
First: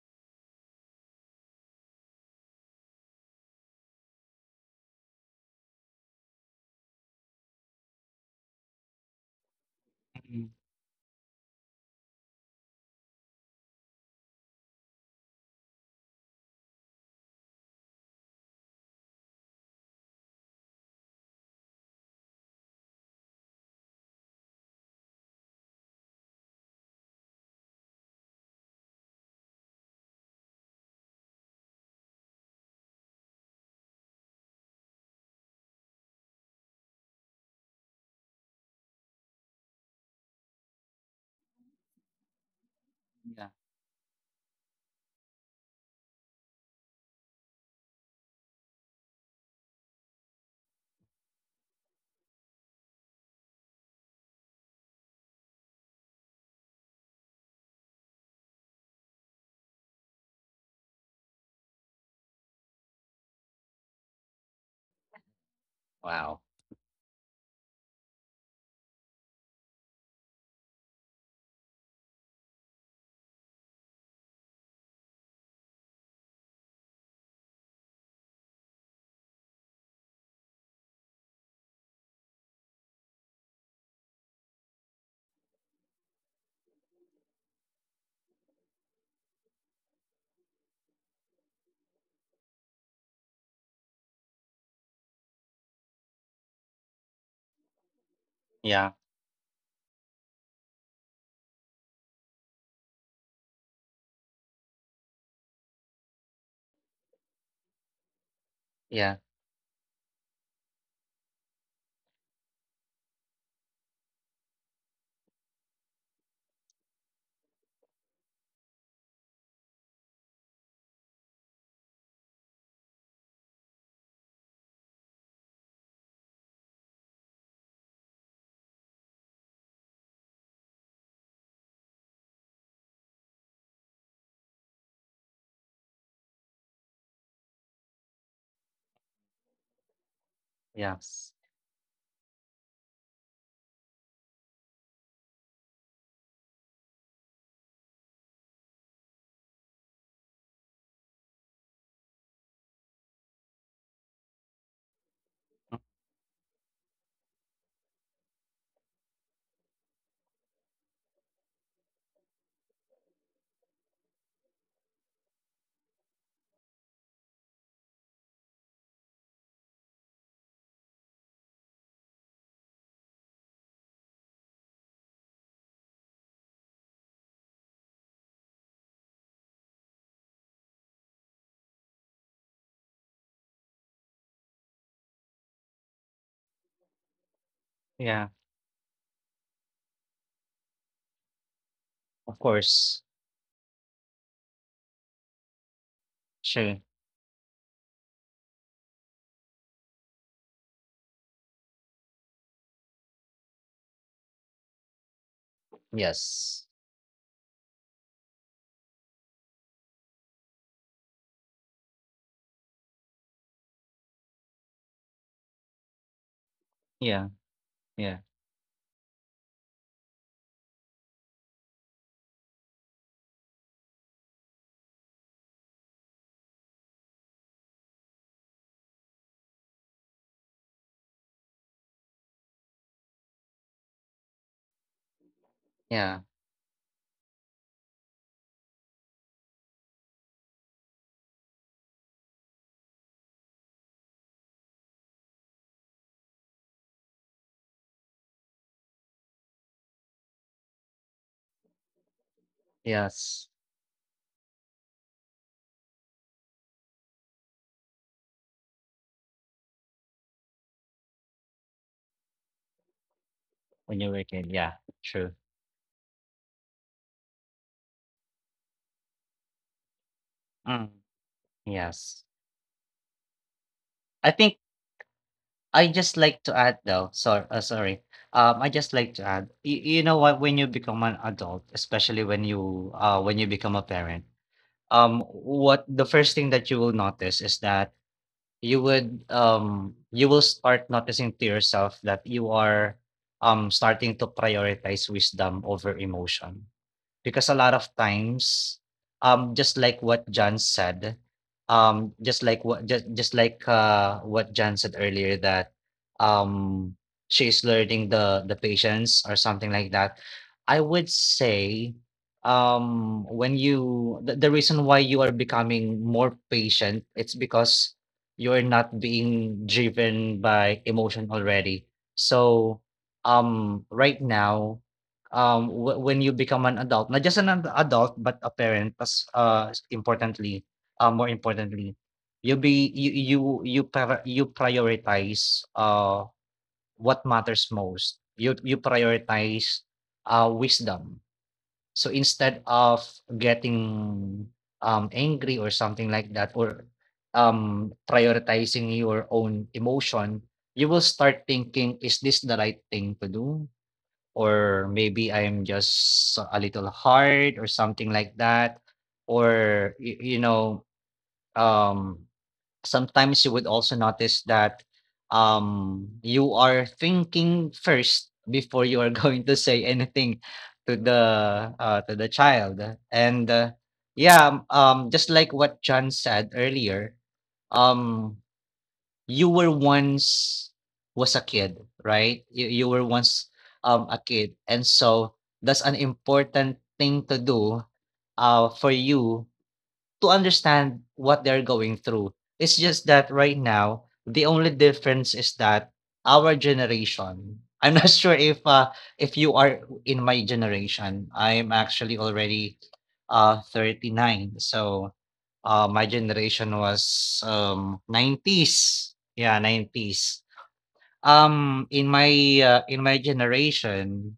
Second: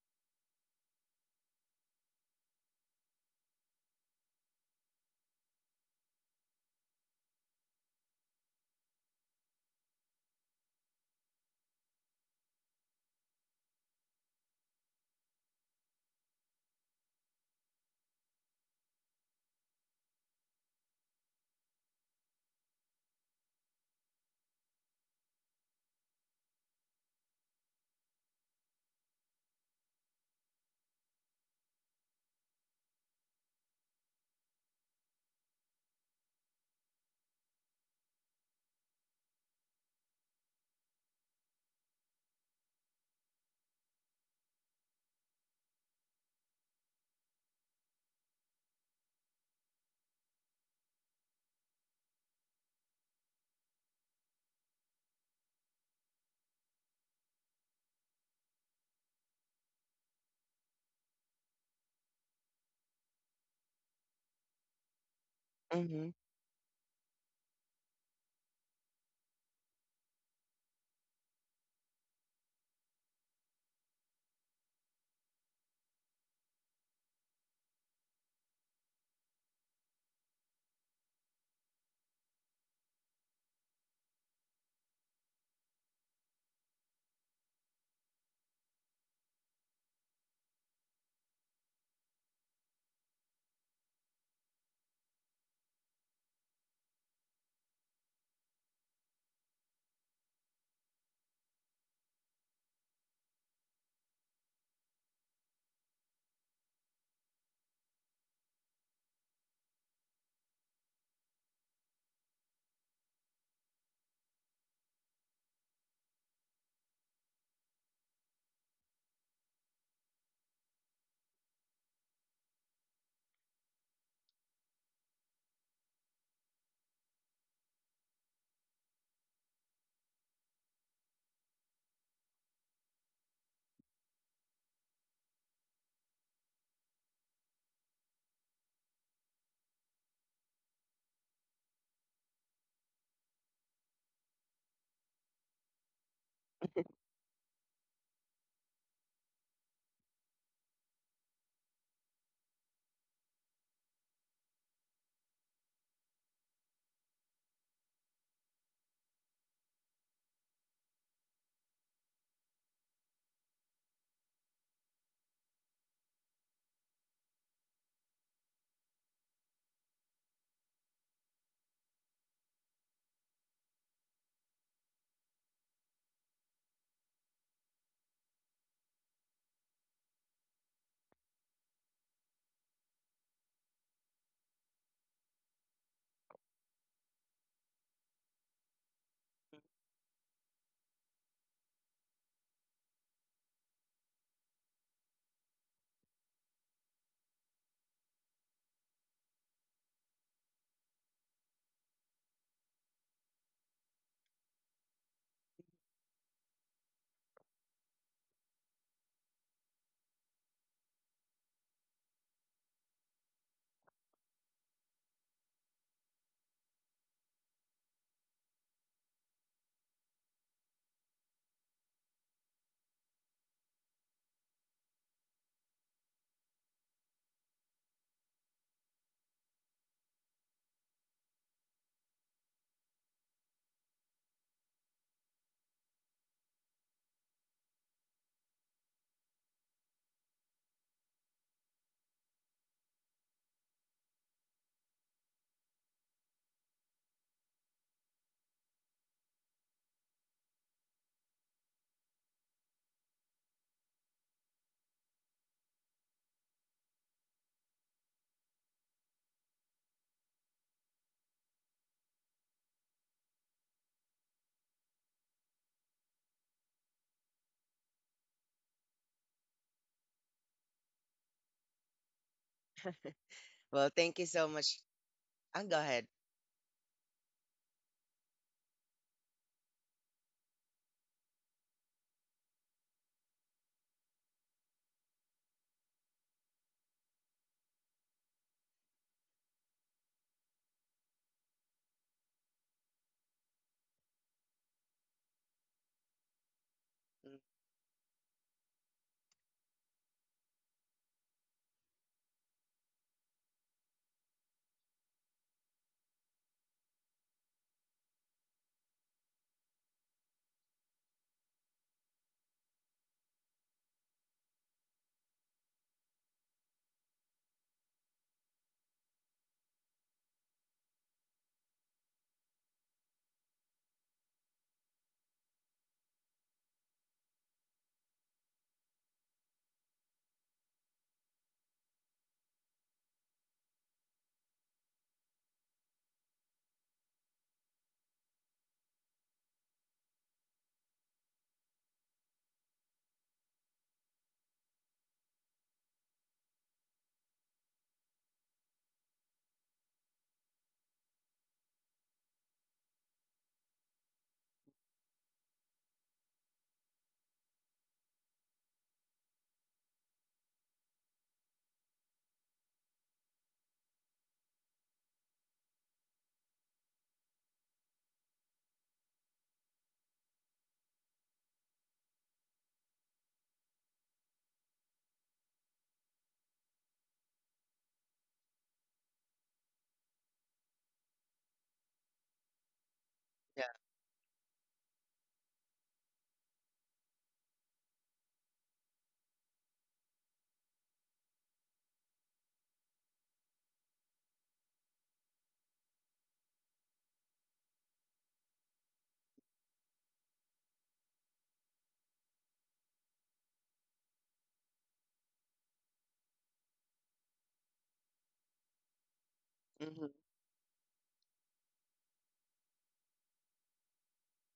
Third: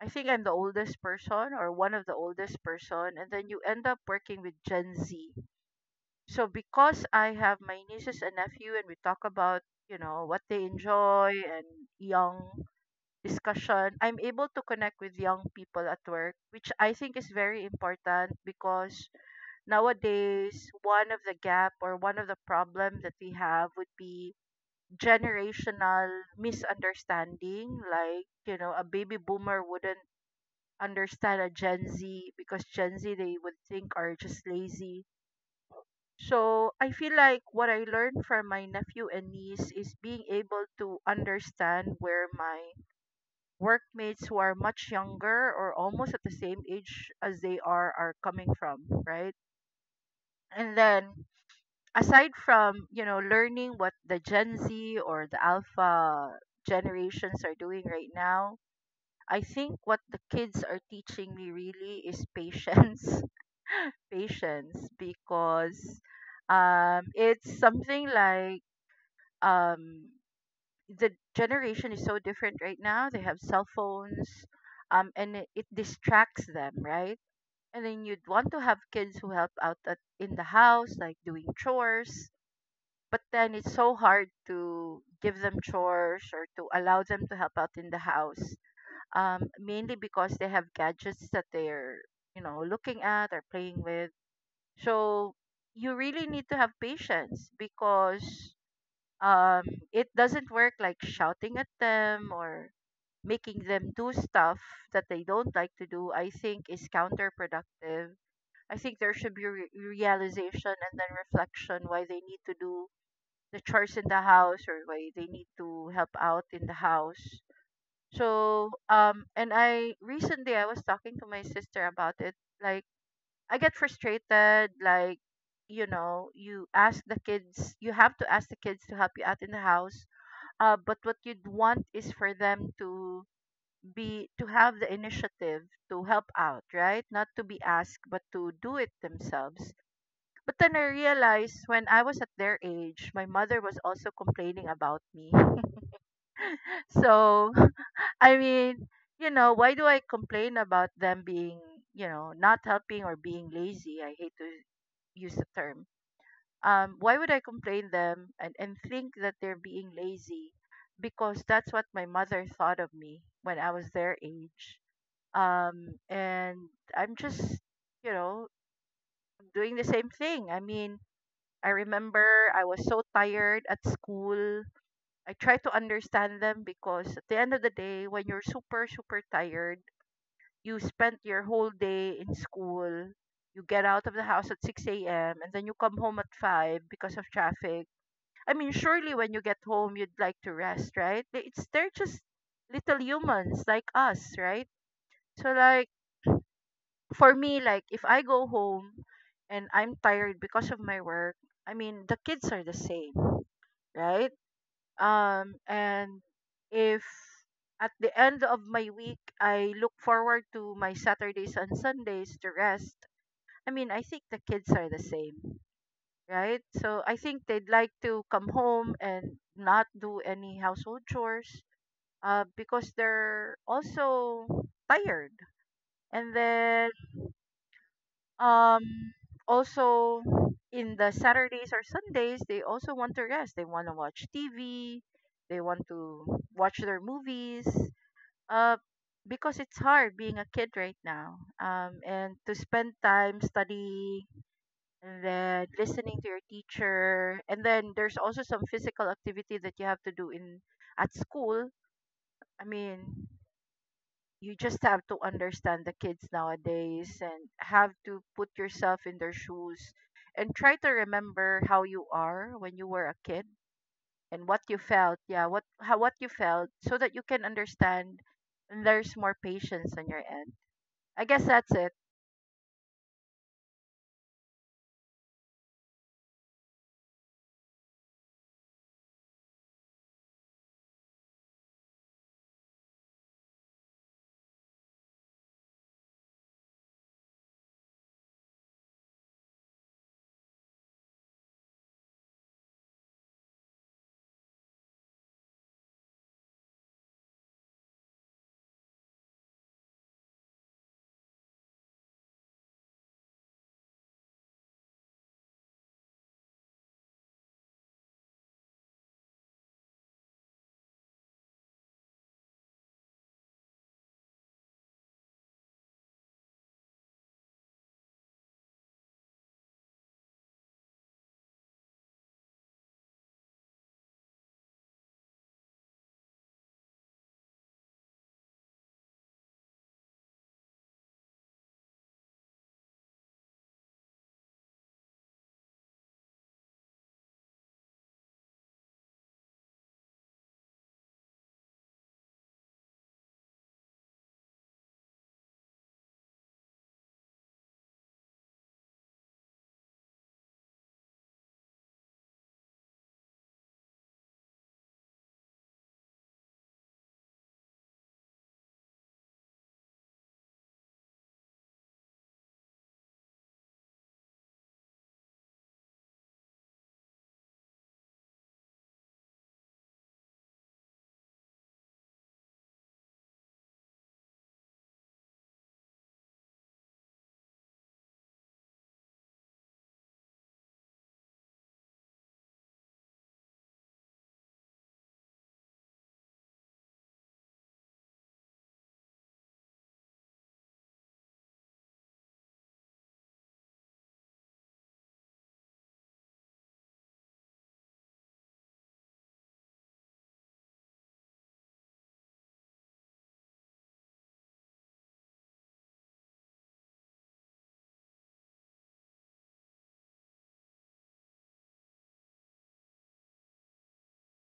[SPEAKER 2] I think I'm the oldest person or one of the oldest person, and then you end up working with Gen Z. So because I have my nieces and nephew, and we talk about, you know, what
[SPEAKER 3] mhm,
[SPEAKER 2] they enjoy and young discussion, I'm able to connect with young people at work, which I think is very important because nowadays one of the gap or one of the problem that we have would be generational misunderstanding. Like, you know, a baby boomer wouldn't understand a Gen Z because Gen Z they would think are just lazy. So I feel like what I learned from my nephew and niece is being able to understand where my
[SPEAKER 3] yeah.
[SPEAKER 2] workmates, who are much younger or almost at the same age as they are coming from, right? And then aside from, you know, learning what the Gen Z or the alpha generations are doing right now, I think what the kids are teaching me really is patience. Patience, because
[SPEAKER 1] Mm-hmm.
[SPEAKER 3] Wow.
[SPEAKER 2] it's something like, um, the generation is so different right now. They have cell phones, and it distracts them, right? And then you'd want to have kids who help out at, in the house, like doing chores. But then it's so hard to give them chores or to allow them to help out in the house, mainly because they have gadgets that they're, you know, looking at or playing with. So you really need to have patience because,
[SPEAKER 3] Yeah,
[SPEAKER 2] um, it doesn't work like shouting at them or making them do stuff that they don't like to do. I think is counterproductive. I think there
[SPEAKER 3] yeah,
[SPEAKER 2] should be realization and then reflection why they need to do the chores in the house or why they need to help out in the house. So and I recently I was talking to my sister about it. Like I get frustrated. Like, you know, you ask the kids, you have to ask the kids to help you out in the house. But what you'd want is for them to be to have the initiative to help out, right? Not to be asked, but to do it themselves. But then I
[SPEAKER 3] yes.
[SPEAKER 2] realized when I was at their age, my mother was also complaining about me. So I mean, you know, why do I complain about them being, you know, not helping or being lazy? I hate to use the term. Um, why would I complain them and think that they're being lazy? Because that's what my mother thought of me when I was their age. And I'm just, you know, doing the same thing. I mean, I remember I was so tired at school. I try to understand them because at the end of the day, when you're super, super tired, you spent your whole day in school. You get out of the house at 6 a.m. and then you come home at 5 because of traffic.
[SPEAKER 3] Yeah,
[SPEAKER 2] I mean, surely when you get home, you'd like to rest, right? They- It's they're just
[SPEAKER 3] of course.
[SPEAKER 2] little humans like us, right? So like
[SPEAKER 3] Sure.
[SPEAKER 2] for me, like if I go home and I'm tired because of my work, I mean the kids are the same, right? And
[SPEAKER 3] Yes.
[SPEAKER 2] if at the end of my week I look forward to my Saturdays and Sundays to rest, I mean I think the kids are the same, right? So I
[SPEAKER 3] Yeah,
[SPEAKER 2] think they'd like
[SPEAKER 3] yeah,
[SPEAKER 2] to come home and not do any household chores, because they're also tired. And then um, also in the Saturdays or Sundays, they also want to rest. They want to watch TV. They want
[SPEAKER 3] yeah,
[SPEAKER 2] to watch their movies. Uh, because it's hard being a kid right now, and to spend time studying and then listening to your teacher and then there's also some physical activity that you have to do in at school. i mean
[SPEAKER 3] yes.
[SPEAKER 2] you just have to understand the kids nowadays and have to put yourself in their shoes and try to remember how you are when you were a kid
[SPEAKER 3] When you were a kid,
[SPEAKER 2] and what
[SPEAKER 3] yeah,
[SPEAKER 2] you felt.
[SPEAKER 3] true.
[SPEAKER 2] What you felt, so that you can understand, and there's more patience on your end.
[SPEAKER 3] Mm,
[SPEAKER 2] I guess that's it.
[SPEAKER 3] yes.
[SPEAKER 1] Well, thank
[SPEAKER 3] I
[SPEAKER 1] you so
[SPEAKER 3] think.
[SPEAKER 1] much. And go
[SPEAKER 3] I
[SPEAKER 1] ahead.
[SPEAKER 3] just like to add though, Sorry. I just like to add, you know what, when you become an adult, especially when you become a parent, what the first thing that you will notice is that you will start noticing to yourself that you are starting to prioritize wisdom over emotion. Because a lot of times, just like what John said, just like what John said earlier, that um she's learning the patience or something like that. I would say, when you the reason why you are becoming more patient, it's because you're not being driven by emotion already. So, right now, when you become an adult, not just adult, but a parent, as importantly more importantly, you'll be you you you prioritize what matters most. You prioritize wisdom. So, instead of getting angry or something like that, or prioritizing your own emotion, you will start thinking, "Is this the right thing to do? Or maybe I'm just a little hard," or something like that. Or, um, sometimes you would also notice that you are thinking first before you are going to say anything to the child. And, yeah, just like what John said earlier, um, you were once was a kid, right? You were
[SPEAKER 1] Yeah.
[SPEAKER 3] once a kid, and so that's an important thing to do for you to understand what they're going through. It's just that right now, the only difference is that our generation — I'm not sure if you are in my generation. I'm actually already 39. So, my generation was 90s. Yeah,
[SPEAKER 1] Hmm.
[SPEAKER 3] 90s. Um in my in my generation,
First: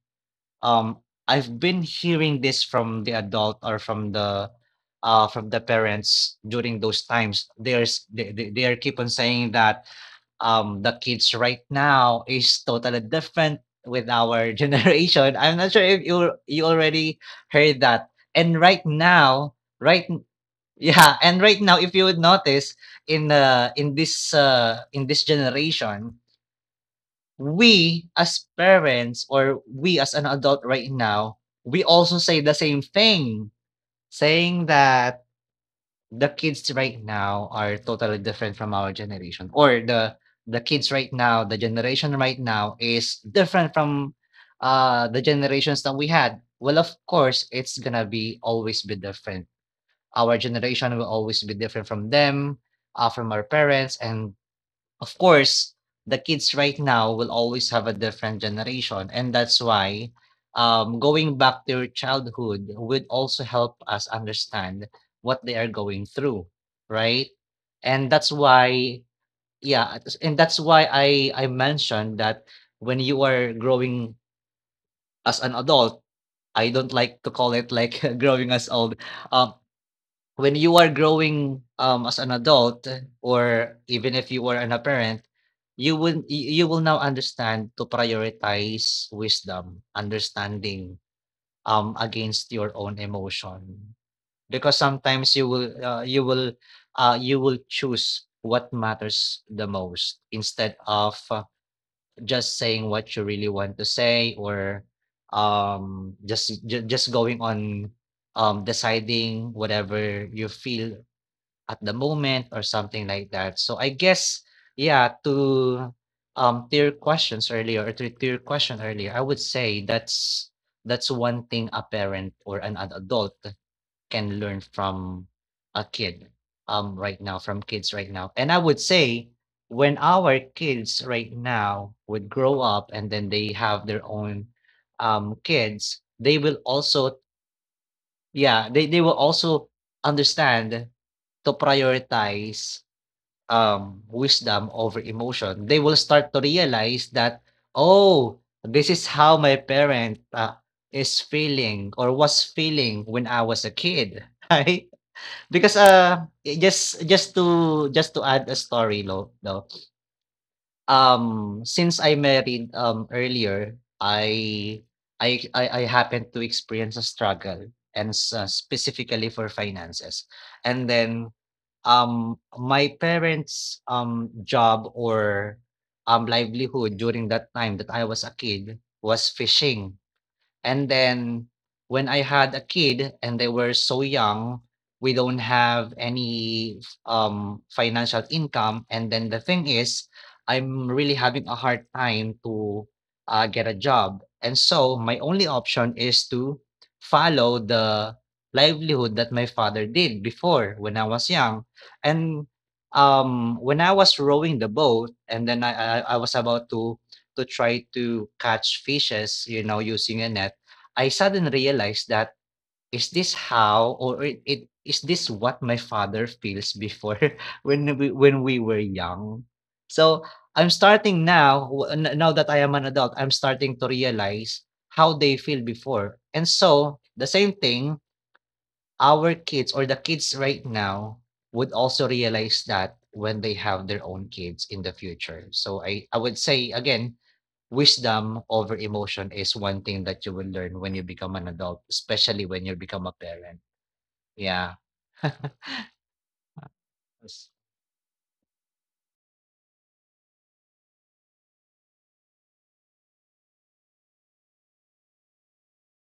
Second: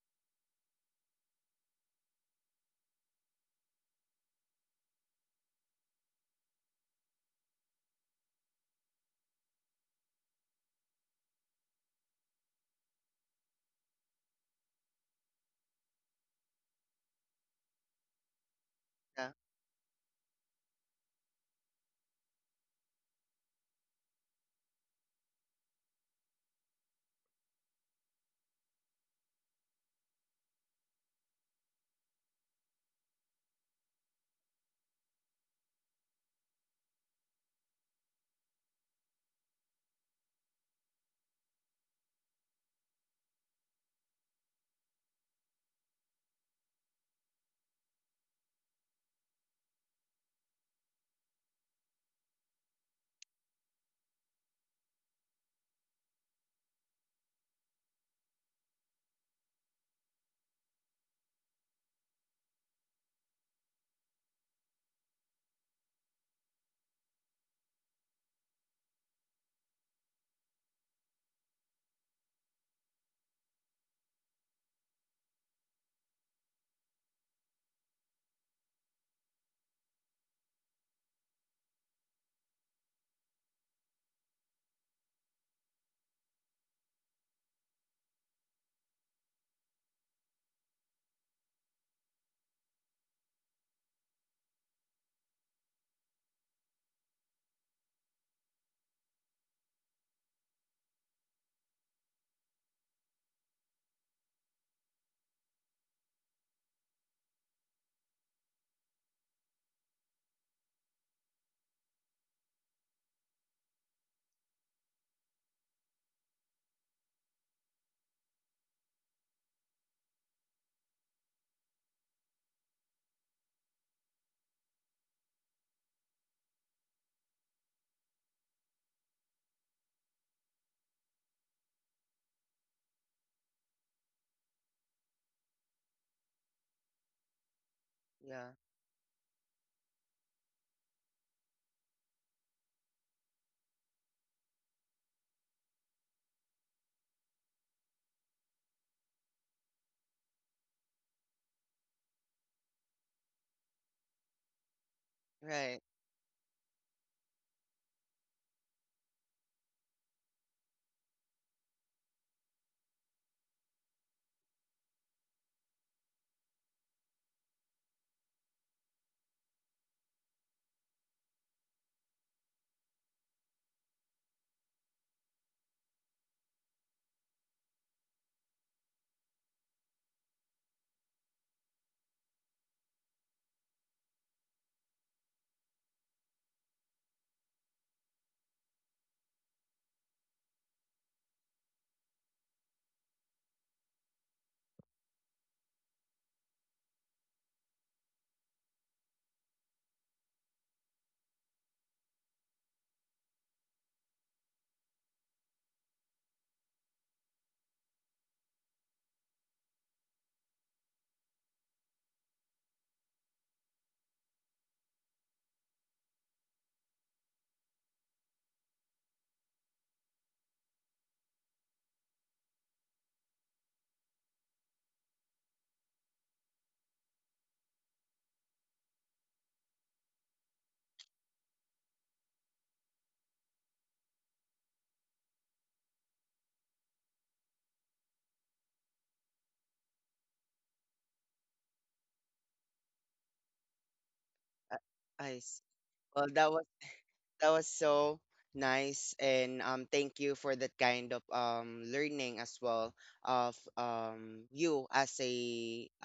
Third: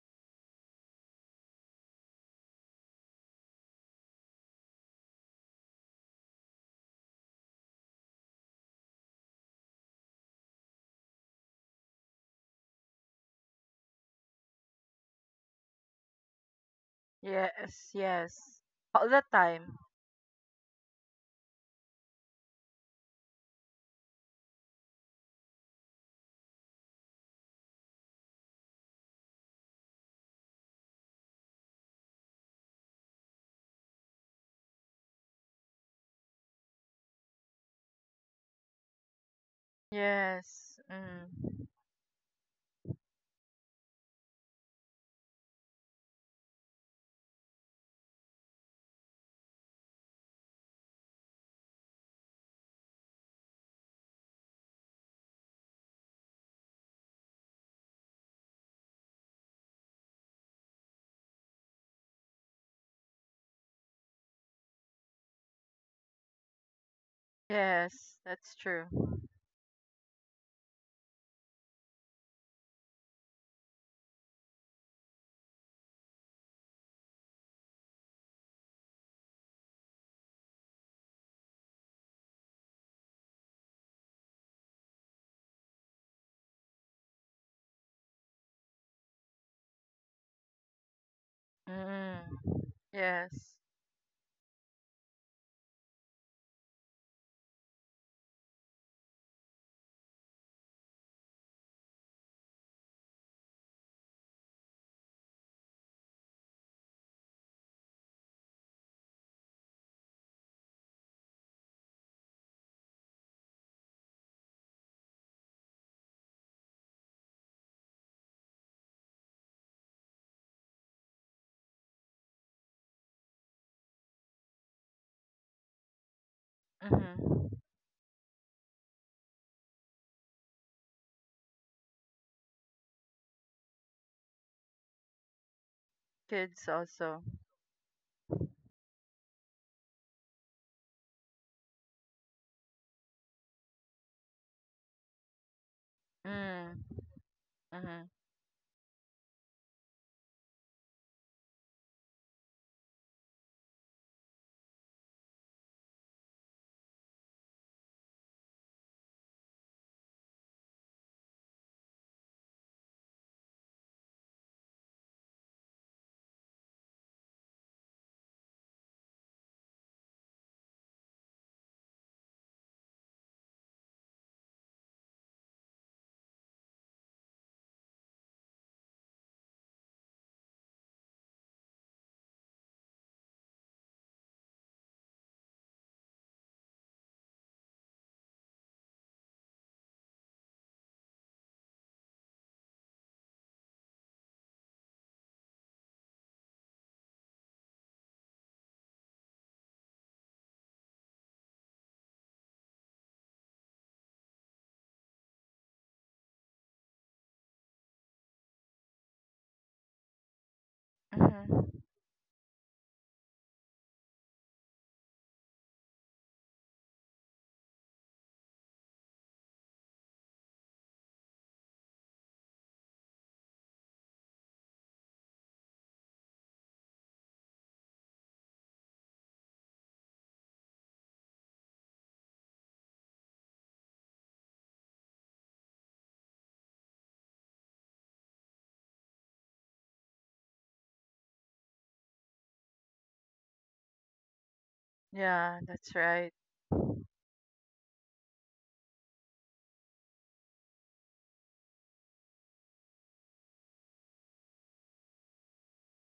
[SPEAKER 3] um, I've been hearing this from the adult, or from the parents during those times. There's they are keep on saying that the kids right now is totally different with our generation. I'm not sure if you already heard
[SPEAKER 2] Yes,
[SPEAKER 3] that. And
[SPEAKER 2] yes,
[SPEAKER 3] right
[SPEAKER 2] all the
[SPEAKER 1] Yeah.
[SPEAKER 3] now,
[SPEAKER 2] time.
[SPEAKER 3] right n- yeah, and right now, if you would notice in this generation, we as parents, or we as an adult right now, we also say the same thing, saying that the kids right now are totally different from our generation, or the
[SPEAKER 2] Yes.
[SPEAKER 3] kids right
[SPEAKER 2] Mm.
[SPEAKER 3] now, the generation right now is different from the generations that we had. Well, of course, it's gonna be always be different. Our generation will always be different from them, from our parents, and of course, the kids right now will always have a different generation, and that's why, going back to your childhood would also help us understand what they are going through, right? And
[SPEAKER 2] Yes,
[SPEAKER 3] that's
[SPEAKER 2] that's true.
[SPEAKER 3] why, yeah, it's- and that's why I mentioned that when you are growing as an adult — I don't like to call it like growing as old. Um, when you are growing as an adult, or even if you are an a parent, you will now understand to prioritize wisdom, understanding
[SPEAKER 2] Mm.
[SPEAKER 3] against your own
[SPEAKER 2] Yes.
[SPEAKER 3] emotion. Because sometimes you will choose what matters the most instead of just saying what you really want to say, or just going on, deciding whatever you feel at the moment or something like that. So I guess, yeah, to your questions earlier, or to your question earlier, I would say that's one thing a parent or an adult can learn from a kid right now,
[SPEAKER 2] Mm-hmm.
[SPEAKER 3] from kids right now. And I would say, when our kids right now would grow up and then they have their own kids, they will
[SPEAKER 2] Kids
[SPEAKER 3] also —
[SPEAKER 2] also.
[SPEAKER 1] Yeah.
[SPEAKER 3] yeah, they will also understand to prioritize wisdom over emotion. They will start to
[SPEAKER 2] Mm.
[SPEAKER 3] realize that,
[SPEAKER 2] Mm-hmm.
[SPEAKER 3] "Oh, this is how my parent is feeling or was feeling when I was a kid," right? Because
[SPEAKER 1] Right.
[SPEAKER 3] just to add a story, lo, no. Since I married, earlier, I happened to experience a struggle, and s specifically for finances. And then, my parents', job, or, livelihood during that time that I was a kid was fishing. And then when I had a kid and they were so young, we don't have any financial income. And then the thing is, I'm really having a hard time to get a job. And so my only option is to follow the livelihood that my father did before when I was young. And, when I was rowing the boat, and then I was about to try to catch fishes, using a net, I suddenly
[SPEAKER 2] Mm-hmm.
[SPEAKER 3] realized that, is this how, or it is this what my father feels before, when we were young? So, I'm starting now w n now that I am an adult, I'm starting to realize how they feel before. And so, the same thing, our kids or the kids right now would also realize that when they have their own kids in the future. So I would say again, wisdom over emotion is one thing that you will learn when you become an adult, especially when you become a parent. Yeah.
[SPEAKER 1] I, I
[SPEAKER 2] Yeah,
[SPEAKER 1] see.
[SPEAKER 2] that's
[SPEAKER 1] Well,
[SPEAKER 2] right.
[SPEAKER 1] that was,
[SPEAKER 3] Yes.
[SPEAKER 1] that was so nice, and thank you for that kind of learning as well of you as a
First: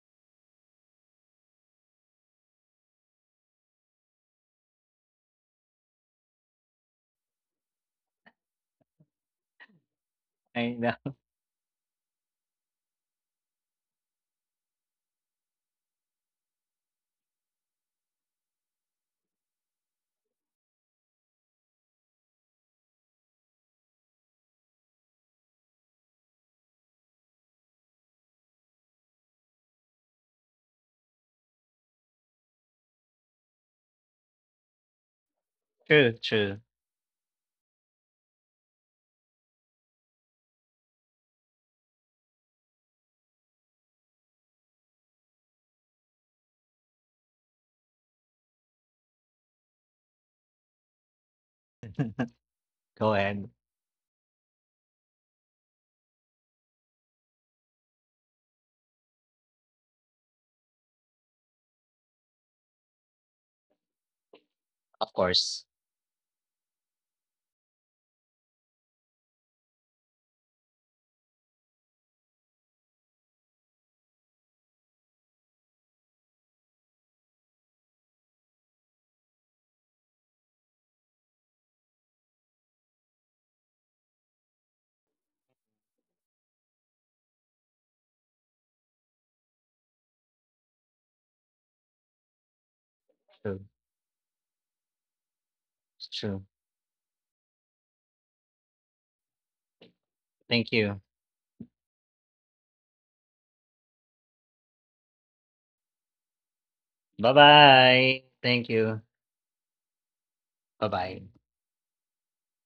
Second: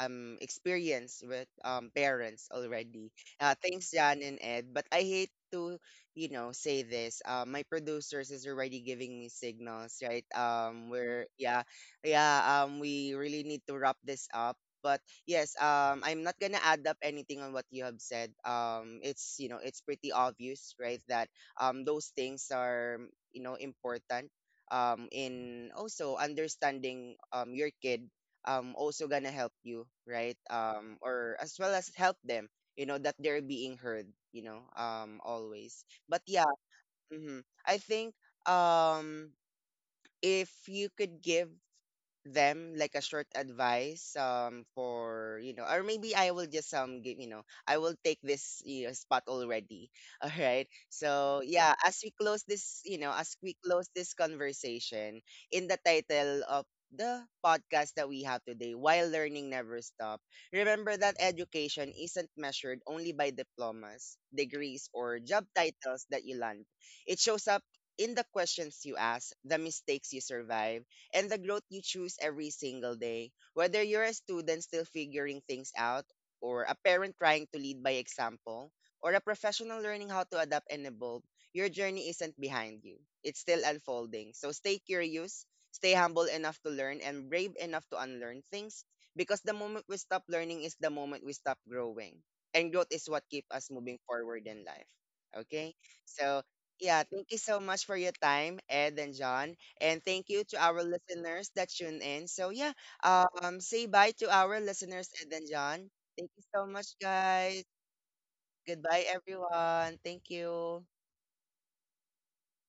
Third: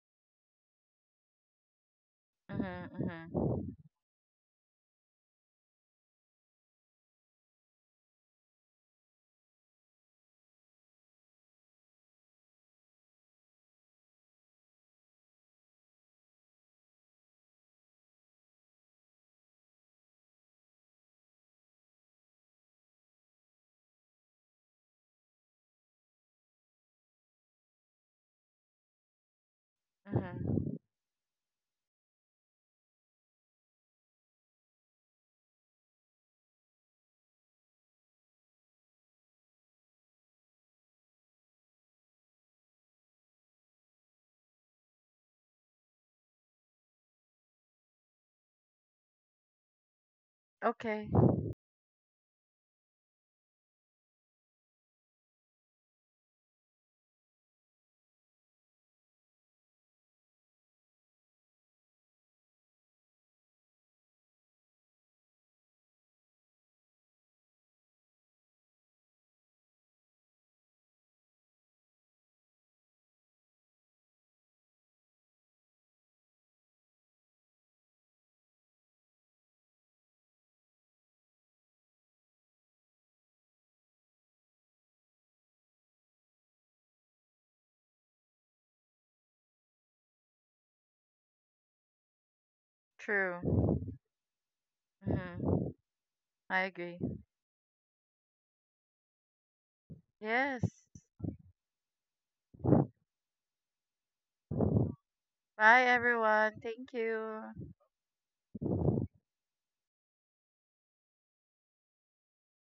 [SPEAKER 1] experience with parents already.
[SPEAKER 2] Mm-hmm.
[SPEAKER 1] Uh,
[SPEAKER 2] Mm-hmm.
[SPEAKER 1] thanks Jan and Ed, but I hate to, you know, say this. My producers is already giving me signals, right?
[SPEAKER 3] I
[SPEAKER 1] Um,
[SPEAKER 3] know.
[SPEAKER 1] we're yeah, yeah, we really need to wrap this up. But yes, I'm not gonna add up anything on what you have said. It's, you know, it's pretty obvious, right? That those things are, you know, important. In also understanding your kid, also gonna help you, right?
[SPEAKER 2] Mm-hmm.
[SPEAKER 1] Or as well as help them, you know, that they're being heard, always.
[SPEAKER 3] True,
[SPEAKER 1] But yeah,
[SPEAKER 3] true.
[SPEAKER 1] mm-hmm. I think um, if you could give them like a short advice, for, you know, or maybe I will just give, you know, I will take this, you know, spot already. All right,
[SPEAKER 2] Okay,
[SPEAKER 1] so yeah,
[SPEAKER 3] Go
[SPEAKER 1] as
[SPEAKER 3] ahead.
[SPEAKER 1] we close this conversation, in the title of the podcast that we have today, while learning never stop, remember that education isn't measured only by diplomas, degrees,
[SPEAKER 3] Of
[SPEAKER 1] or job
[SPEAKER 3] course.
[SPEAKER 1] titles that you land. It shows up in the questions you ask, the mistakes you survive, and the growth you choose every single day. Whether you're a student still figuring things out, or a parent trying to lead by example, or a professional learning how to adapt and evolve, your journey isn't behind you. It's still unfolding. So stay curious, stay humble enough to learn, and brave enough to unlearn things, because the moment we stop learning is the moment we stop growing. And growth is what keeps
[SPEAKER 3] True.
[SPEAKER 1] us
[SPEAKER 2] true.
[SPEAKER 1] moving forward in life.
[SPEAKER 2] Mm-hmm.
[SPEAKER 1] Okay?
[SPEAKER 3] It's
[SPEAKER 1] So
[SPEAKER 3] true.
[SPEAKER 2] I agree.
[SPEAKER 1] yeah, thank you so much for your time, Ed and John. And thank you to
[SPEAKER 2] Yes.
[SPEAKER 3] Thank
[SPEAKER 1] our
[SPEAKER 3] you.
[SPEAKER 1] listeners that tune in. So yeah, say bye to our listeners, Ed and
[SPEAKER 2] Bye,
[SPEAKER 1] John. Thank you
[SPEAKER 2] everyone.
[SPEAKER 1] so
[SPEAKER 2] Thank
[SPEAKER 1] much,
[SPEAKER 3] Bye
[SPEAKER 1] guys.
[SPEAKER 2] you.
[SPEAKER 3] bye. Thank you.
[SPEAKER 1] Goodbye, everyone. Thank you.
[SPEAKER 3] Bye bye.